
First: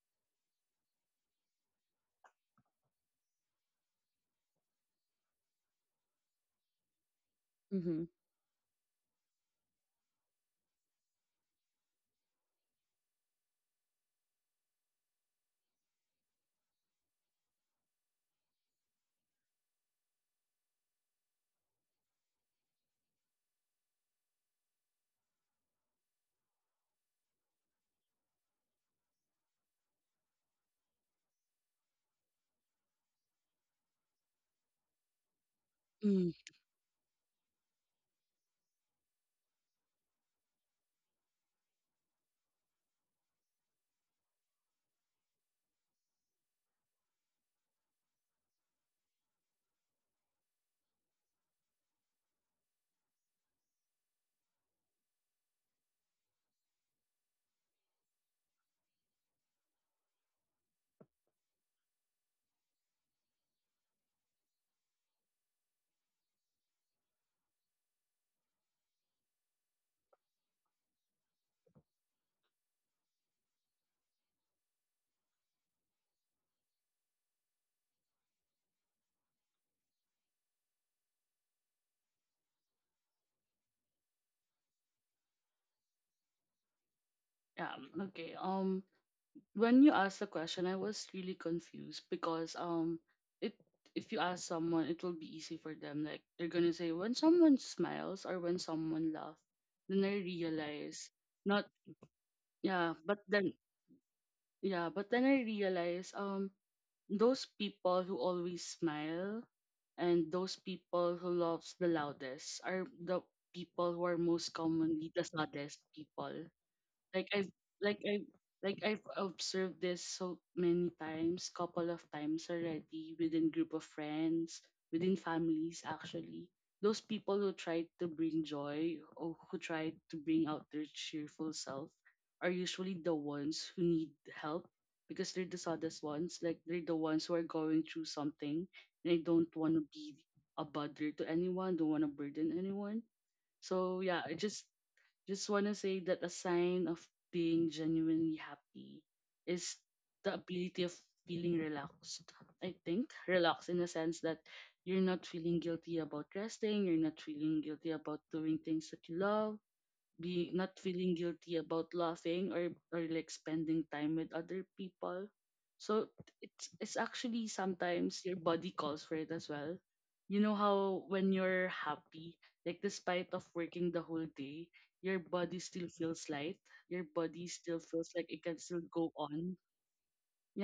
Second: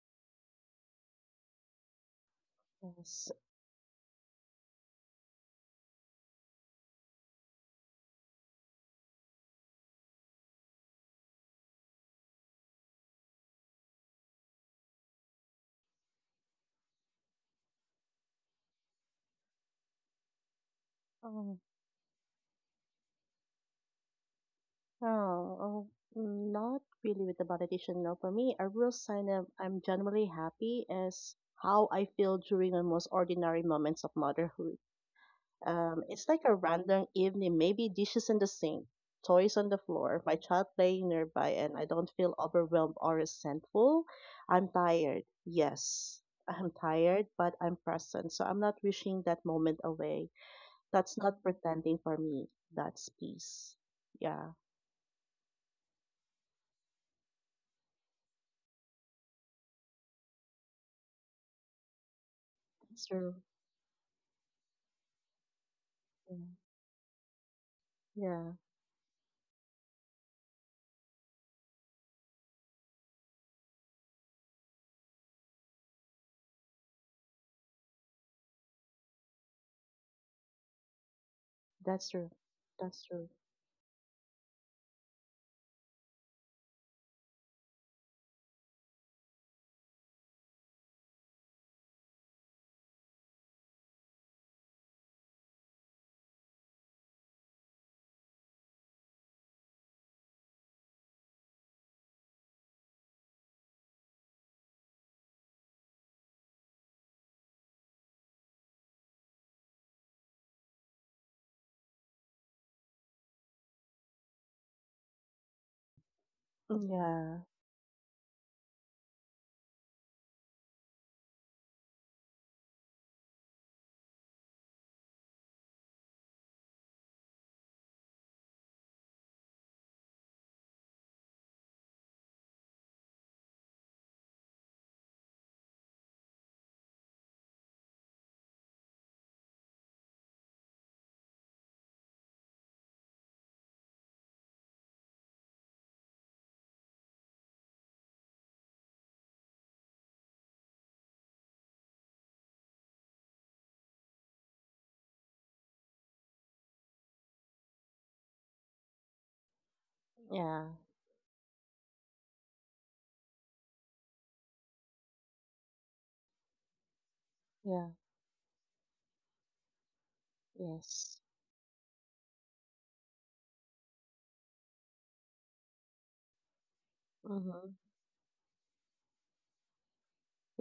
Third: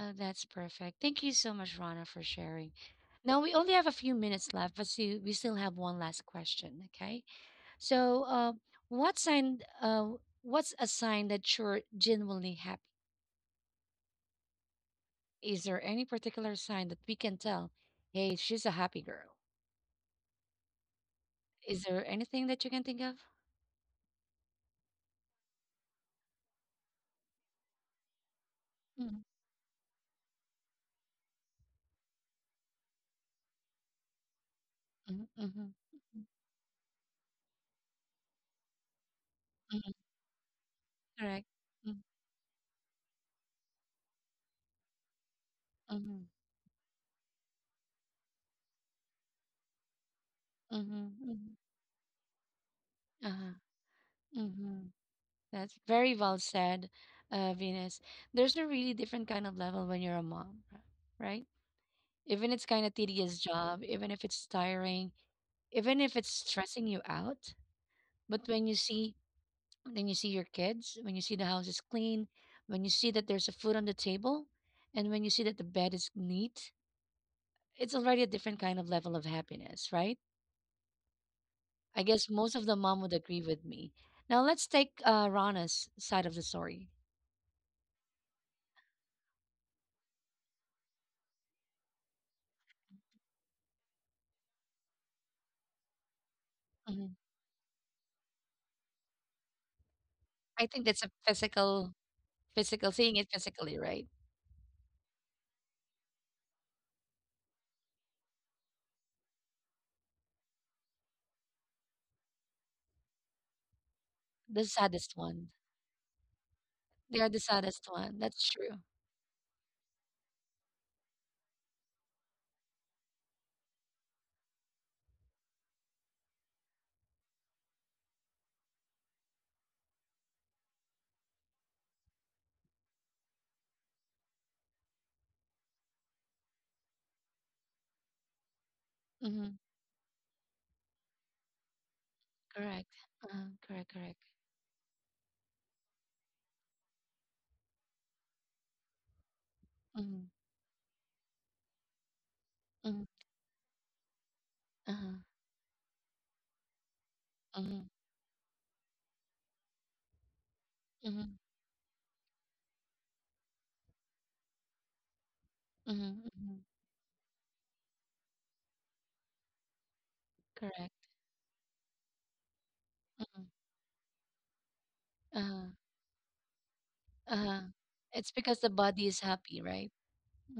Oh, that's perfect. Thank you so much, Rana, for sharing.
Yes.
Now we only have a few minutes left, but see, we still have one last question. Okay.
Mm-hmm.
So, what sign? What's a sign that you're genuinely happy? Is there any particular sign that we can tell? Hey, she's a happy girl.
Um,
Is there anything that you can think of?
oh, oh, not really with the validation. No, for me, a real
Mm-hmm,
sign of I'm generally happy is how I feel during the most ordinary moments of motherhood.
mm-hmm, mm-hmm.
It's
Mm,
like a random evening, maybe dishes in the sink, toys on the floor, my child playing
Correct.
nearby, and I
Mm-hmm,
don't feel overwhelmed or resentful. I'm tired.
mm-hmm,
Yes, I'm tired, but I'm present. So I'm not wishing that moment away.
mm-hmm.
That's not
Mm-hmm.
pretending for me. That's
Uh-huh.
peace. Yeah.
Mm-hmm. That's very well said, Venus. There's a really different kind of level when you're a mom, right? Even it's kind of
That's
tedious
true.
job, even if it's tiring, even if it's
Yeah.
stressing you out. But
Yeah.
when you see your kids, when you see the house is clean, when you see that there's a food on the table, and when you see that the bed is neat, it's already a different kind of level of happiness, right? I
That's
guess
true.
most of the mom
That's
would
true.
agree with me. Now let's take Rana's side of the story.
yeah. Okay. Um, when you asked the question, I was really confused because it if you ask someone, it will be easy for them. Like they're gonna say
Mm-hmm.
when someone smiles or when someone laughs. Then I
I think that's
realize
a
not,
physical
yeah,
physical seeing
but
it
then
physically, right?
yeah, but then I realize those people who always smile and those people who loves the loudest are the people who are most
The
commonly
saddest
the
one.
saddest people.
They are
like
the
Yeah.
I
saddest
like
one.
I
That's true.
like I've observed this so many times, couple of times already within group of friends, within families actually. Those people who try to bring joy or who try to bring out their cheerful self are usually the ones who need help because they're the saddest ones. Like they're the ones who are going through something and they don't
Mm-hmm.
want to be a bother to anyone, don't want to burden
Correct.
anyone.
Correct.
So
Correct.
yeah, I just want to say that a sign of being genuinely happy is
Mm-hmm.
the ability of feeling relaxed. I
Mm-hmm.
think relaxed in the sense that you're
Uh-huh.
not feeling guilty about resting, you're not feeling
Mm-hmm.
guilty about doing things that you love, be
Yeah.
not feeling
Mm-hmm.
guilty about laughing or like spending time with other people.
Mm-hmm.
So
Mm-hmm,
it's actually
Yeah.
sometimes your body calls for it as well. You know
correct.
how
Yes.
when you're happy, like despite of
Mm-hmm.
working the whole day, your body
Uh-huh.
still feels light. Your body
Uh-huh.
Mm-hmm.
still feels like
It's
it can
because the
still
body
go
is
on.
happy, right?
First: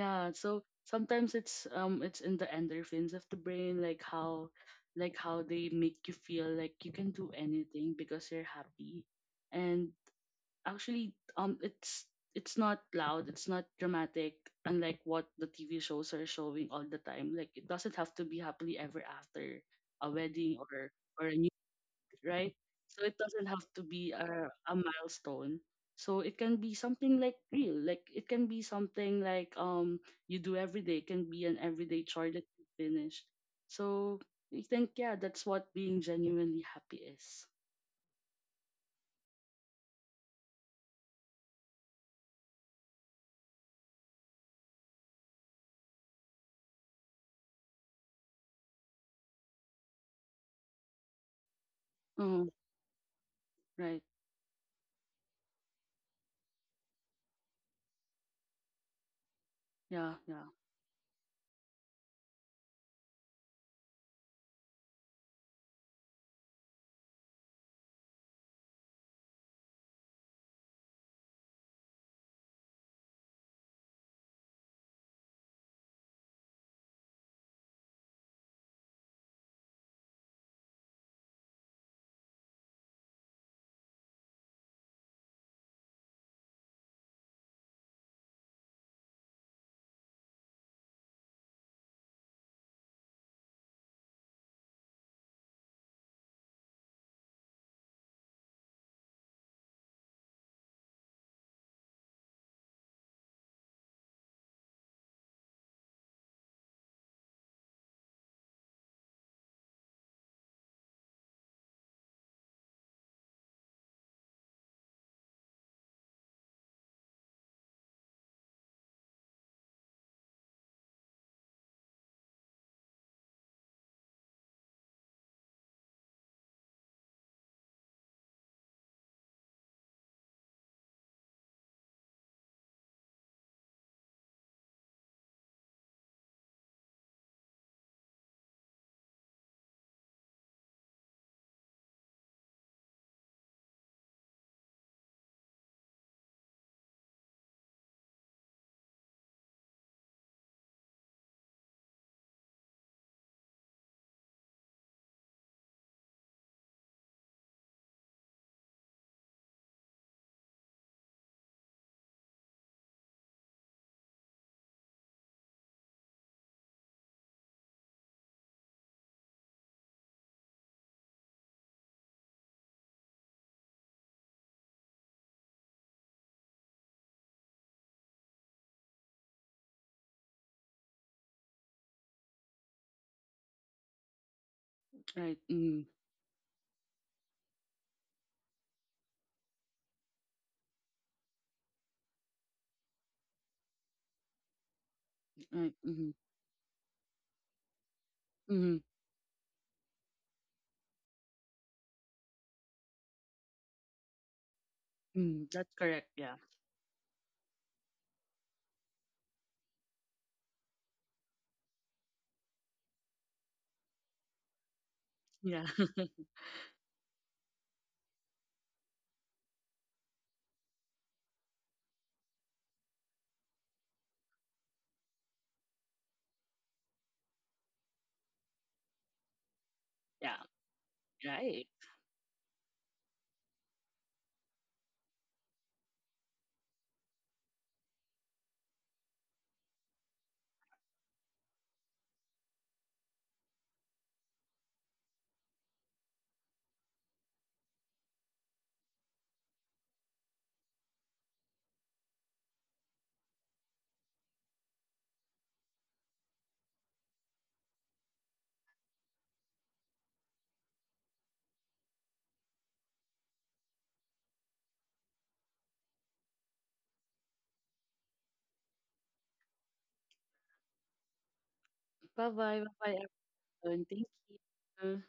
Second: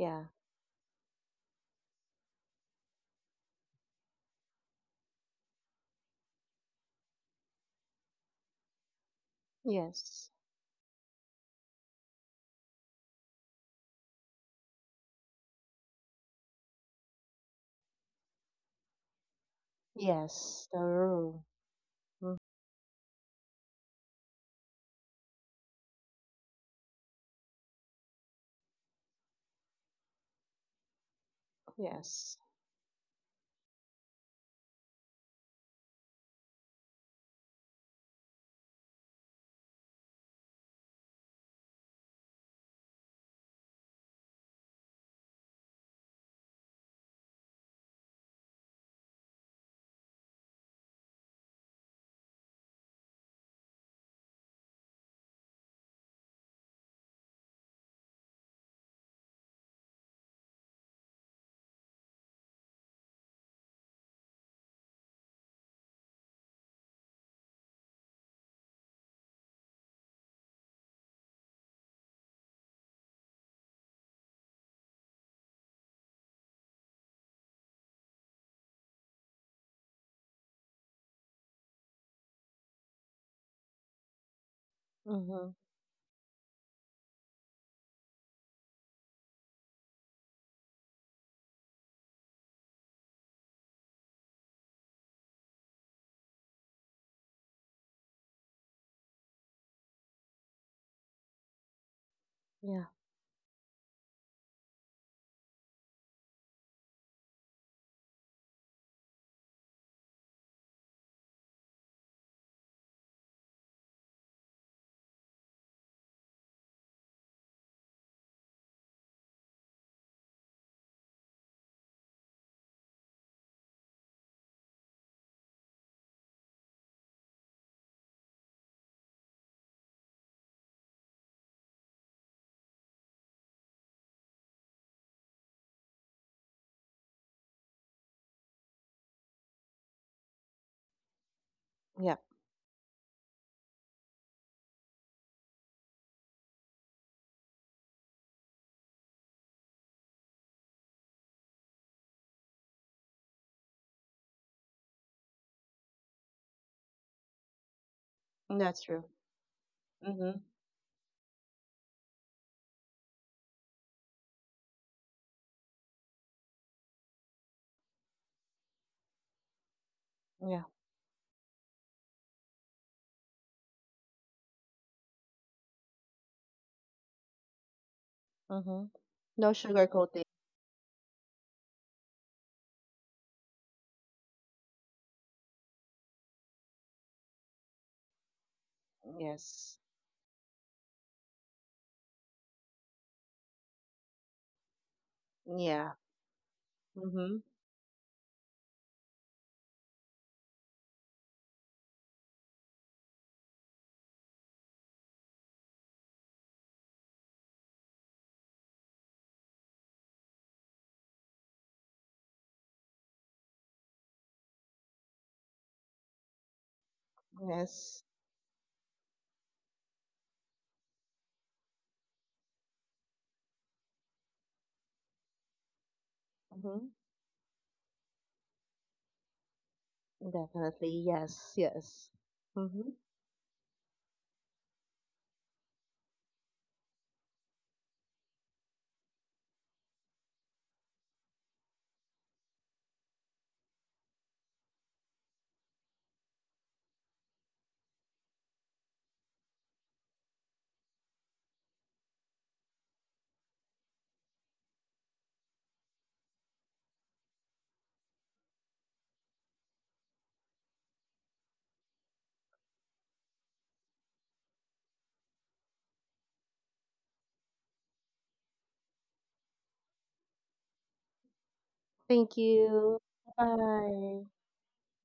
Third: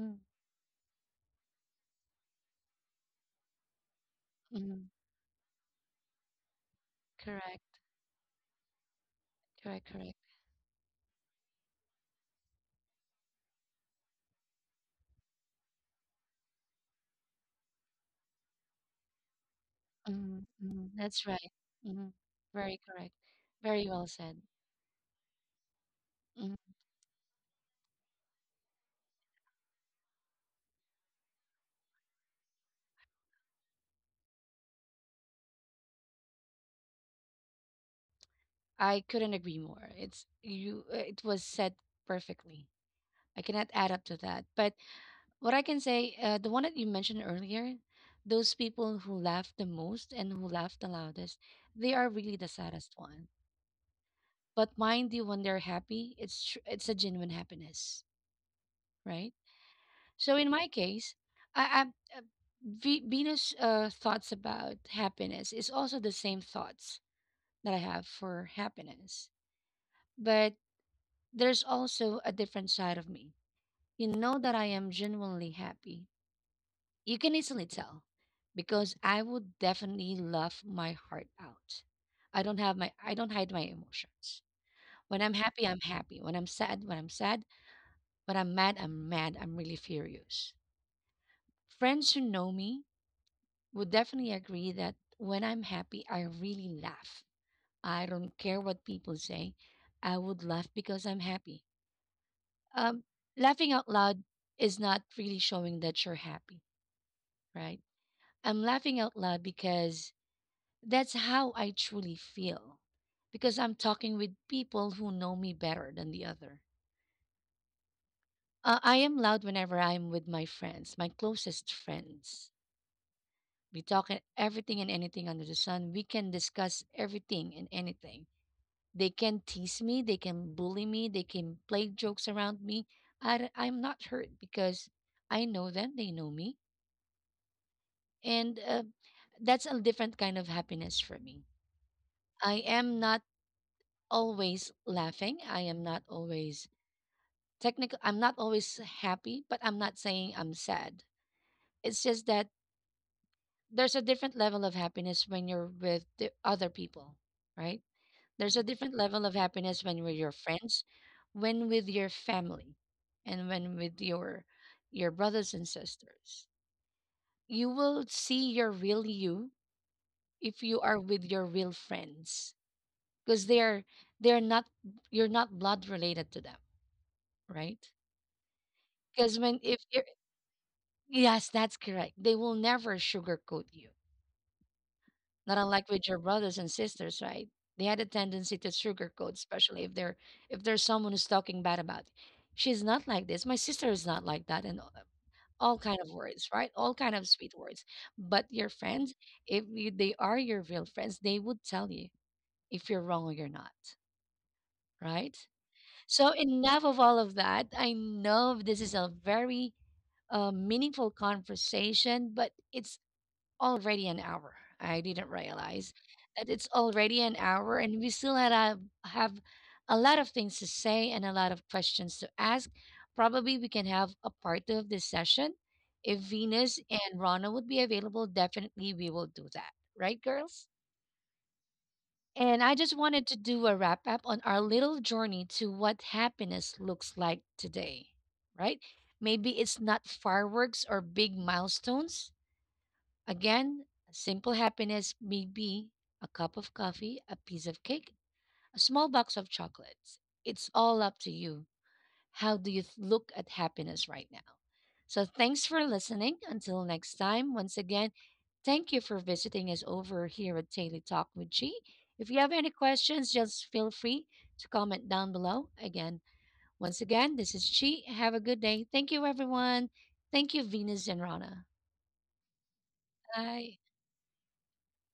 Mm,
so sometimes it's in the endorphins of the brain,
mm-hmm.
like how they make you feel like you can do
Correct.
anything because you're happy.
Correct.
And
Correct.
Yes.
actually it's not loud, it's not dramatic, unlike what the TV shows are showing all the time. Like it doesn't have to be happily ever after, a
Mm-hmm.
wedding
Yes. The
Mm-hmm,
or
that's
a
room.
new,
right. Mm-hmm.
Mm.
right?
Very
So
correct.
it doesn't have to
Very well
be
said.
a milestone, so it can
Mhm.
be something like real, like it can be something like you do every day, it can be an everyday chore
Yes.
that you finish. So I think yeah, that's what being genuinely happy is.
I couldn't agree more. It's you. It was said perfectly. I cannot add up to that. But what I can say, the one that you mentioned earlier, those people who laugh the most and who laugh the loudest, they are really
Oh,
the saddest one.
right.
But mind you, when they're happy, it's a genuine happiness, right?
Yeah,
So
yeah.
in my case, I, I uh, Venus thoughts about happiness is also the same thoughts that I have for happiness, but there's also a different side of me. You know that I am genuinely happy. You can easily tell because I would definitely laugh my heart out. I don't hide my emotions. When I'm
Mm-hmm.
happy, I'm happy. When I'm sad, when I'm sad. When I'm mad, I'm mad. I'm really furious. Friends who know me would definitely agree that when I'm happy, I really laugh. I don't care what people say. I would laugh because I'm happy.
Yeah.
Um, Laughing out loud is not really showing that you're happy, right? I'm laughing out loud because that's how I truly feel, because I'm talking with people who know me better than the other. I am loud whenever I'm with my friends, my closest friends. We talk everything and anything under the sun. We can discuss everything and anything. They can tease me, they can bully me, they can play jokes around me. I am not hurt because I know them, they know me. And that's a different kind of happiness for me.
Yeah.
I am not always laughing. I am not always technical. I'm not always happy, but I'm not saying I'm sad. It's just that there's a different level of happiness when you're with the other people, right? There's a
That's
different
true.
level of happiness when with your
Mm-hmm.
friends, when with your family, and when with your brothers and sisters. You will see your real you if
Yeah.
you are with your real friends, because they're not, you're not blood related to them, right?
Mm-hmm.
Because
No
when if
sugar
you're,
coating.
yes, that's correct. They will never sugarcoat you.
Right.
Not unlike
Mm.
with your brothers and sisters, right? They had a tendency to sugarcoat, especially
Yes.
if they're, if there's someone who's talking bad about you. She's not like this. My sister is not like that, and all
Right.
kind
Yeah.
of
Mm-hmm.
words, right? All kind of
Mm-hmm.
sweet words. But your
Mm-hmm.
friends, if you, they are your real friends, they would tell you if you're wrong or you're not, right?
Mm, that's correct.
So
Yeah.
enough of all of that. I know this is a meaningful conversation, but it's already an hour. I didn't
Yeah.
realize that it's already an hour, and we
Yes.
still have a lot of things to say and a lot of questions to ask. Probably we can have a part 2 of this session. If Venus
Mm-hmm.
and Rana would be available, definitely we will do that. Right,
Yeah.
girls?
Definitely. Yes.
Right.
Yes.
And I just
Mm-hmm.
wanted to do a wrap up on our little journey to what happiness looks like today, right? Maybe it's not fireworks or big milestones. Again, simple happiness may be a cup of coffee, a piece of cake, a small box of chocolates. It's all up to you. How do you look at happiness right now? So, thanks for listening. Until next time, once again, thank you for visiting us over here at Daily Talk with G. If you have any questions, just feel free to comment down below. Again, once again, this is Chi. Have a good day. Thank you, everyone. Thank you, Venus and Rana.
Bye
Thank
bye. Bye bye,
you.
Bye.
everyone. Thank
Bye.
you.